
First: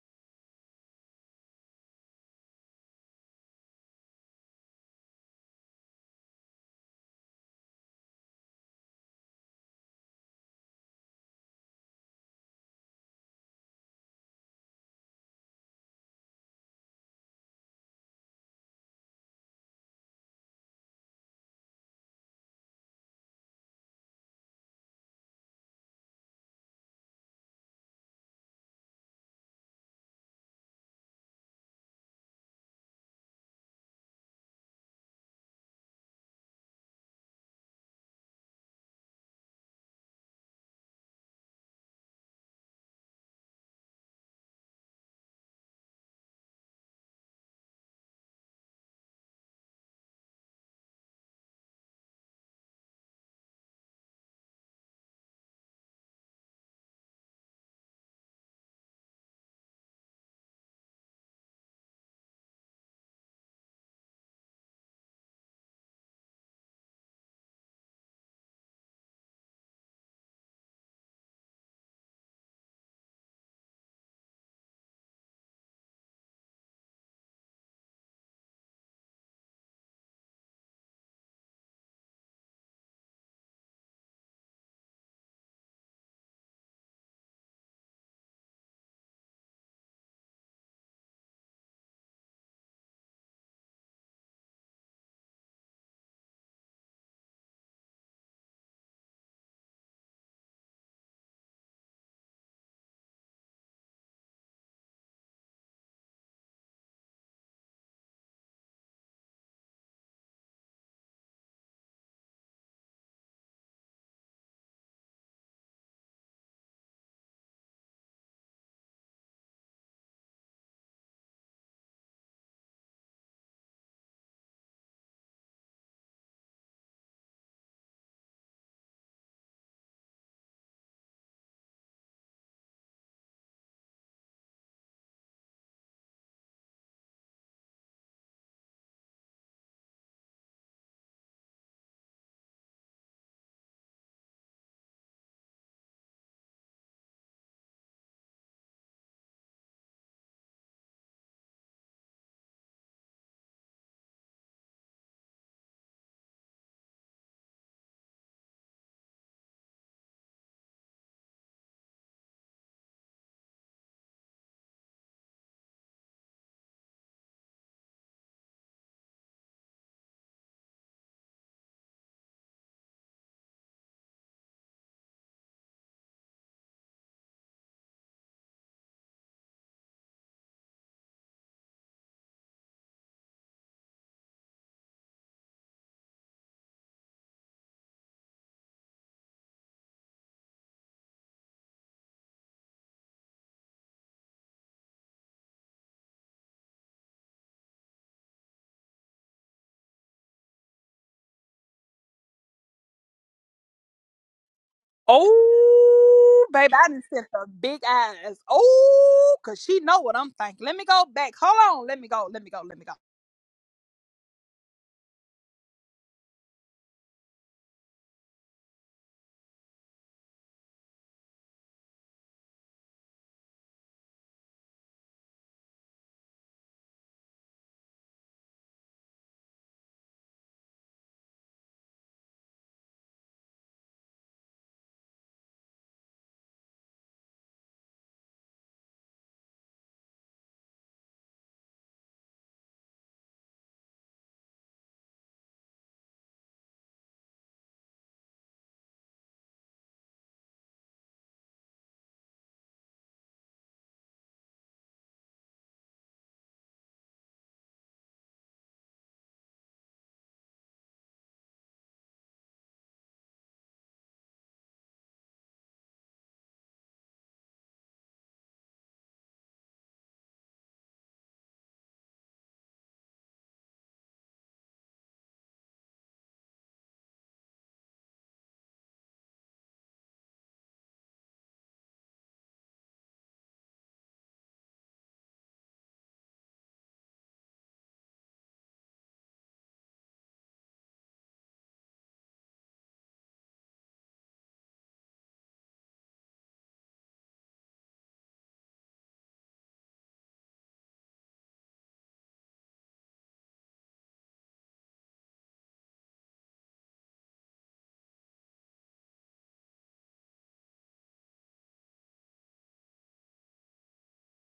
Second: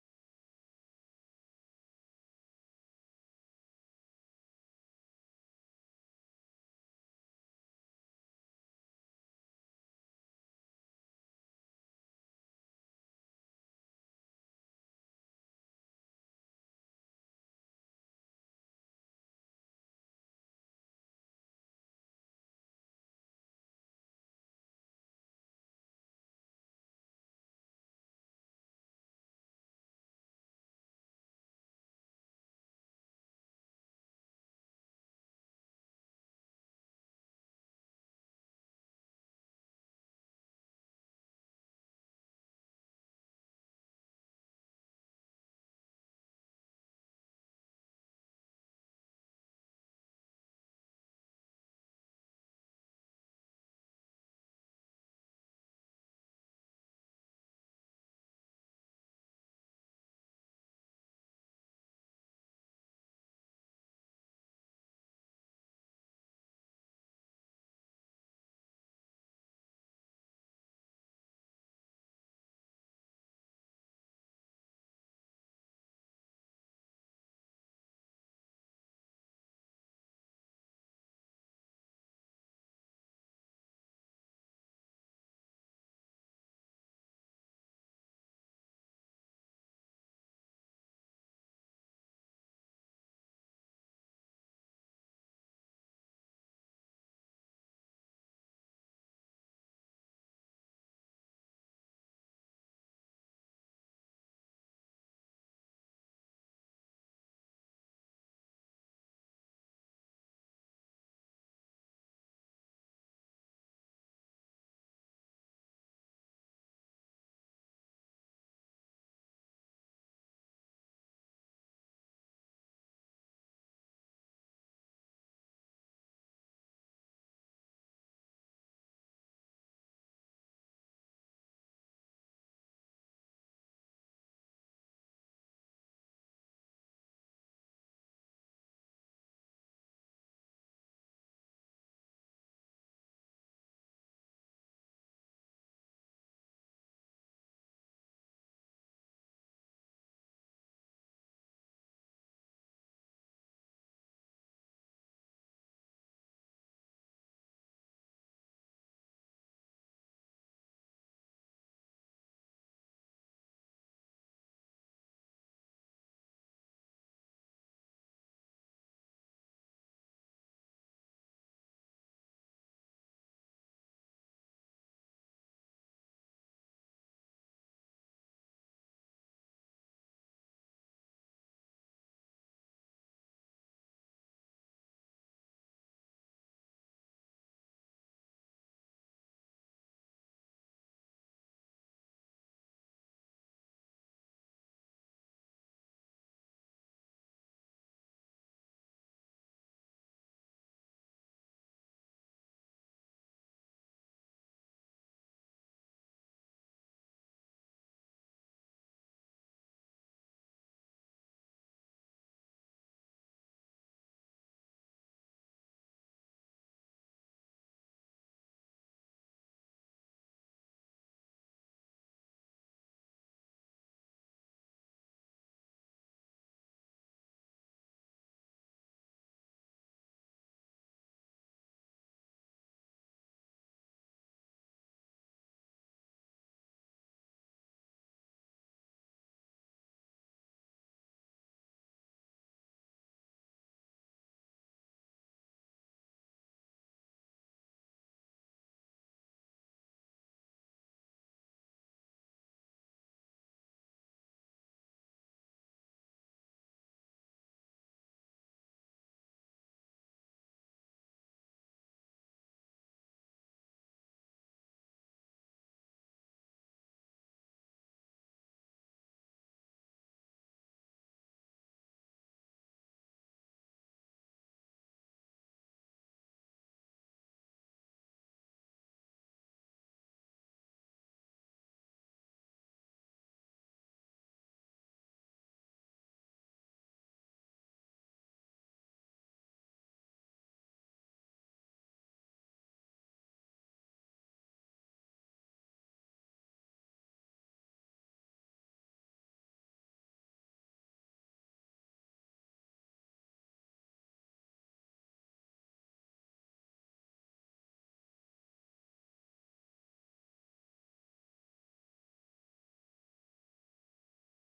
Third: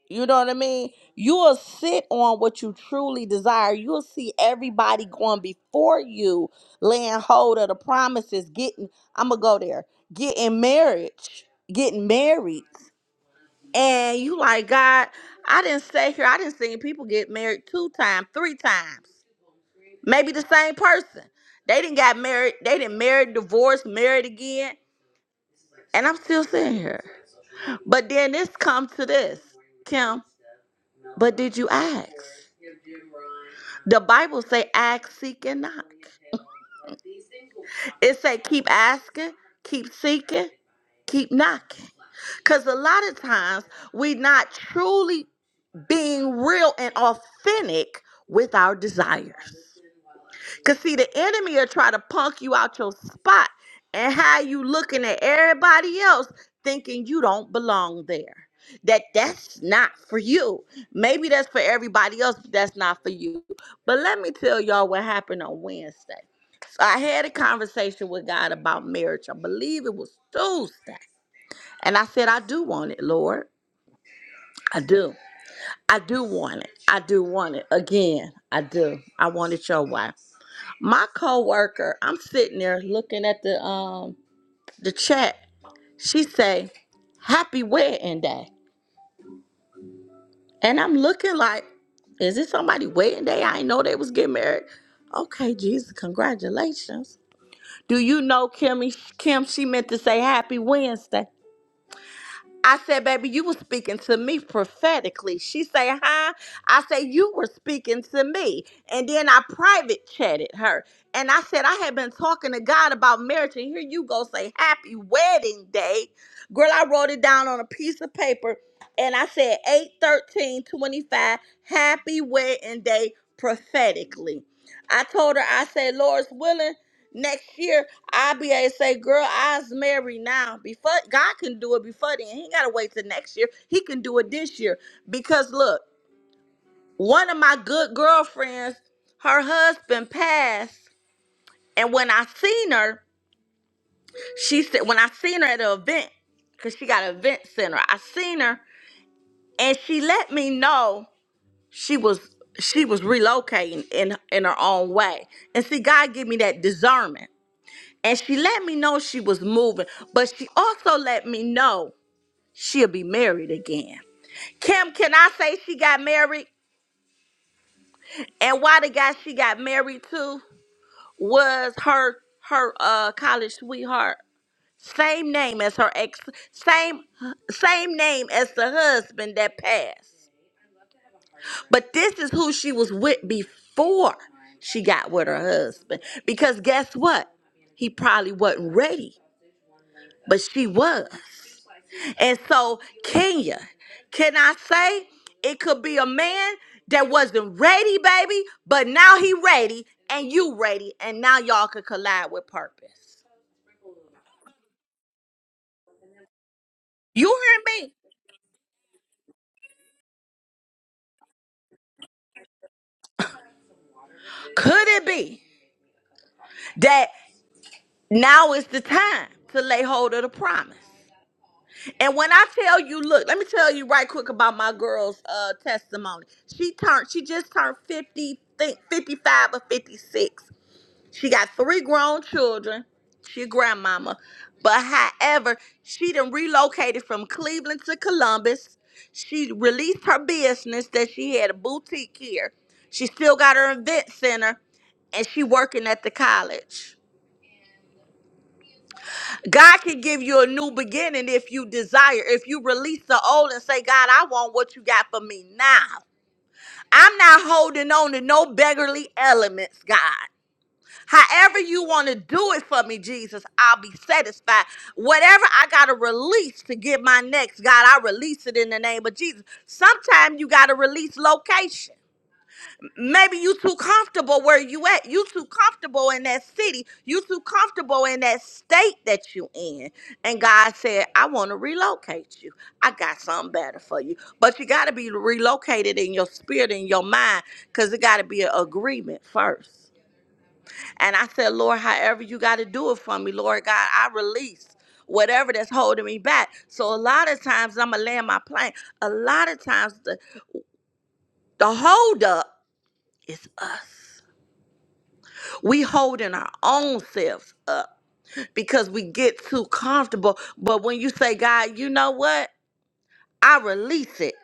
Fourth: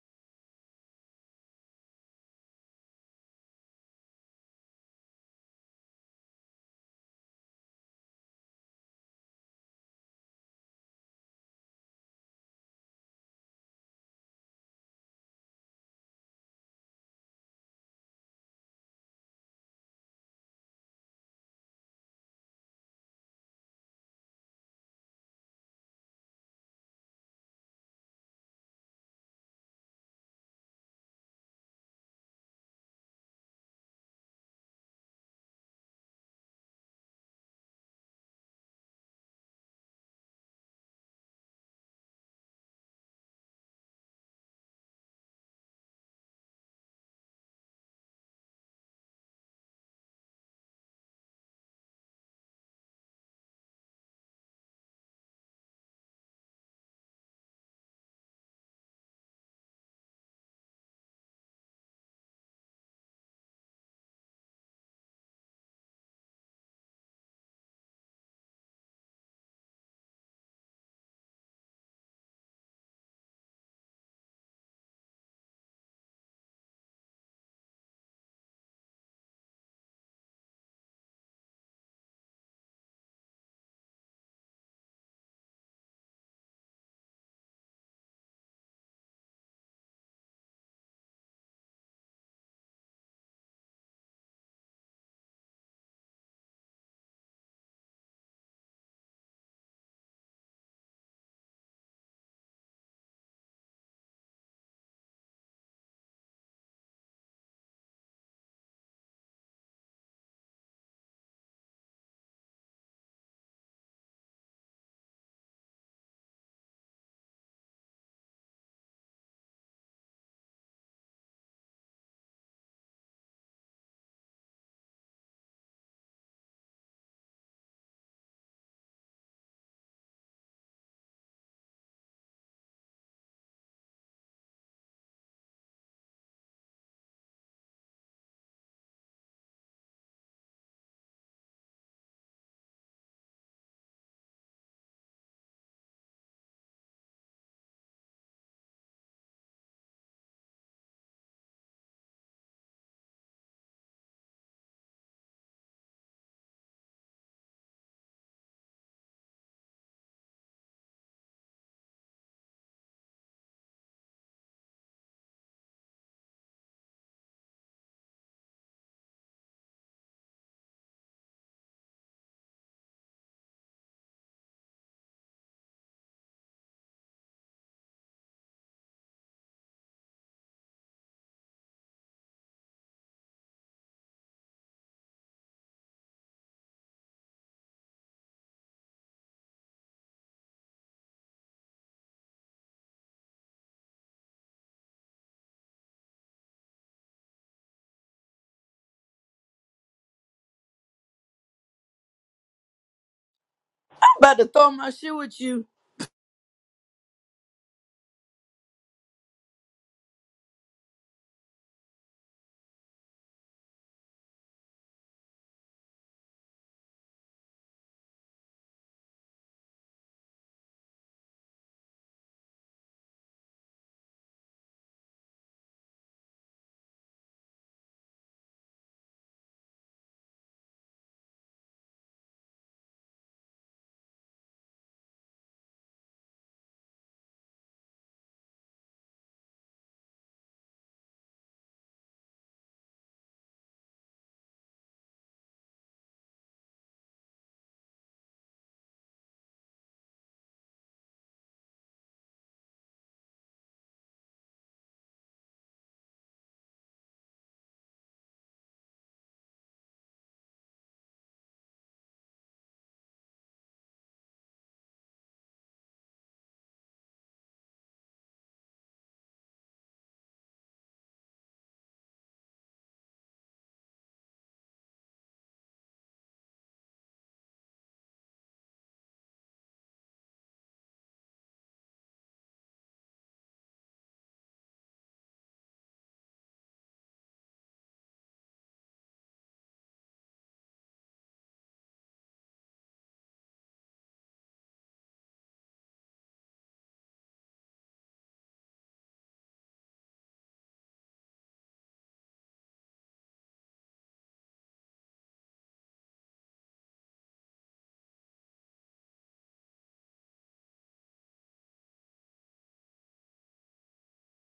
Speaker 4: You know what I mean? You will sit on what you truly desire. You'll see everybody going before you, laying hold of the promises, getting, I'm going to go there, getting marriage, getting married. And you like, God, I didn't stay here. I didn't see people get married two times, three times, maybe the same person. They didn't got married. They didn't married, divorced, married again and I'm still sitting here. But then this comes to this, Kim. But did you ask? The Bible say ask, seek, and knock. It say keep asking, keep seeking, keep knocking. Cause a lot of times we not truly being real and authentic with our desires. Cause see, the enemy will try to punk you out your spot and how you looking at everybody else thinking you don't belong there. That that's not for you. Maybe that's for everybody else, but that's not for you. But let me tell y'all what happened on Wednesday. So I had a conversation with God about marriage. I believe it was Tuesday. And I said, I do want it, Lord. I do. I do want it. I do want it. Again, I do. I want it your way. My coworker, I'm sitting there looking at the um the chat. She say, "Happy wedding day," and I'm looking like, "Is it somebody wedding day? I didn't know they was getting married." Okay, Jesus, congratulations. Do you know Kimmy? Kim, she meant to say Happy Wednesday. I said, baby, you were speaking to me prophetically. She say, huh? I say, you were speaking to me. And then I private chatted her. And I said, I had been talking to God about marriage. And here you go say, happy wedding day. Girl, I wrote it down on a piece of paper. And I said, 8 13 twenty-five, happy wedding day prophetically. I told her, I said, Lord's willing. Next year, I'll be able to say, girl, I's married now. Before God can do it before then. He ain't gotta wait till next year. He can do it this year. Because look, one of my good girlfriends, her husband passed. And when I seen her, she said, when I seen her at an event, because she got an event center, I seen her and she let me know she was she was relocating in in her own way. And see, God give me that discernment. And she let me know she was moving, but she also let me know she'll be married again. Kim, can I say she got married? And why the guy she got married to was her her uh college sweetheart. Same name as her ex, same same name as the husband that passed. But this is who she was with before she got with her husband. Because guess what? He probably wasn't ready but she was. And so, Kenya, can I say it could be a man that wasn't ready, baby, but now he ready and you ready, and now y'all could collide with purpose.
Speaker 1: About to throw my shit with you.
Speaker 2: Oh, baby, I didn't
Speaker 4: You
Speaker 2: her big
Speaker 4: hear me?
Speaker 2: eyes. Oh, cause she know what I'm thinking. Let me go back. Hold on. Let me go. Let me go. Let me go.
Speaker 4: Could it be that now is the time to lay hold of the promise? And when I tell you, look, let me tell you right quick about my girl's uh testimony. She turned, she just turned 50, think 55 or 56. She got three grown children. She a grandmama. But however, she done relocated from Cleveland to Columbus. She released her business that she had a boutique here. She still got her event center and she working at the college. God can give you a new beginning if you desire. If you release the old and say, God, I want what you got for me now. I'm not holding on to no beggarly elements, God. However, you want to do it for me, Jesus, I'll be satisfied. Whatever I got to release to get my next, God, I release it in the name of Jesus. Sometimes you got to release location. Maybe you too comfortable where you at. You too comfortable in that city. You too comfortable in that state that you in. And God said, I want to relocate you. I got something better for you. But you got to be relocated in your spirit, in your mind, because it got to be an agreement first. And I said, Lord, however you got to do it for me, Lord God, I release whatever that's holding me back. So a lot of times I'm going to land my plane. A lot of times the, the hold up is us. We holding our own selves up because we get too comfortable. But when you say, God, you know what? I release it.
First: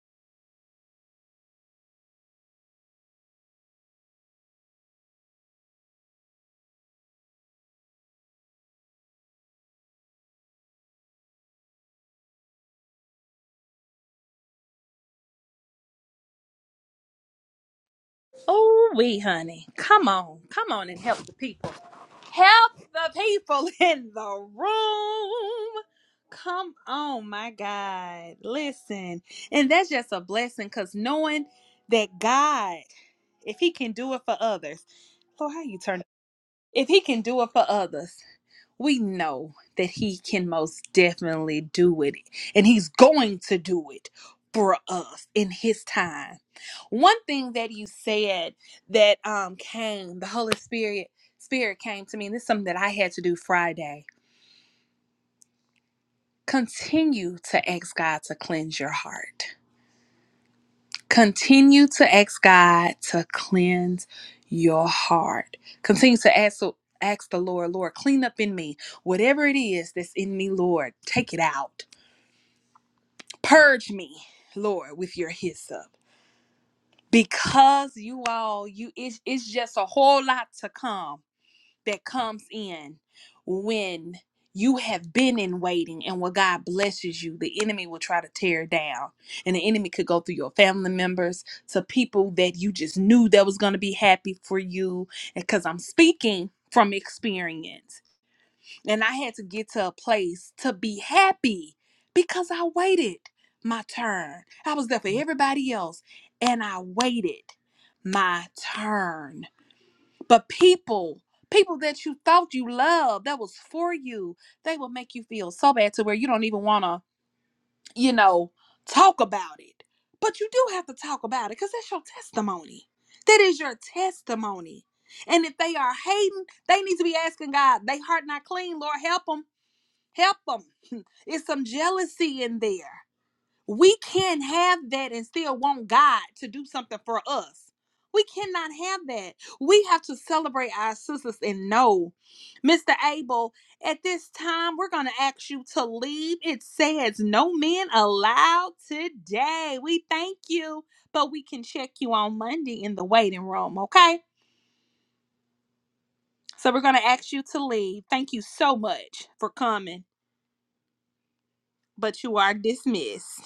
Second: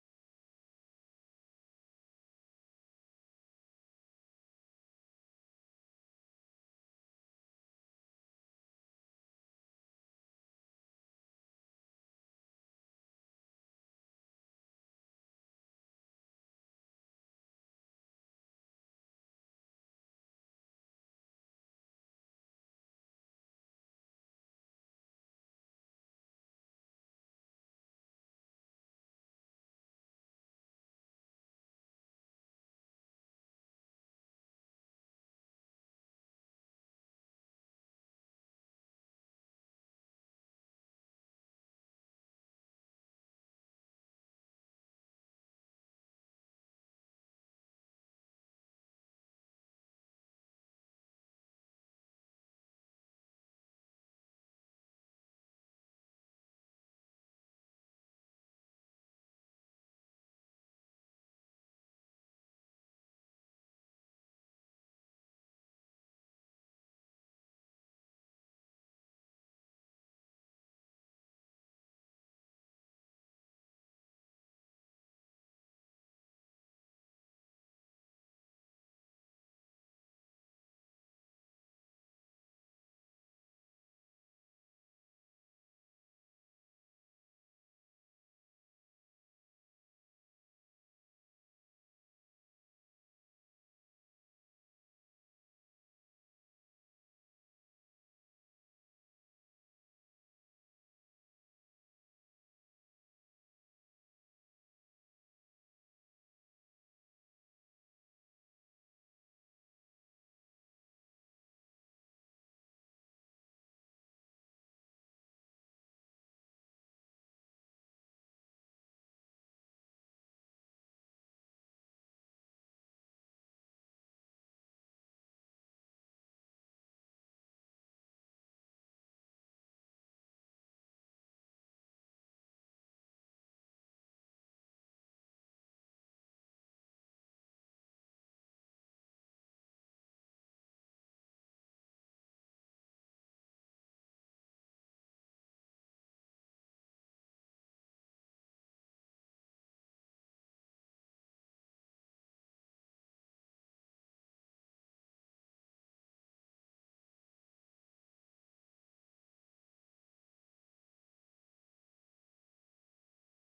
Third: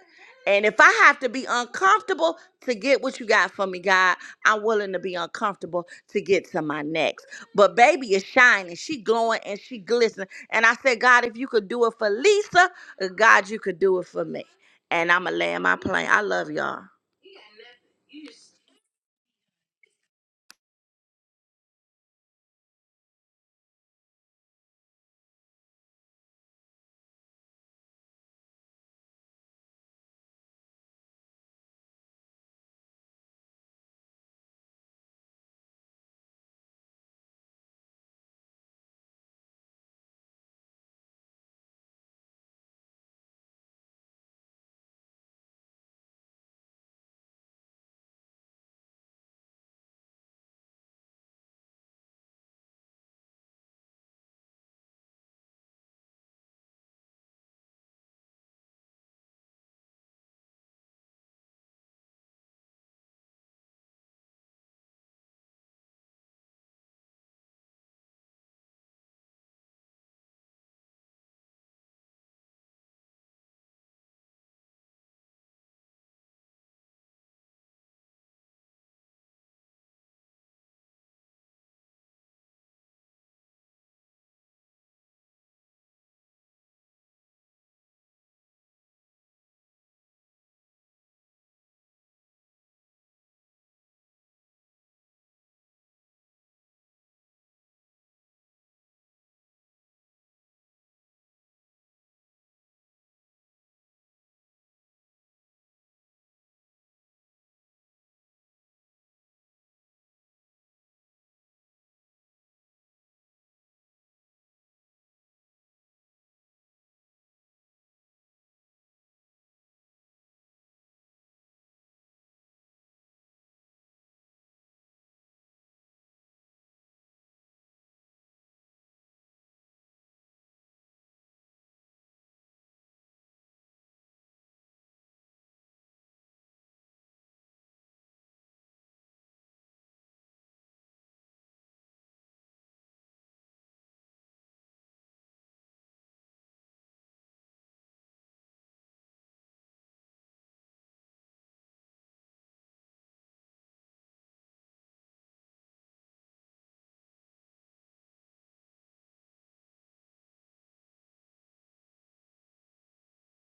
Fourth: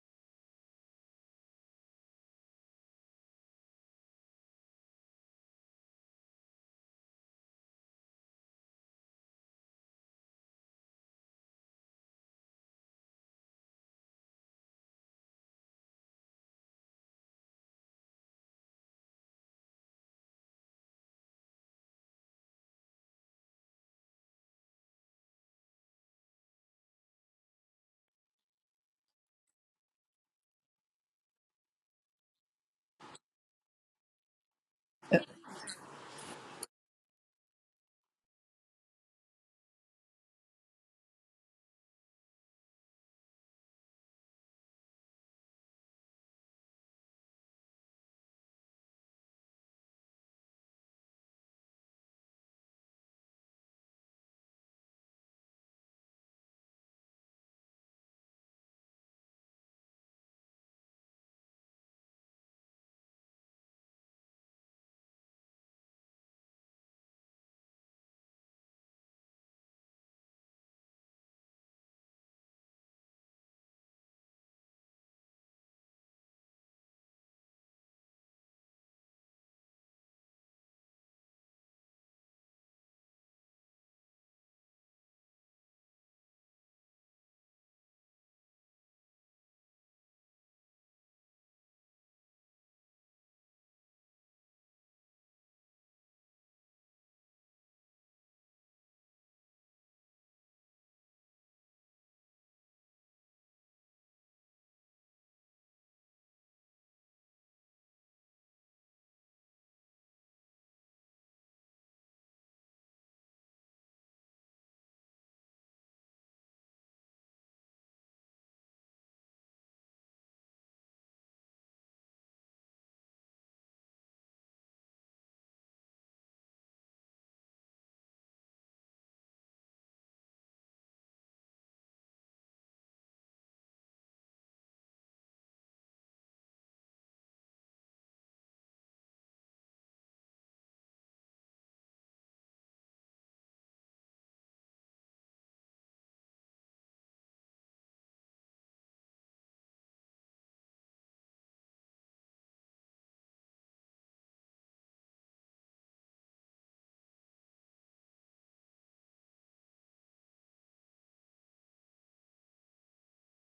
Speaker 4: And if I have to be uncomfortable to get what you got for me, God, I'm willing to be uncomfortable to get to my next. But baby is shining. She glowing and she glistening. And I said, God, if you could do it for Lisa, uh, God, you could do it for me. And I'ma land my plane. I love y'all.
Speaker 2: Oh, we, honey. Come on. Come on and help the people. Help the people in the room. Come on, my God. Listen. And that's just a blessing because knowing that God, if He can do it for others, Lord, how you turn? If He can do it for others, we know that he can most definitely do it and he's going to do it for us in his time one thing that you said that um came the holy spirit spirit came to me and this is something that i had to do friday continue to ask god to cleanse your heart continue to ask god to cleanse your heart continue to ask ask the lord lord clean up in me whatever it is that's in me lord take it out purge me lord with your hyssop because you all you it's, it's just a whole lot to come that comes in when you have been in waiting and when god blesses you the enemy will try to tear down and the enemy could go through your family members to people that you just knew that was going to be happy for you because i'm speaking from experience and I had to get to a place to be happy because I waited my turn. I was there for everybody else and I waited my turn. But people, people that you thought you loved, that was for you, they will make you feel so bad to where you don't even want to, you know, talk about it. But you do have to talk about it because that's your testimony. That is your testimony. And if they are hating, they need to be asking God, they heart not clean, Lord, help them. Help them. It's some jealousy in there. We can't have that and still want God to do something for us. We cannot have that. We have to celebrate our sisters and know, Mr. Abel, at this time, we're going to ask you to leave. It says no men allowed today. We thank you, but we can check you on Monday in the waiting room, okay? So we're going to ask you to leave. Thank you so much for coming, but you are dismissed.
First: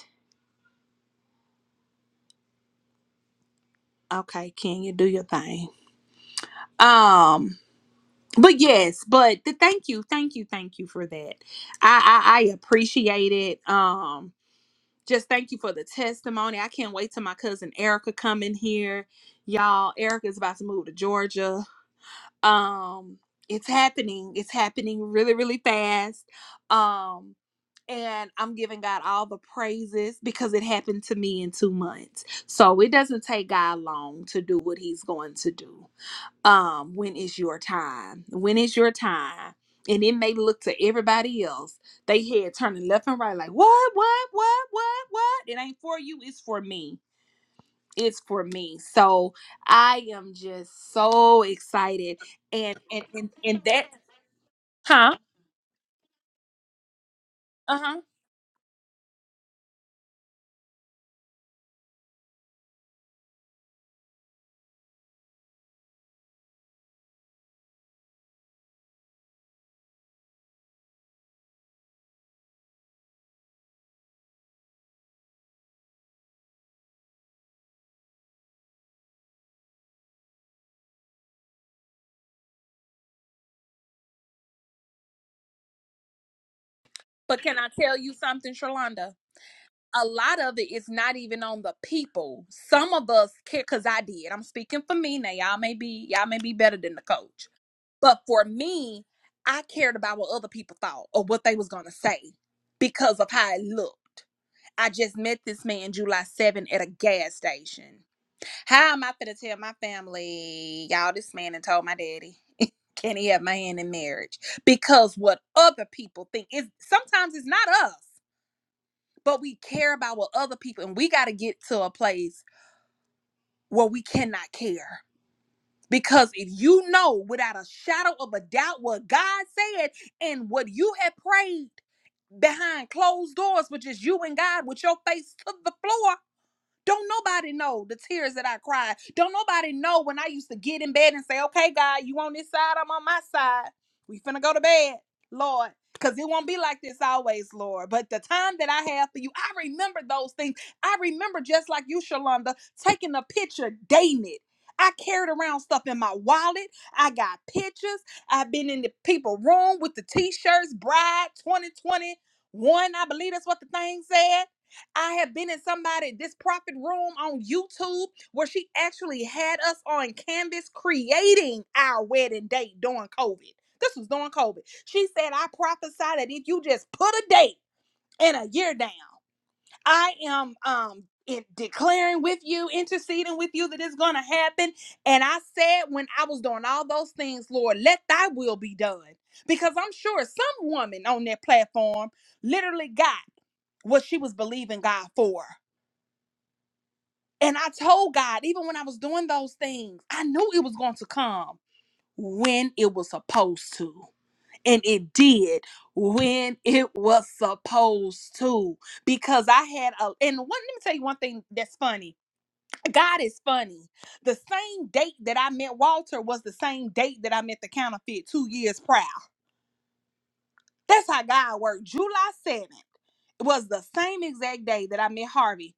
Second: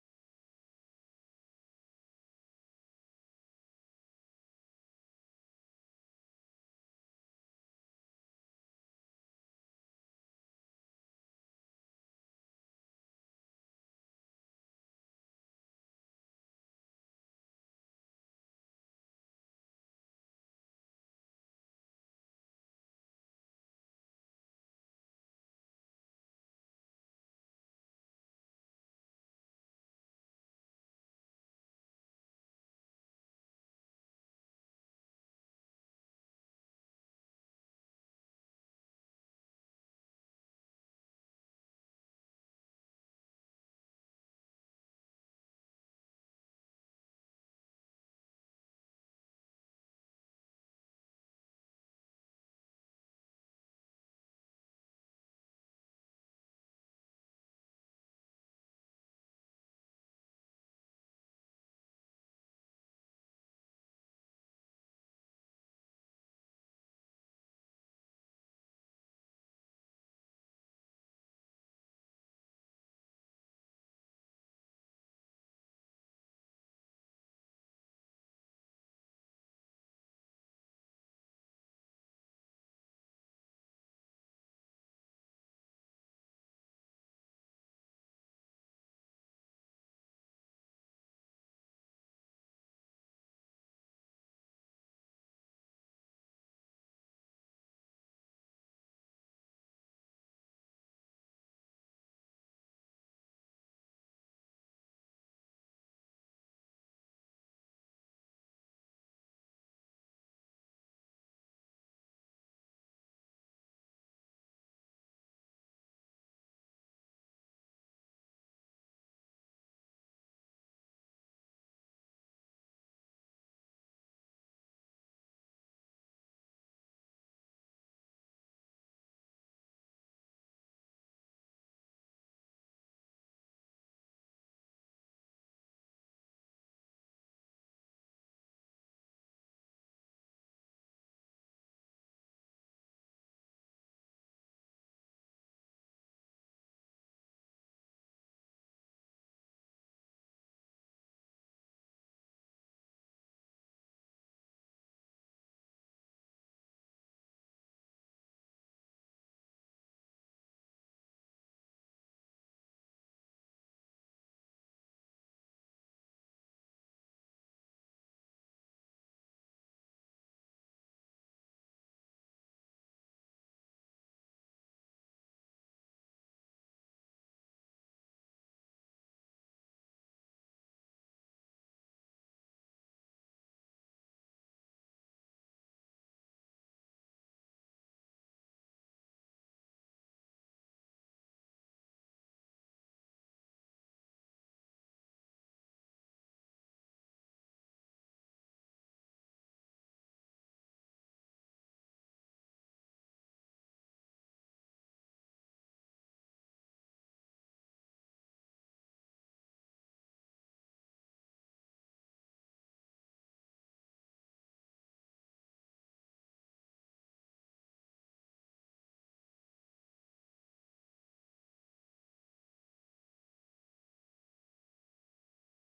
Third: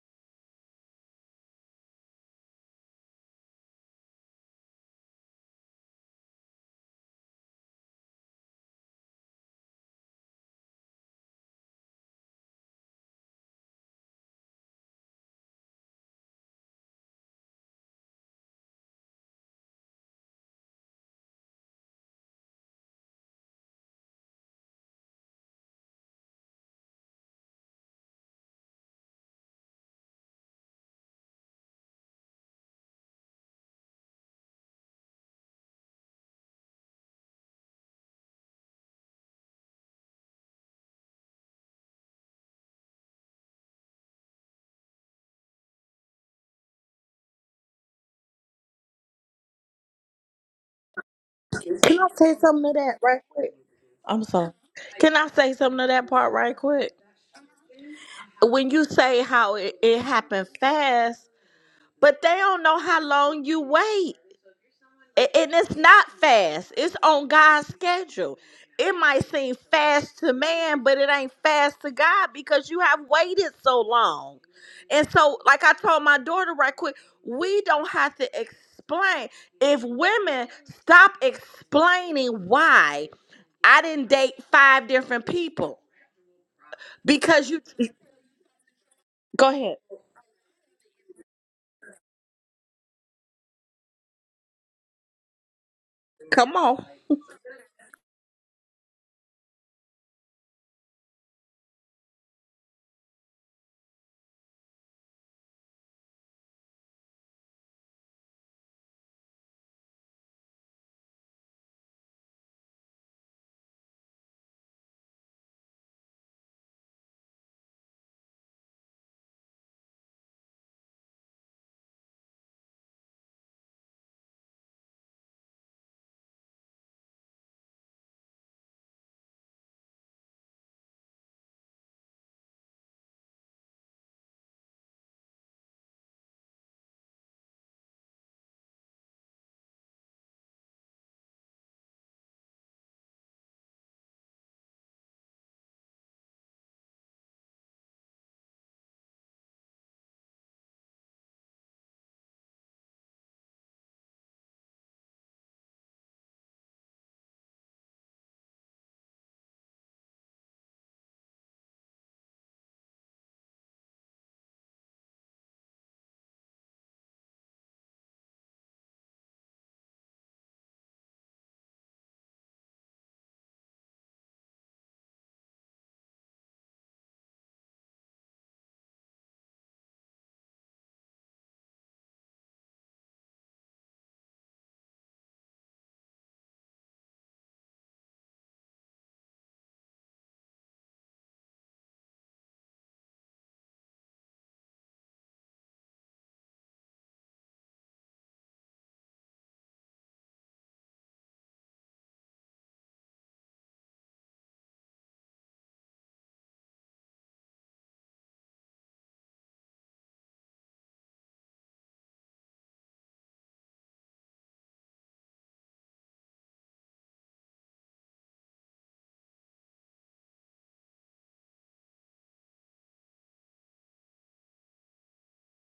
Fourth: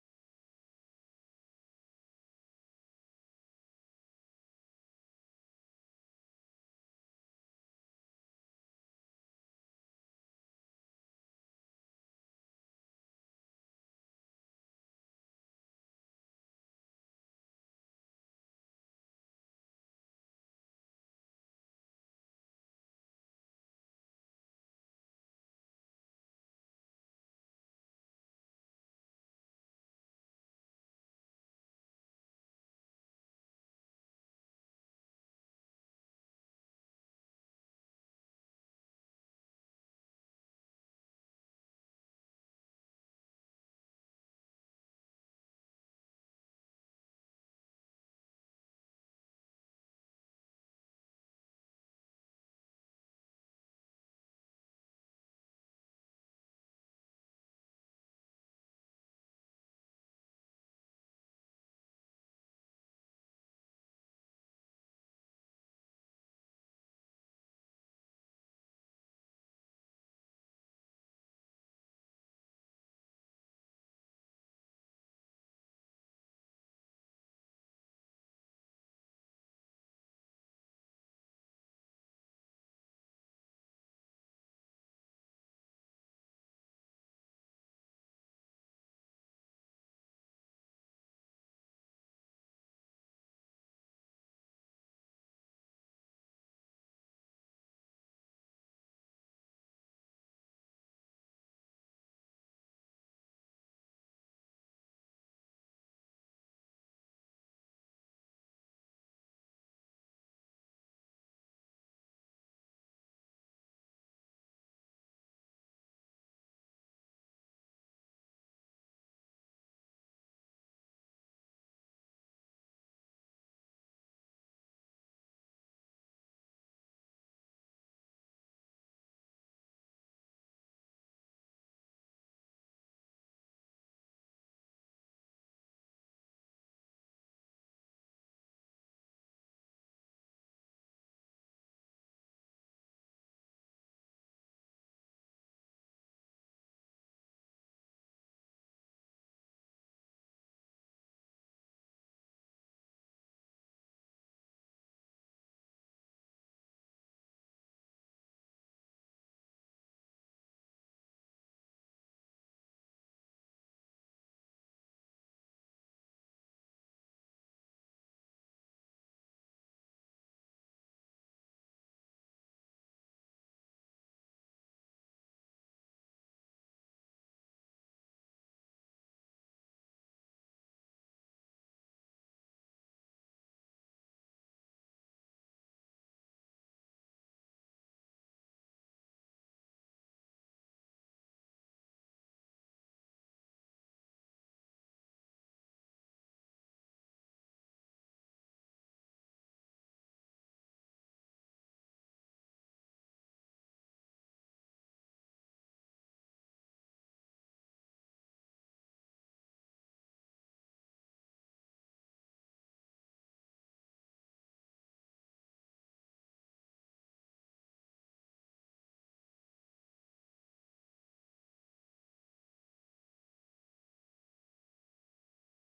Speaker 2: Okay, Kenya, do your thing. Um, but yes, but the thank you, thank you, thank you for that. I I, I appreciate it. Um, just thank you for the testimony. I can't wait till my cousin Erica come in here. Y'all, Erica's about to move to Georgia. Um, it's happening. It's happening really, really fast. Um, and I'm giving God all the praises because it happened to me in two months. So it doesn't take God long to do what he's going to do. um when is your time when is your time and it may look to everybody else they head turning left and right like what what what what what it ain't for you it's for me it's for me so i am just so
Speaker 4: Can I
Speaker 2: excited
Speaker 4: say something to
Speaker 2: and
Speaker 4: that
Speaker 2: and
Speaker 4: right
Speaker 2: and,
Speaker 4: quick?
Speaker 2: and that
Speaker 4: I'm sorry. Can
Speaker 2: huh
Speaker 4: I say something to that part right quick?
Speaker 2: uh-huh
Speaker 4: When you say how it, it happened fast, but they don't know how long you wait. A- and it's not fast it's on god's schedule it might seem fast to man but it ain't fast to god because you have waited so long and so like i told my daughter right quick we don't have to explain if women stop explaining why i didn't date five different people
Speaker 2: but
Speaker 4: because
Speaker 2: can
Speaker 4: you
Speaker 2: i tell you something shalonda
Speaker 4: go ahead
Speaker 2: a lot of it is not even on the people some of us care because i did i'm speaking for me now y'all may be y'all may be
Speaker 4: come
Speaker 2: better
Speaker 4: on
Speaker 2: than the coach But for me, I cared about what other people thought or what they was gonna say because of how it looked. I just met this man July 7 at a gas station. How am I finna tell my family, y'all, this man and told my daddy, can he have my hand in marriage? Because what other people think is sometimes it's not us, but we care about what other people and we gotta get to a place where we cannot care because if you know without a shadow of a doubt what God said and what you had prayed behind closed doors, which is you and God with your face to the floor, don't nobody know the tears that I cried. Don't nobody know when I used to get in bed and say, okay, God, you on this side, I'm on my side. We finna go to bed, Lord. Because it won't be like this always, Lord. But the time that I have for you, I remember those things. I remember just like you, Shalonda, taking a picture, dating it. I carried around stuff in my wallet. I got pictures. I've been in the people room with the t-shirts, bride 2021. I believe that's what the thing said. I have been in somebody, this prophet room on YouTube, where she actually had us on canvas creating our wedding date during COVID. This was during COVID. She said, I prophesy that if you just put a date and a year down, I am um in declaring with you, interceding with you that it's gonna happen. And I said, when I was doing all those things, Lord, let thy will be done. Because I'm sure some woman on that platform literally got what she was believing God for. And I told God, even when I was doing those things, I knew it was going to come when it was supposed to. And it did when it was supposed to. Because I had a, and one, let me tell you one thing that's funny. God is funny. The same date that I met Walter was the same date that I met the counterfeit two years prior. That's how God worked. July 7th was the same exact day that I met Harvey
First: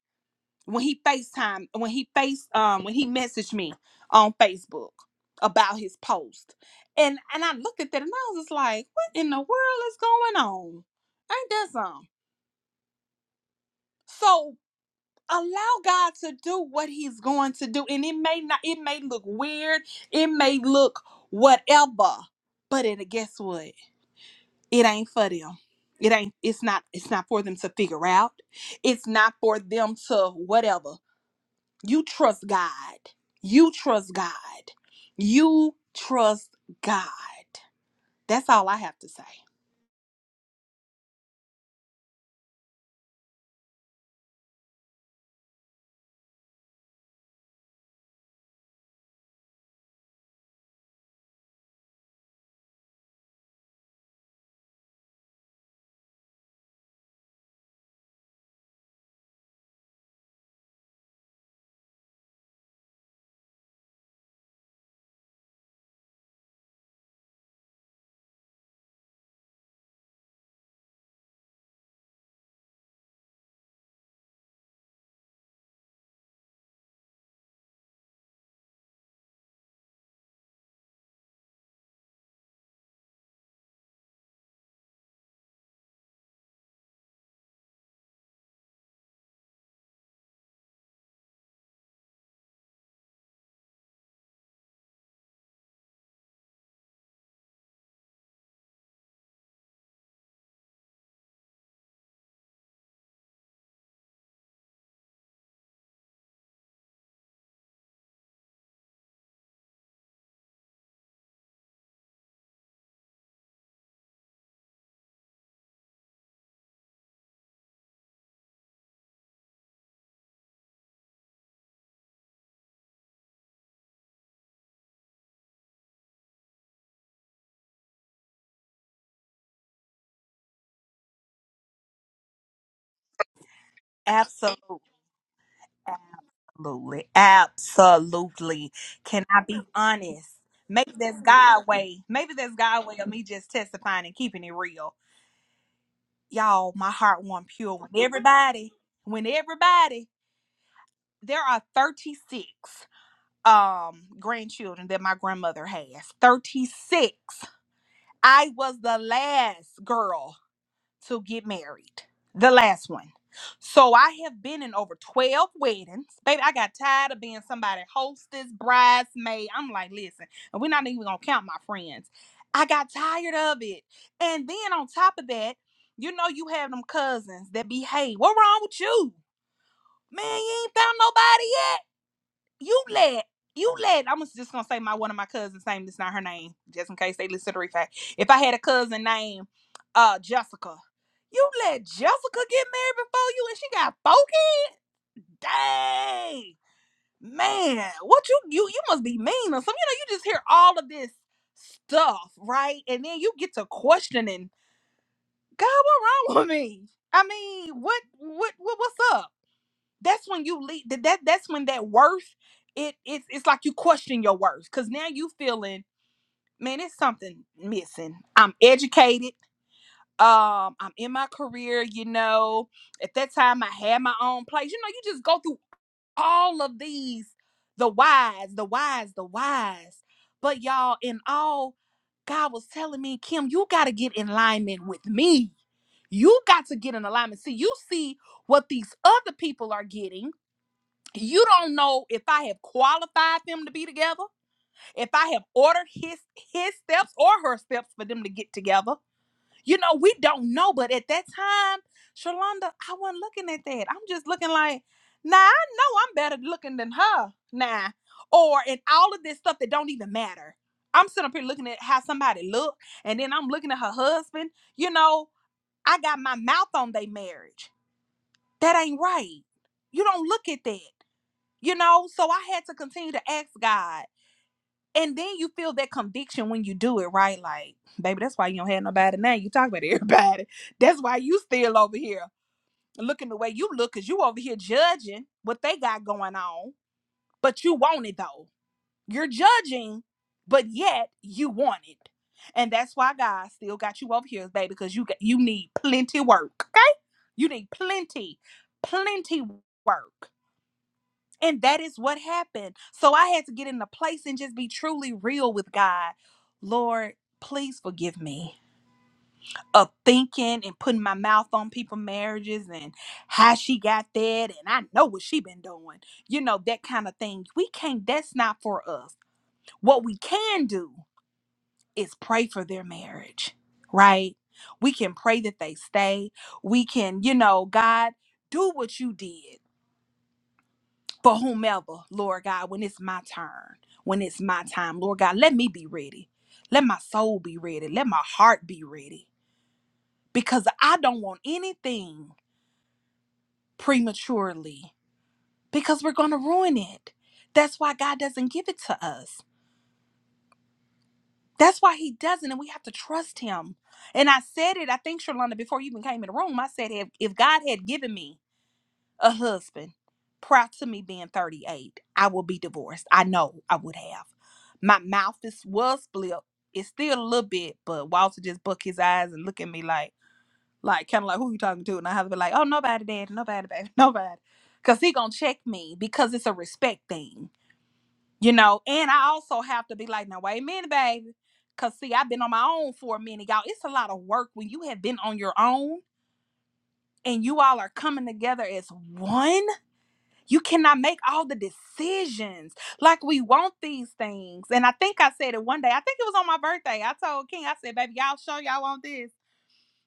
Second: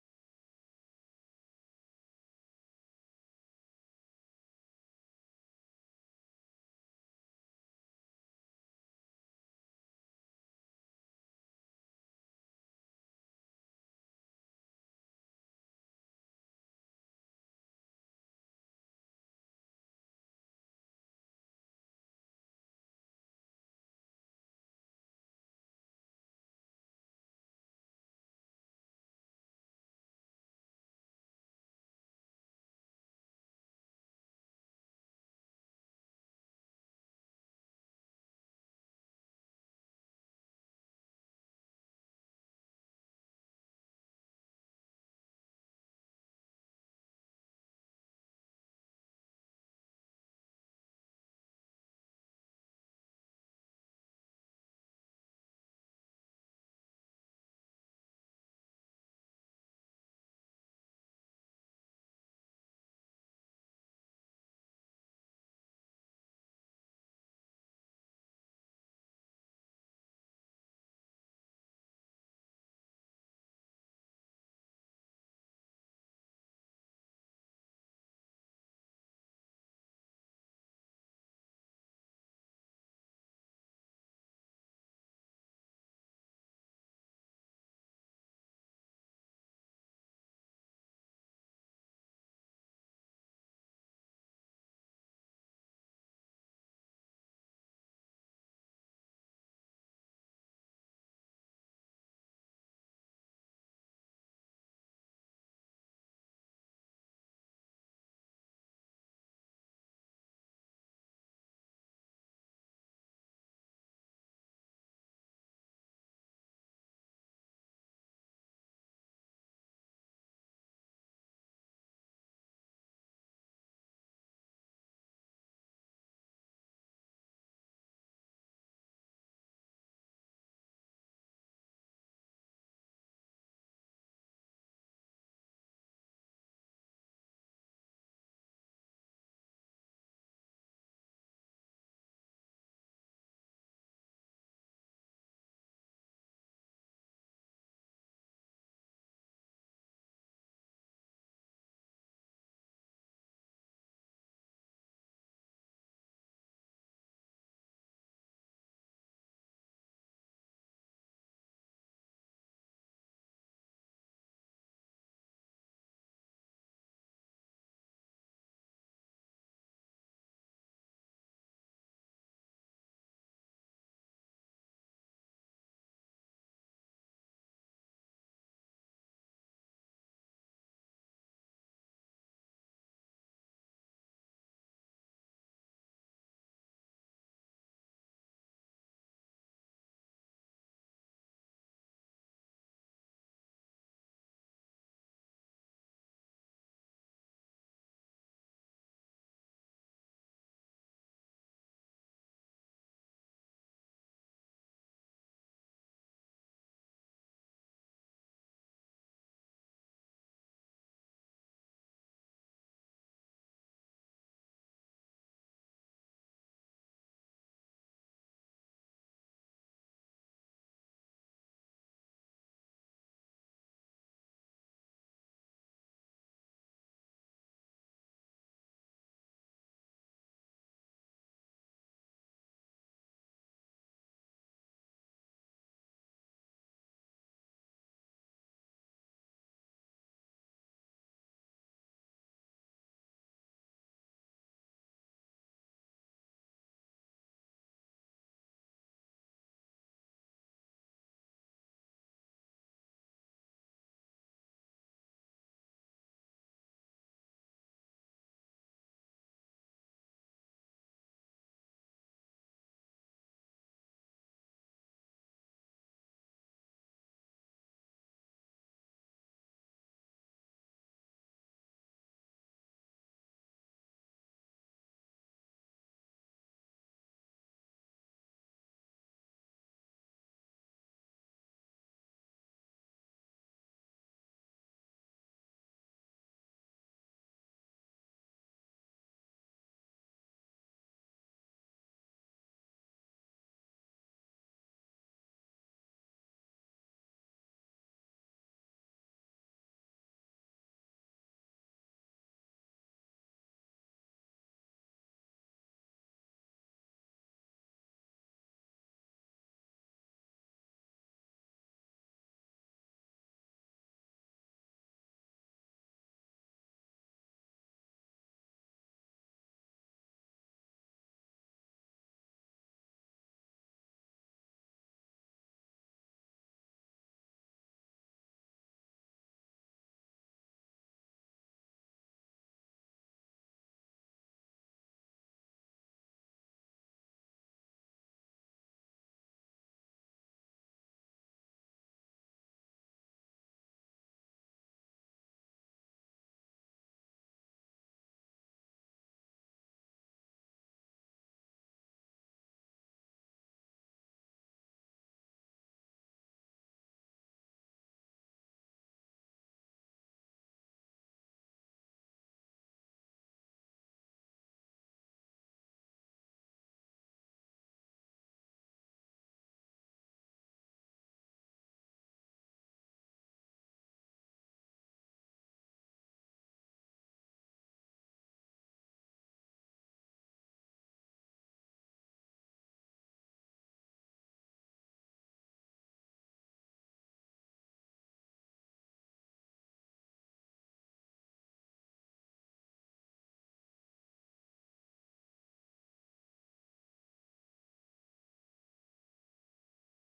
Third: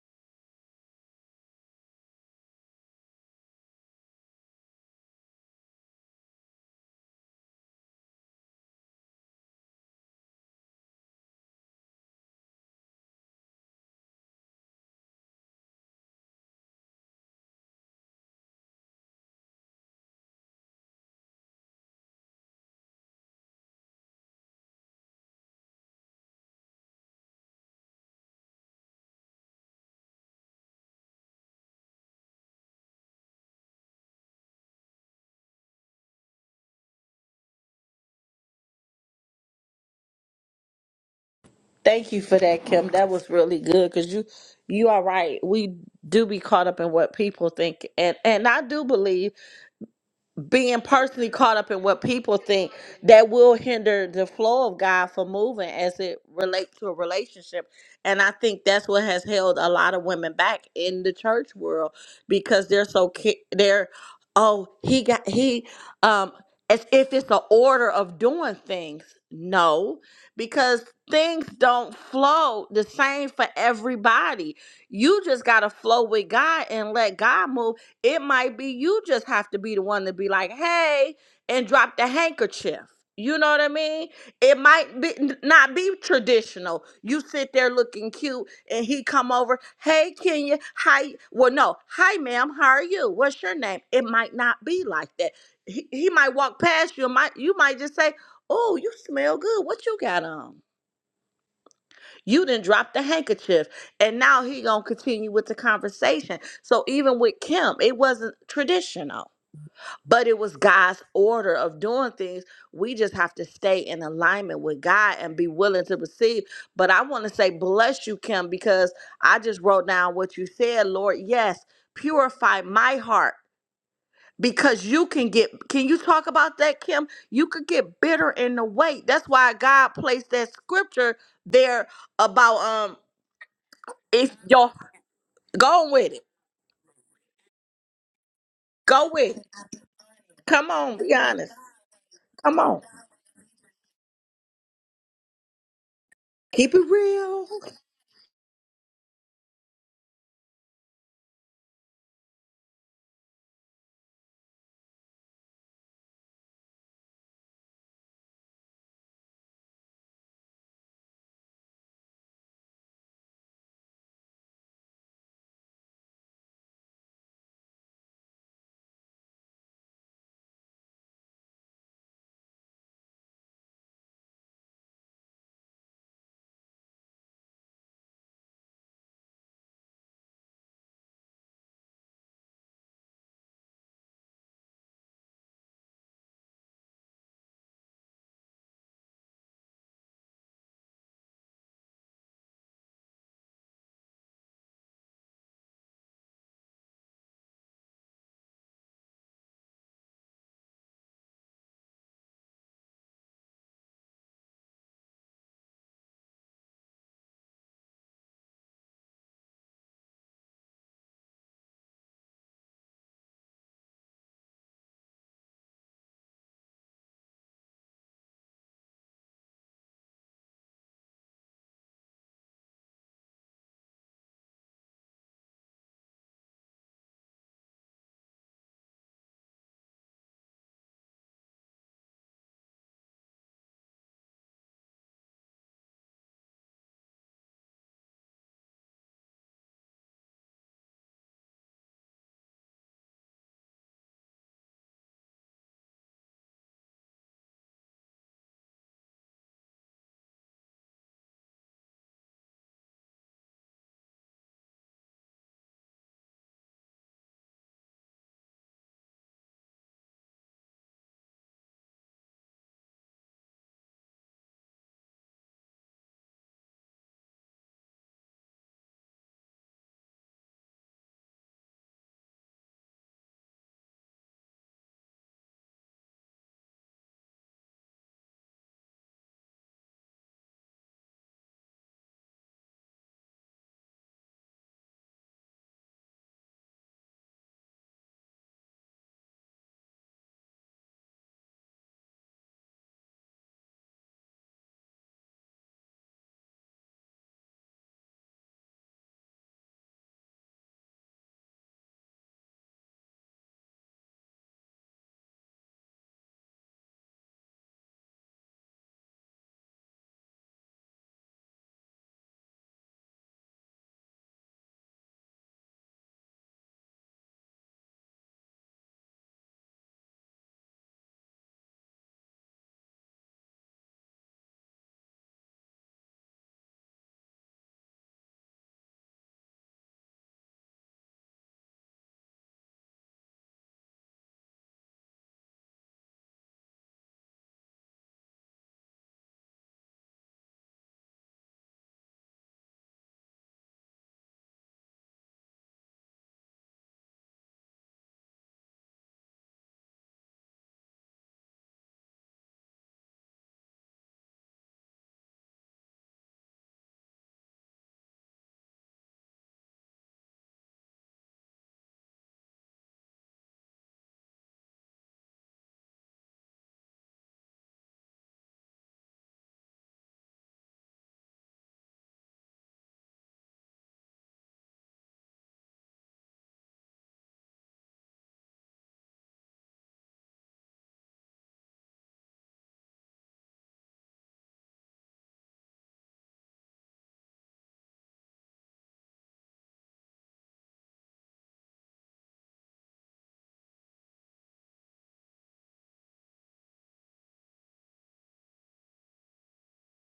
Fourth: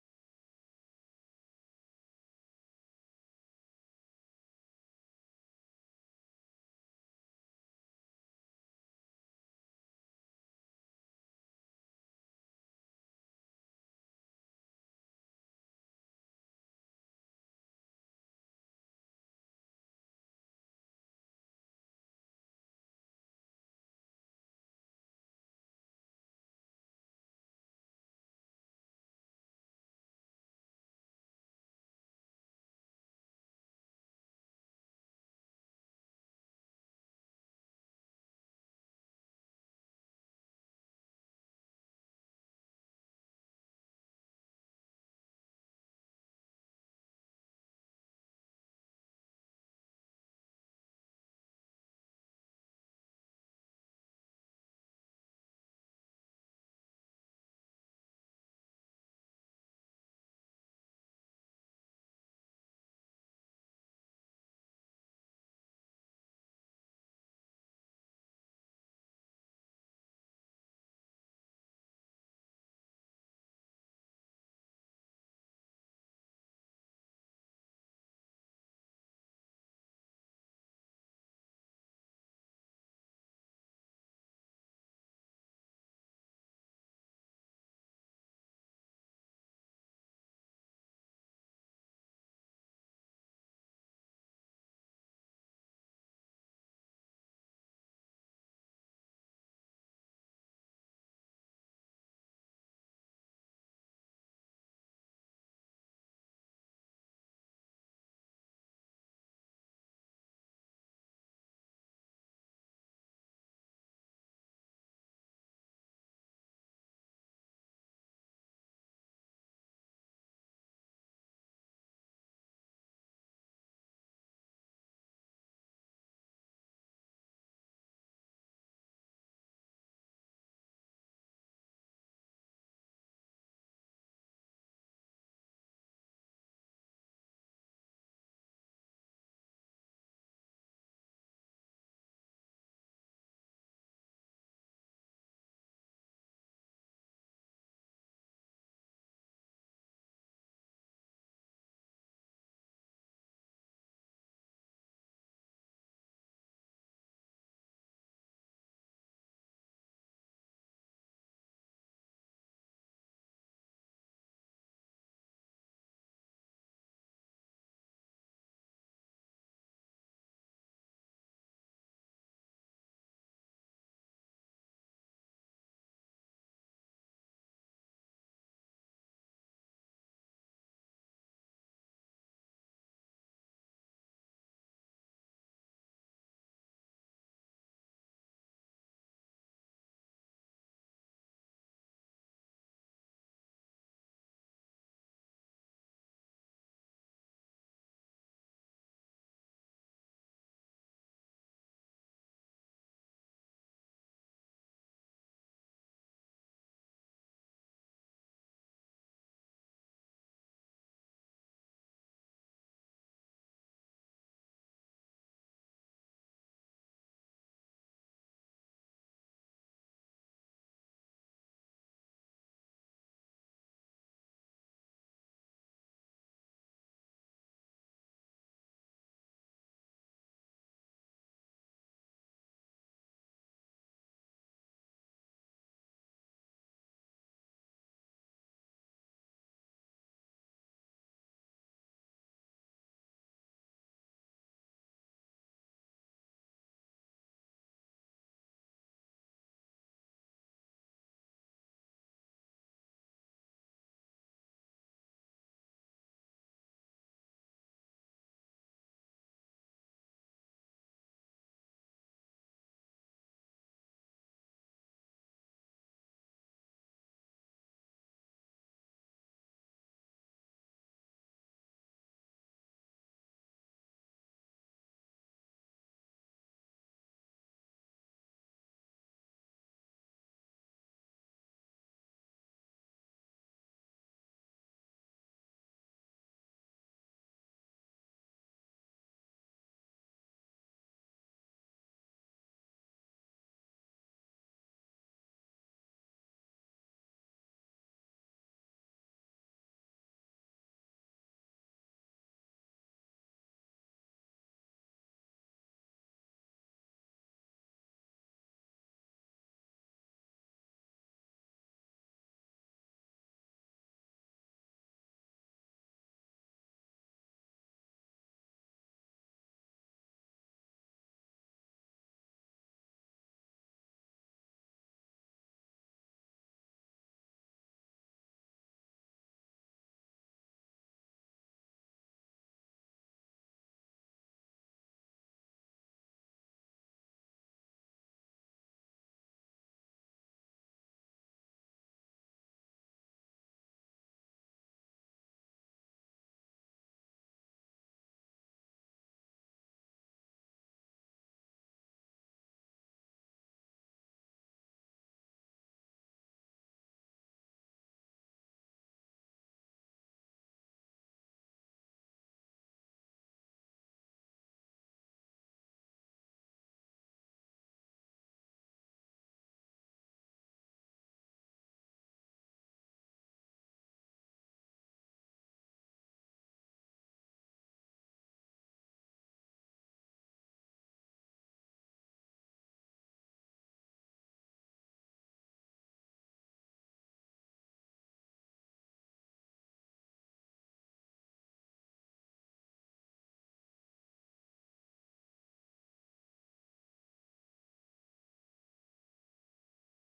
Speaker 2: when he FaceTime, when he face um when he messaged me on Facebook about his post. And and I looked at that and I was just like, what in the world is going on? Ain't that something? So allow God to do what he's going to do. And it may not it may look weird, it may look whatever, but it guess what? It ain't for them. It ain't it's not it's not for them to figure out. It's not for them to whatever. You trust God. You trust God. You trust God. That's all I have to say.
Speaker 4: Thank you for that, Kim. That was really good because you you are right. We do be caught up in what people think, and and I do believe being personally caught up in what people think that will hinder the flow of God for moving as it relates to a relationship. And I think that's what has held a lot of women back in the church world because they're so ki- they're oh he got he um as if it's the order of doing things. No, because things don't flow the same for everybody. You just got to flow with God and let God move it might be you just have to be the one to be like, hey, and drop the handkerchief. You know what I mean? It might be n- not be traditional. You sit there looking cute, and he come over. Hey, Kenya, hi. Well, no, hi, ma'am. How are you? What's your name? It might not be like that. He, he might walk past you. and Might you might just say, "Oh, you smell good. What you got on?" You didn't drop the handkerchief, and now he gonna continue with the conversation. So even with Kim, it wasn't traditional but it was God's order of doing things. We just have to stay in alignment with God and be willing to receive. But I want to say, bless you, Kim, because I just wrote down what you said, Lord. Yes, purify my heart because you can get can you talk about that kim you could get bitter in the weight that's why god placed that scripture there about um if y'all
Speaker 2: Absolutely.
Speaker 4: go with it
Speaker 2: Absolutely. Absolutely.
Speaker 4: go
Speaker 2: Can
Speaker 4: with
Speaker 2: I
Speaker 4: it
Speaker 2: be honest?
Speaker 4: come
Speaker 2: Maybe
Speaker 4: on be
Speaker 2: that's
Speaker 4: honest
Speaker 2: God way. Maybe that's
Speaker 4: come on
Speaker 2: God way of me just testifying and keeping it real. y'all,
Speaker 4: keep it
Speaker 2: my heart won
Speaker 4: real
Speaker 2: pure when everybody, when everybody, there are 36 um grandchildren that my grandmother has. 36. I was the last girl to get married. The last one. So I have been in over 12 weddings. Baby, I got tired of being somebody hostess, bridesmaid. I'm like, listen, and we're not even gonna count my friends. I got tired of it. And then on top of that, you know you have them cousins that behave. What wrong with you? Man, you ain't found nobody yet you let you let I'm just gonna say my one of my cousins' name It's not her name, just in case they listen to the replay. If I had a cousin named uh Jessica, you let Jessica get married before you and she got four kids? Dang. Man, what you you you must be mean or something. You know, you just hear all of this stuff, right? And then you get to questioning, God, what wrong with me? I mean, what what, what what's up? that's when you leave that that- that's when that worth it it's it's like you question your worth because now you feeling man it's something missing i'm educated um i'm in my career you know at that time i had my own place you know you just go through all of these the whys the whys the whys but y'all in all god was telling me kim you got to get in alignment with me you got to get in alignment see you see what these other people are getting you don't know if I have qualified them to be together, if I have ordered his his steps or her steps for them to get together. You know, we don't know, but at that time, Shalonda, I wasn't looking at that. I'm just looking like, nah, I know I'm better looking than her. Nah. Or in all of this stuff that don't even matter. I'm sitting up here looking at how somebody look, and then I'm looking at her husband. You know, I got my mouth on their marriage. That ain't right. You don't look at that you know so i had to continue to ask god and then you feel that conviction when you do it right like baby that's why you don't have nobody now you talk about everybody that's why you still over here looking the way you look because you over here judging what they got going on but you want it though you're judging but yet you want it and that's why god still got you over here baby because you got, you need plenty work okay you need plenty plenty work and that is what happened. So I had to get in the place and just be truly real with God. Lord, please forgive me of thinking and putting my mouth on people's marriages and how she got that and I know what she been doing. You know, that kind of thing. We can't that's not for us. What we can do is pray for their marriage, right? We can pray that they stay. We can, you know, God, do what you did. for whomever, Lord God, when it's my turn, when it's my time, Lord God, let me be ready. Let my soul be ready. Let my heart be ready because I don't want anything prematurely because we're going to ruin it. That's why God doesn't give it to us. That's why He doesn't, and we have to trust Him. And I said it, I think, Shalonda, before you even came in the room, I said, if, if God had given me a husband prior to me being 38 i will be divorced i know i would have my mouth is was flipped it's still a little bit but walter just buck his eyes and look at me like like kind of like who you talking to and i have to be like oh nobody dad nobody baby nobody because he gonna check me because it's a respect thing you know and i also have to be like now wait a minute baby because see i've been on my own for a minute y'all it's a lot of work when you have been on your own and you all are coming together as one you cannot make all the decisions like we want these things. And I think I said it one day. I think it was on my birthday. I told King, I said, "Baby, y'all sure y'all want this?"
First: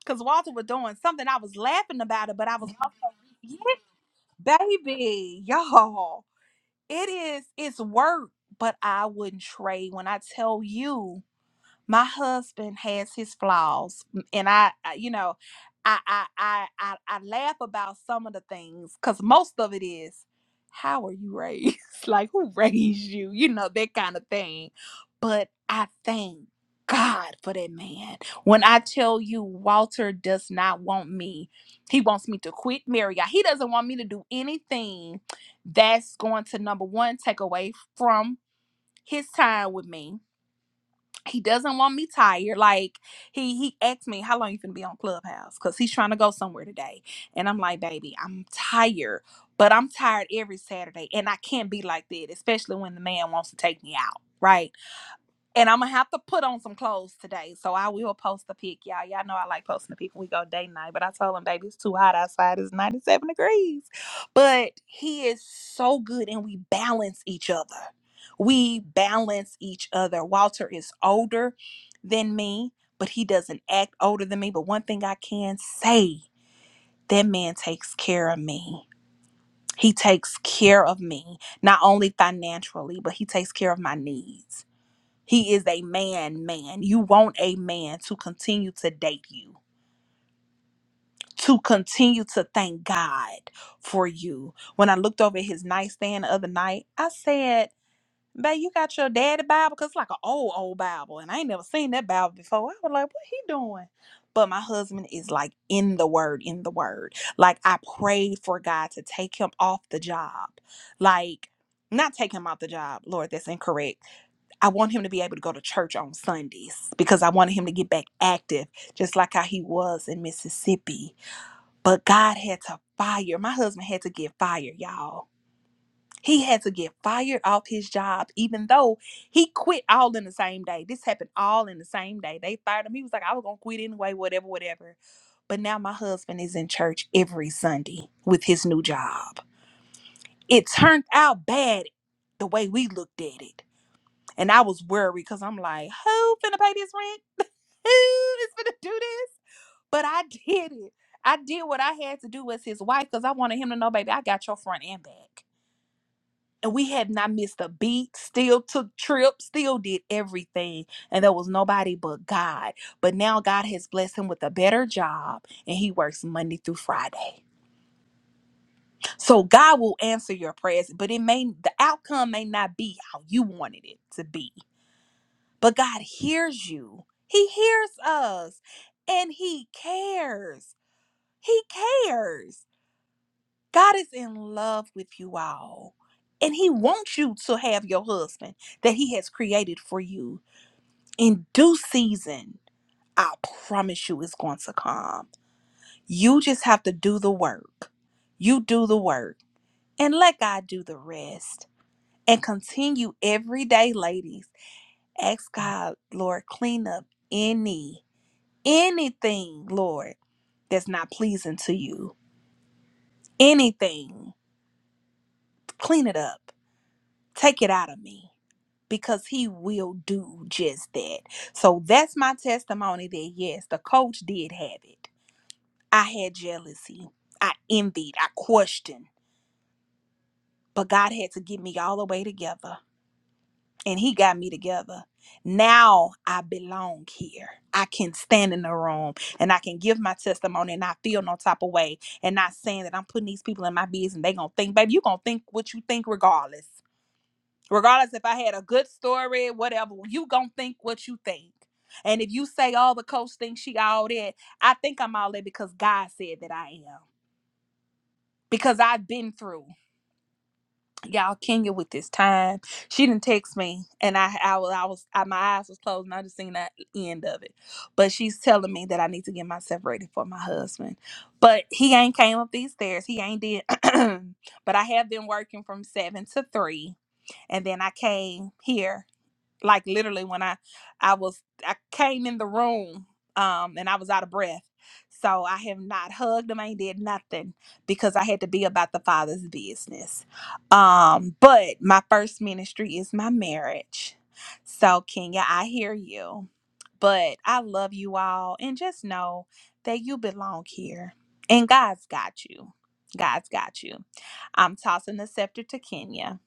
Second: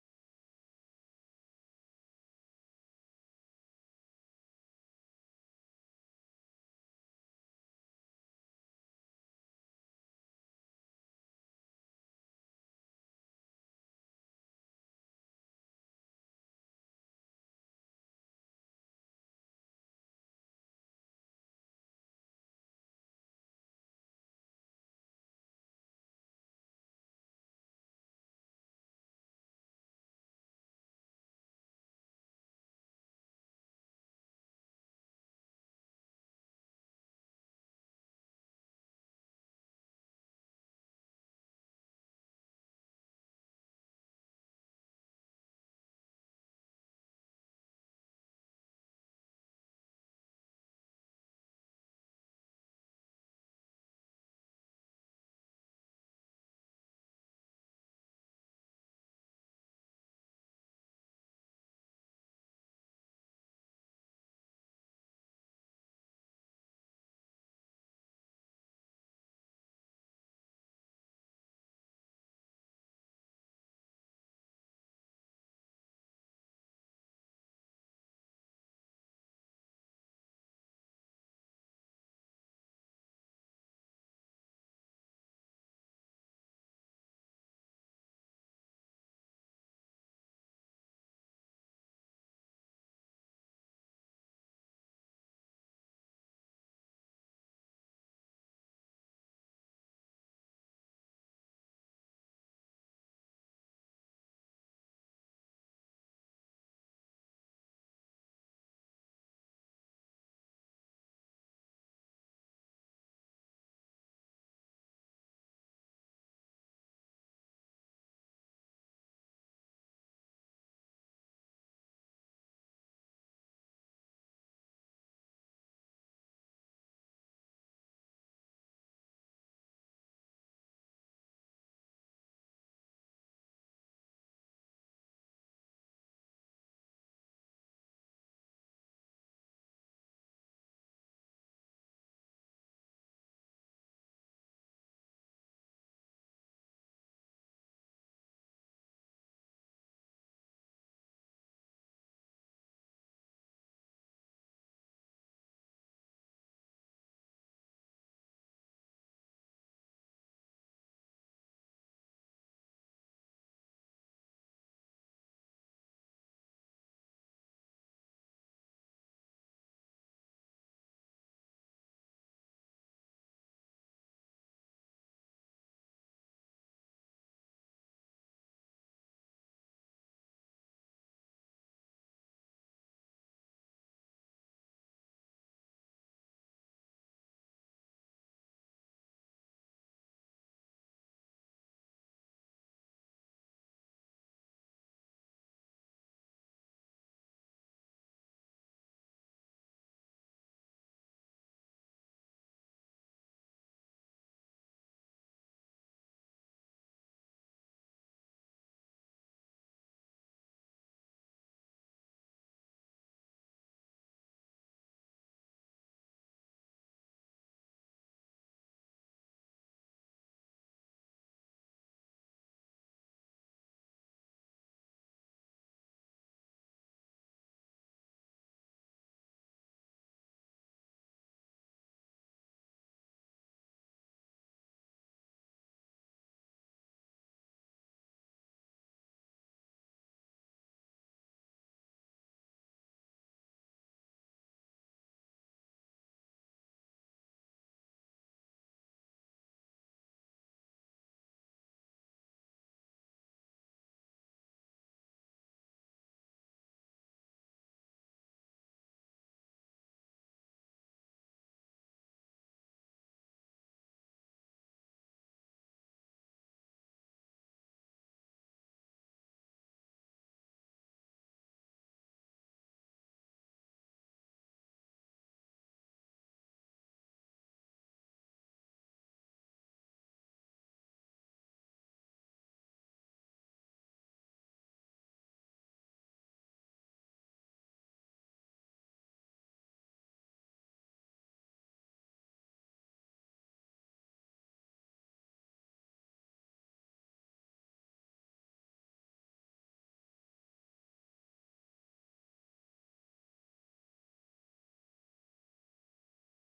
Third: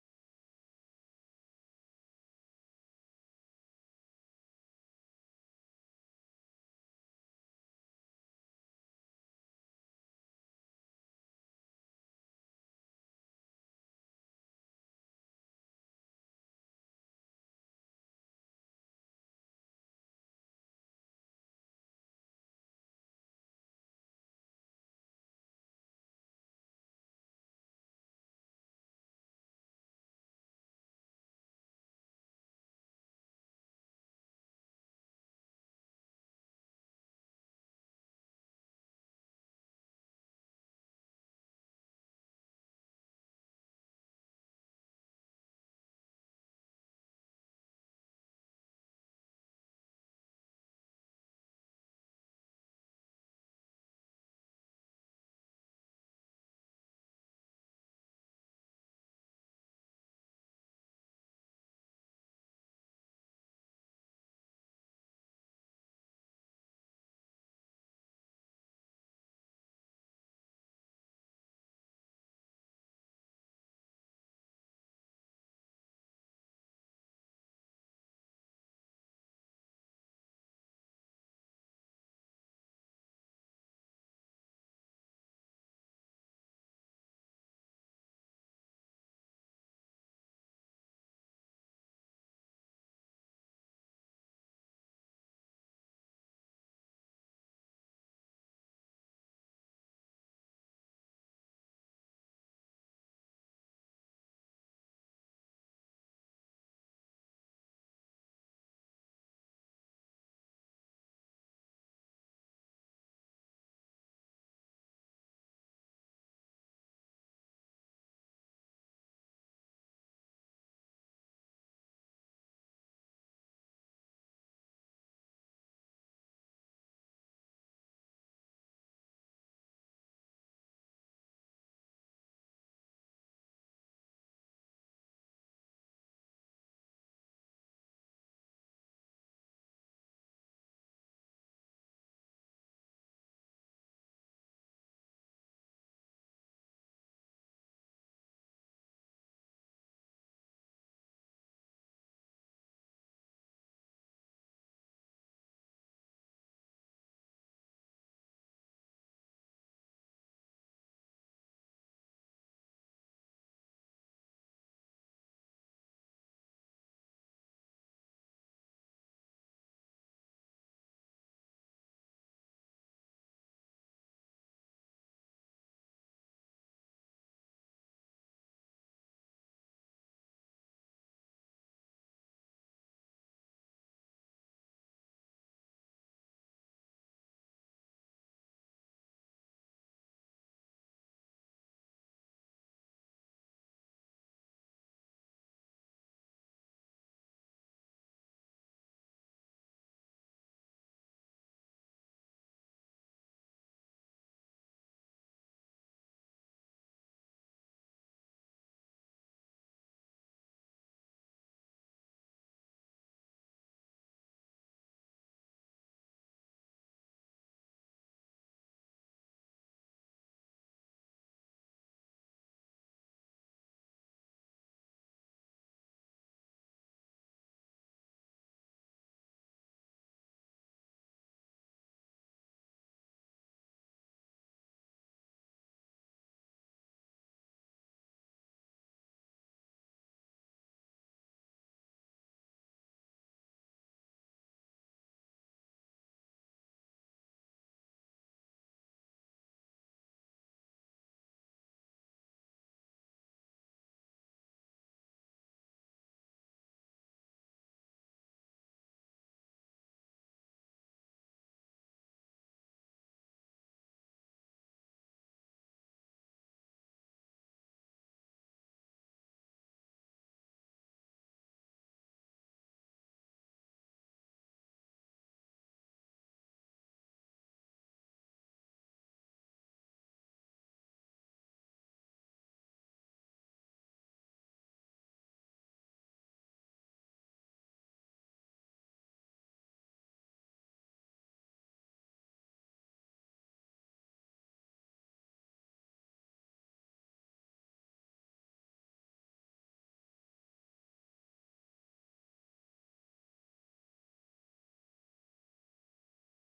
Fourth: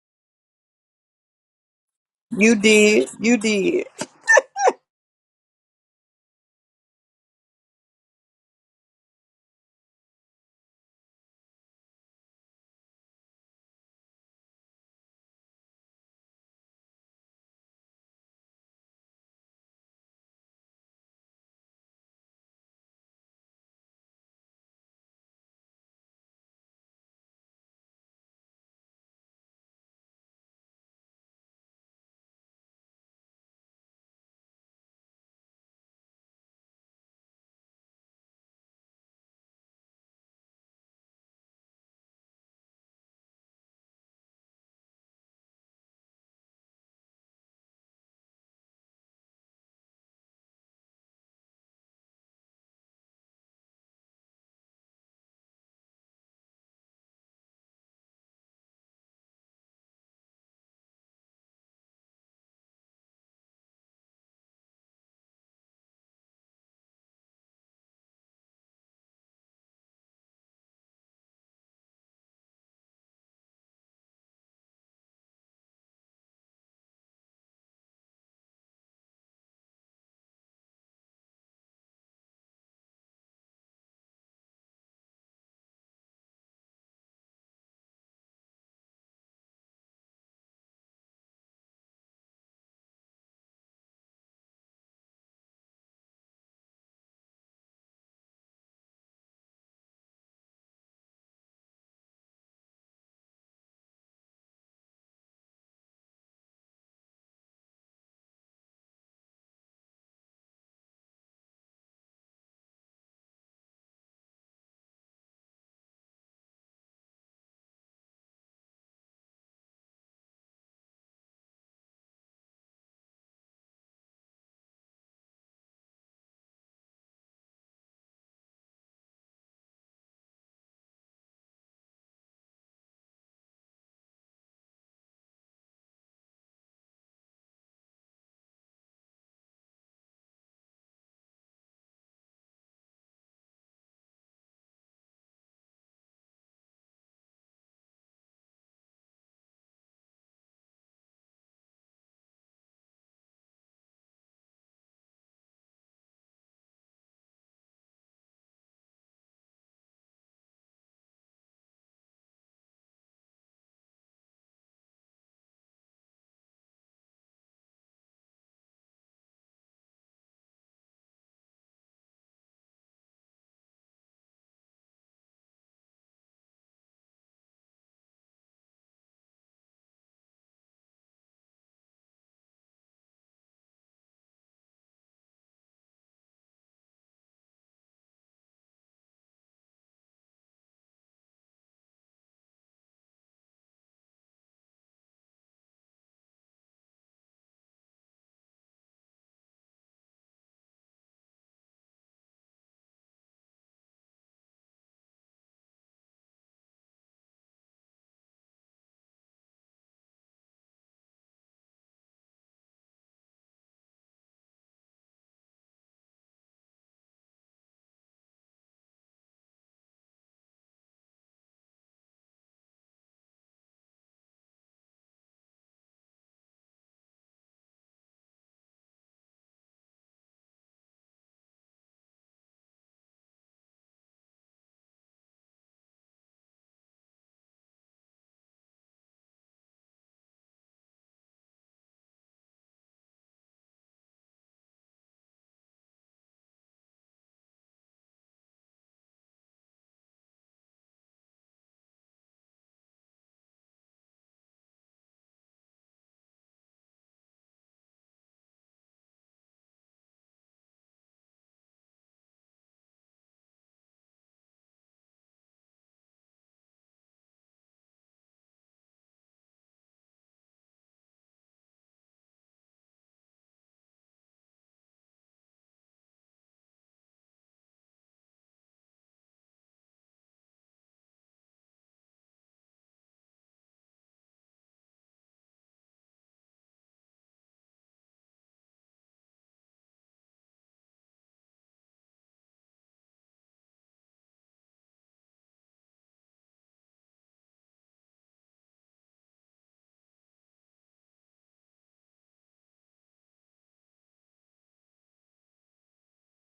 Speaker 2: Because Walter was doing something. I was laughing about it, but
Speaker 1: You
Speaker 2: I was
Speaker 1: did. You
Speaker 2: also,
Speaker 1: did.
Speaker 2: yeah, baby, y'all. It is. It's work, but I wouldn't trade when I tell you my husband has his flaws m- and i, I you know I, I i i i laugh about some of the things because most of it is how were you raised like who raised you you know that kind of thing but i thank god for that man when i tell you walter does not want me he wants me to quit marriott he doesn't want me to do anything that's going to number one take away from his time with me he doesn't want me tired. Like he he asked me how long you finna be on Clubhouse because he's trying to go somewhere today, and I'm like, baby, I'm tired, but I'm tired every Saturday, and I can't be like that, especially when the man wants to take me out, right? And I'm gonna have to put on some clothes today, so I will post a pic, y'all. Y'all know I like posting a pic when we go date night, but I told him, baby, it's too hot outside. It's 97 degrees, but he is so good, and we balance each other. We balance each other. Walter is older than me, but he doesn't act older than me. But one thing I can say, that man takes care of me. He takes care of me, not only financially, but he takes care of my needs he is a man, man. You want a man to continue to date you, to continue to thank God for you. When I looked over his nightstand the other night, I said, Babe, you got your daddy Bible? Because it's like an old, old Bible. And I ain't never seen that Bible before. I was like, What he doing? But my husband is like in the word, in the word. Like I prayed for God to take him off the job. Like, not take him off the job. Lord, that's incorrect I want him to be able to go to church on Sundays because I wanted him to get back active, just like how he was in Mississippi. But God had to fire. My husband had to get fired, y'all. He had to get fired off his job, even though he quit all in the same day. This happened all in the same day. They fired him. He was like, I was going to quit anyway, whatever, whatever. But now my husband is in church every Sunday with his new job. It turned out bad the way we looked at it and I was worried because I'm like, who finna pay this rent? Who is finna do this? But I did it. I did what I had to do as his wife because I wanted him to know, baby, I got your front and back. And we had not missed a beat, still took trips, still did everything. And there was nobody but God. But now God has blessed him with a better job and he works Monday through Friday. So God will answer your prayers, but it may the outcome may not be how you wanted it to be But God hears you. He hears us and He cares. He cares. God is in love with you all. And He wants you to have your husband that He has created for you in due season. I promise you it's going to come. You just have to do the work. You do the work and let God do the rest. And continue every day, ladies. Ask God, Lord, clean up any Anything, Lord, that's not pleasing to you, anything, clean it up, take it out of me because he will do just that. So that's my testimony that yes, the coach did have it. I had jealousy, I envied, I questioned, but God had to get me all the way together. and he got me together. Now I belong here. I can stand in the room and I can give my testimony and not feel no type of way and not saying that I'm putting these people in my business and they gonna think, baby, you gonna think what you think regardless. Regardless if I had a good story, whatever, you gonna think what you think. And if you say all the coach thinks she all that, I think I'm all that because God said that I am. Because I've been through. y'all Kenya with this time. She didn't text me, and I I was I was I, my eyes was closed, and I just seen that end of it. But she's telling me that I need to get myself ready for my husband. But he ain't came up these stairs. He ain't did. but I have been working from seven to three, and then I came here like literally when I I was I came in the room um and I was out of breath. So I have not hugged him, I ain't did nothing because I had to be about the father's business. Um but my first ministry is my marriage. So Kenya, I hear you. But I love you all and just know that you belong here and God's got you. God's got you. I'm tossing the scepter to Kenya.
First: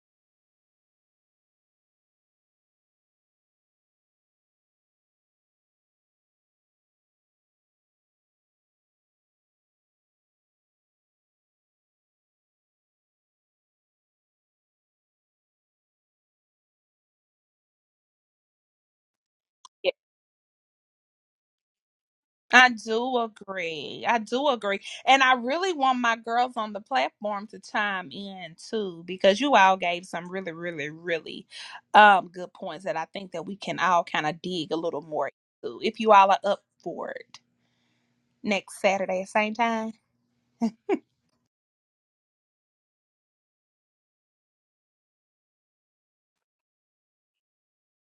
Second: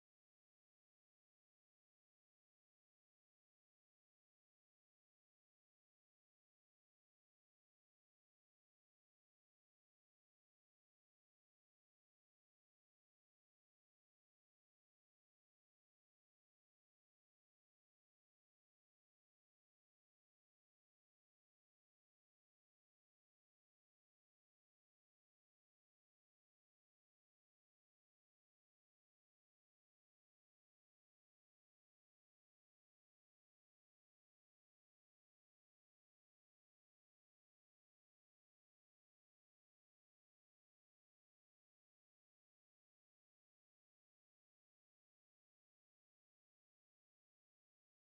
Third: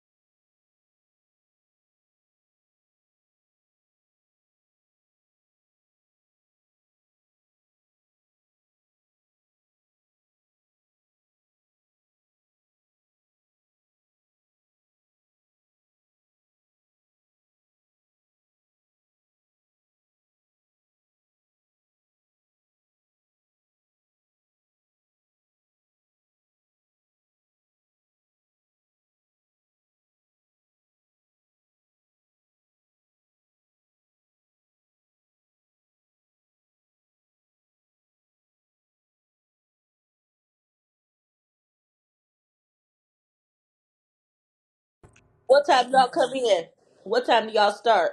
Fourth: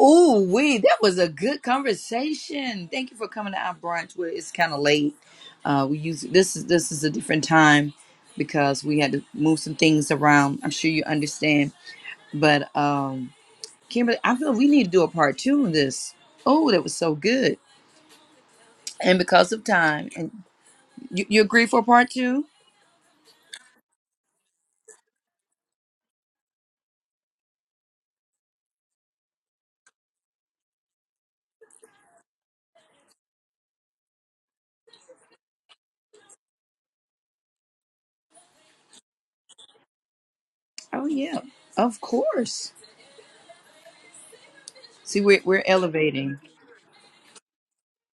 Speaker 1: Ooh, we that was a good conversation. Thank you for coming to our brunch. Where it's kind of late. Uh, we use this is this is a different time because we had to move some things around. I'm sure you understand. But um, Kimberly, I feel we need to do a part two of this. Oh, that was so good. And because of time, and you, you agree for part two?
Speaker 2: I do agree. I do agree. And I really want my girls on the platform to chime in too, because you all gave some really, really, really um good points that I think that we can all kind of dig a little more into if you all are up for it next Saturday, same time.
Speaker 1: Oh yeah, of course. See, we're we're
Speaker 4: What time y'all come
Speaker 1: elevating.
Speaker 4: in? What time do y'all start?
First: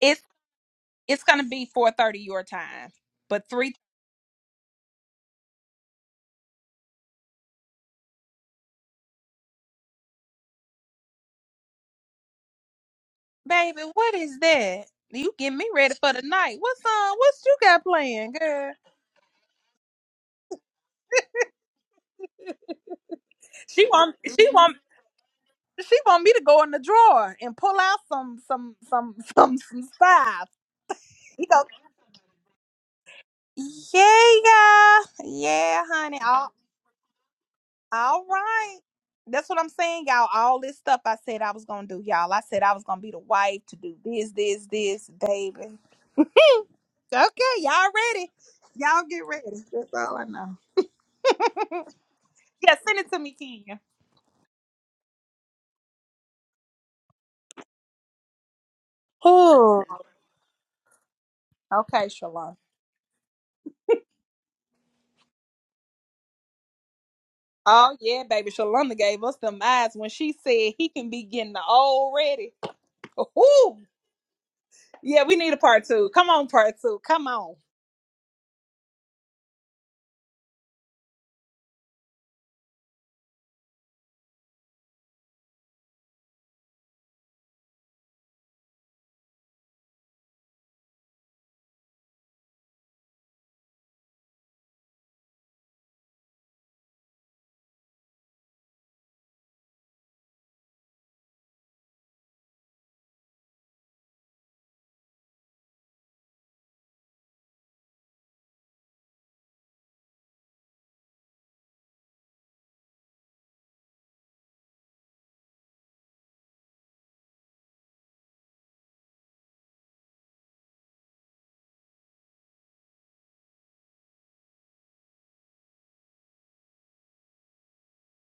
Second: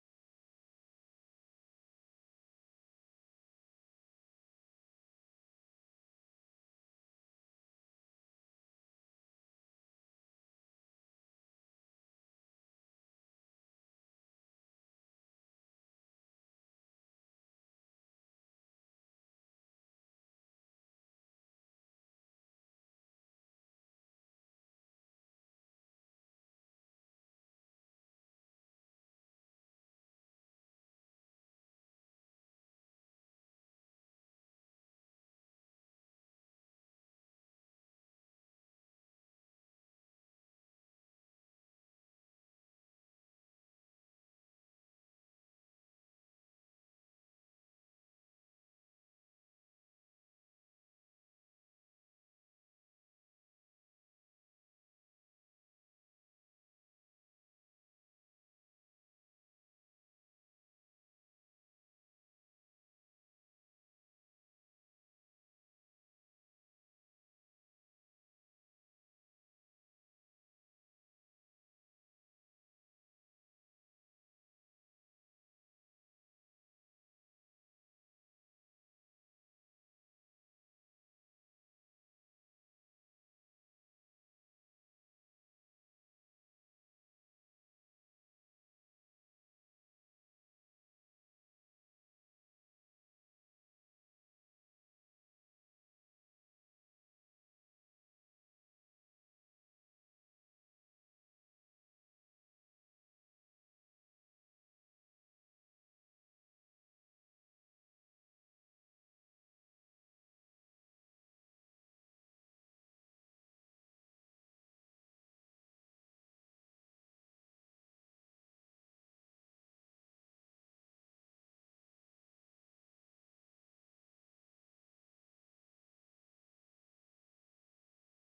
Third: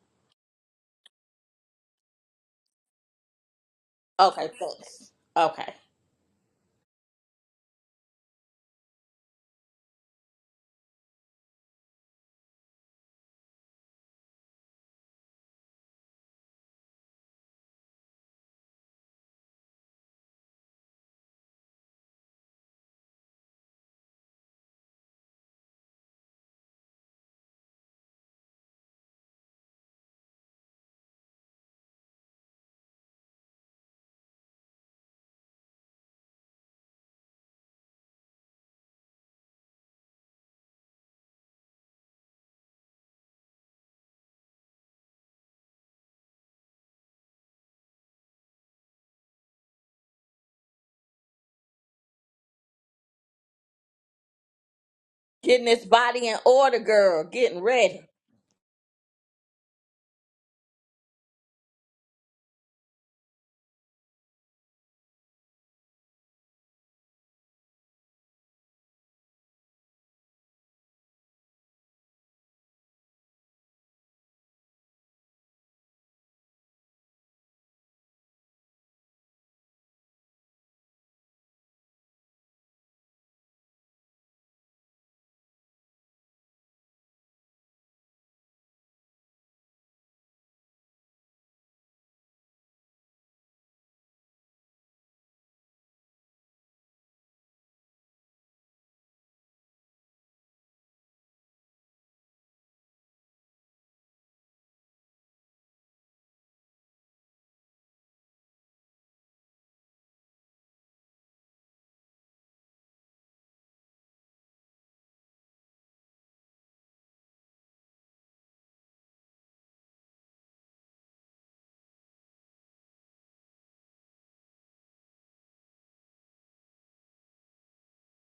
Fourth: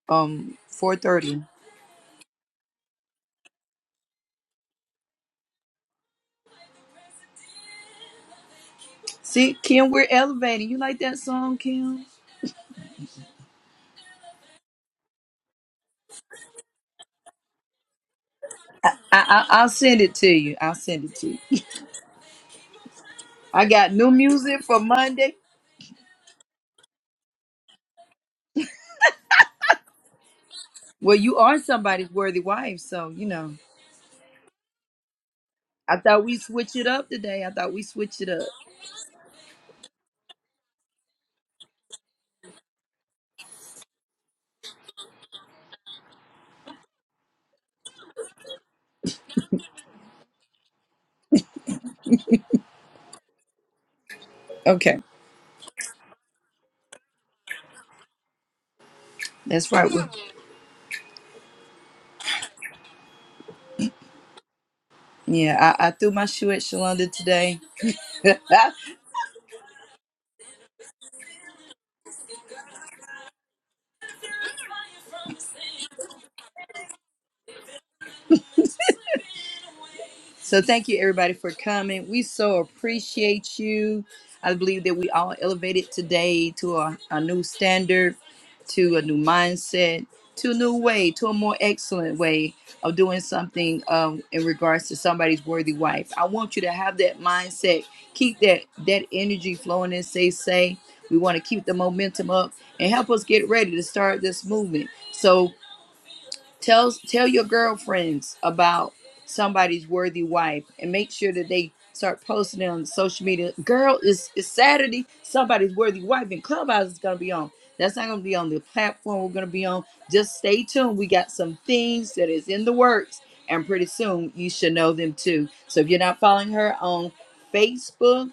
Speaker 2: It's
Speaker 1: Um, four
Speaker 2: it's gonna
Speaker 1: thirty.
Speaker 2: be four thirty your time. But three
Speaker 4: Okay, thanks. Okay.
Speaker 1: See, Kim, we're elevating. You like that song, Kim?
Speaker 2: baby, what is that? You get me ready for the night. What's on? What's you got playing, girl?
Speaker 1: I, I I'll send it to you. I'll send it to you. I
Speaker 2: She
Speaker 1: got new
Speaker 2: want she
Speaker 1: music
Speaker 2: want
Speaker 1: for Monday.
Speaker 2: She want me to go in the drawer and pull out some some some some some stuff.
Speaker 1: Well, you
Speaker 2: He
Speaker 1: are
Speaker 2: go,
Speaker 1: somebody's worthy wife, so you know.
Speaker 2: yeah, yeah, yeah,
Speaker 1: I
Speaker 2: honey.
Speaker 1: thought we
Speaker 2: All,
Speaker 1: switch it up today. I thought we switch
Speaker 2: all
Speaker 1: it up.
Speaker 2: right. That's what I'm saying, y'all. All this stuff I said I was gonna do, y'all. I said I was gonna be the wife to do this, this, this, baby. Okay, y'all ready? Y'all get ready. That's all I know. Yeah, send it to me, Kenya.
Speaker 1: Okay,
Speaker 4: Getting this body in order, girl. Getting ready.
Speaker 1: that's
Speaker 2: Oh,
Speaker 1: right. We-
Speaker 2: okay, Shalon.
Speaker 1: Yeah, I, I threw my shoe at Shalonda today.
Speaker 2: Oh yeah, baby. Shalonda gave us them eyes when she said he can be getting the old ready. Ooh, Yeah, we need a part two. Come on, part two. Come on.
Speaker 1: So thank you everybody for coming. We so appreciate you. I believe that we all elevated today to a, a new standard, to a new mindset, to a new way, to a more excellent way of doing something um, in regards to somebody's worthy wife. I want you to have that mindset. Keep that that energy flowing and say say. We want to keep the momentum up and help us get ready to start this movement. So. Tell tell your girlfriends about somebody's worthy wife and make sure that they start posting it on social media. Girl, it's, it's Saturday. Somebody's worthy wife and Clubhouse is gonna be on. That's not gonna be on the platform we're gonna be on. Just stay tuned. We got some things that is in the works, and pretty soon you should know them too. So if you're not following her on Facebook,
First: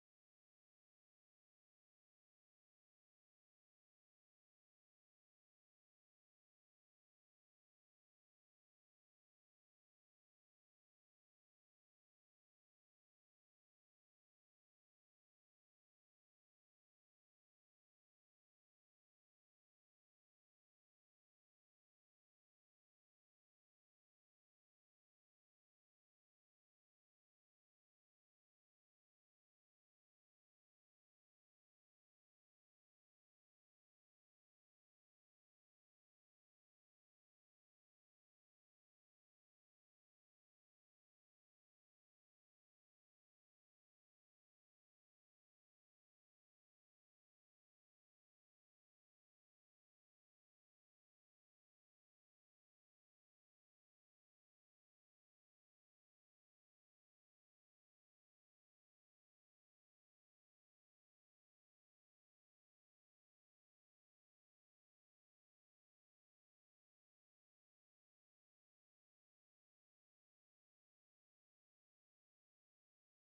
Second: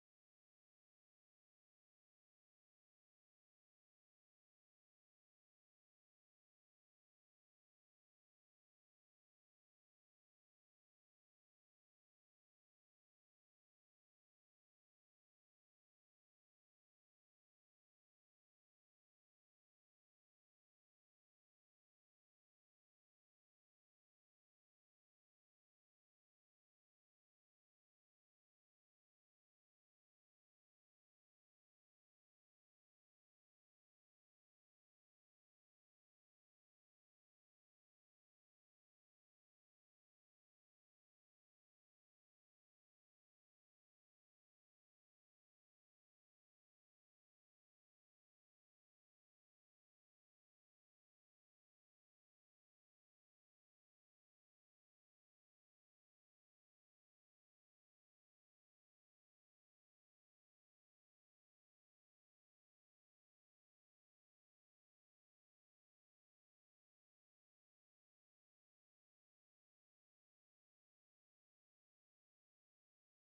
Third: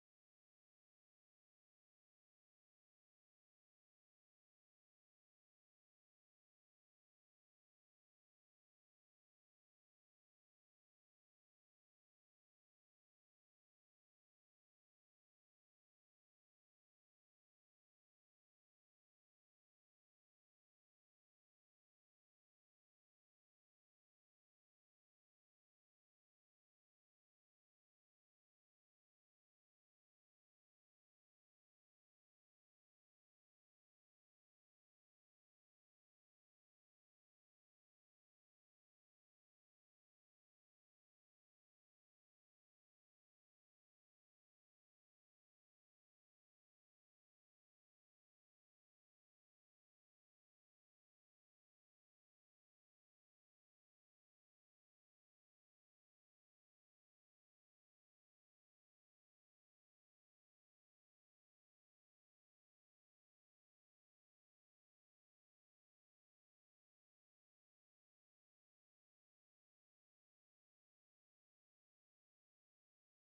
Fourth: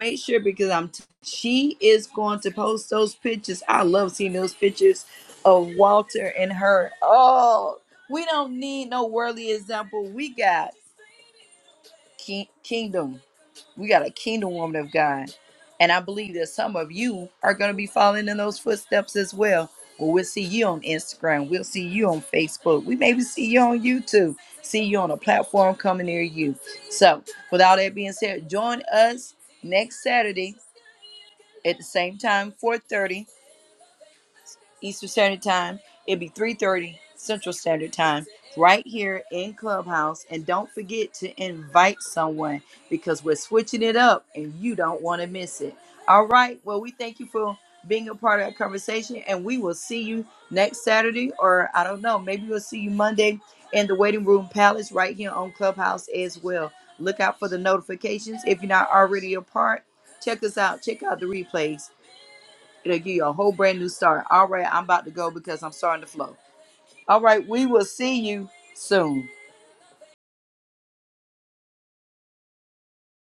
Speaker 1: make sure because I'm t- she is going to post those pictures. I love seeing those pictures of Walter and her. Oh, we don't need no worldly example. We got ki- kingdom. We got a kingdom woman of God. And I believe that some of you are going to be following in those footsteps as well. Well, we'll see you on Instagram. We'll see you on Facebook. We maybe see you on YouTube. See you on a platform coming near you. So, with all that being said, join us next Saturday at the same time, 4:30 Eastern Standard Time. It'll be 3:30 Central Standard Time right here in Clubhouse. And don't forget to invite someone because we're switching it up and you don't want to miss it. All right. Well, we thank you for being a part of our conversation and we will see you next Saturday or I don't know, maybe we'll see you Monday in the waiting room palace right here on Clubhouse as well. Look out for the notifications if you're not already a part. Check us out. Check out the replays It'll give you a whole brand new start. All right, I'm about to go because I'm starting to flow. All right, we will see you soon.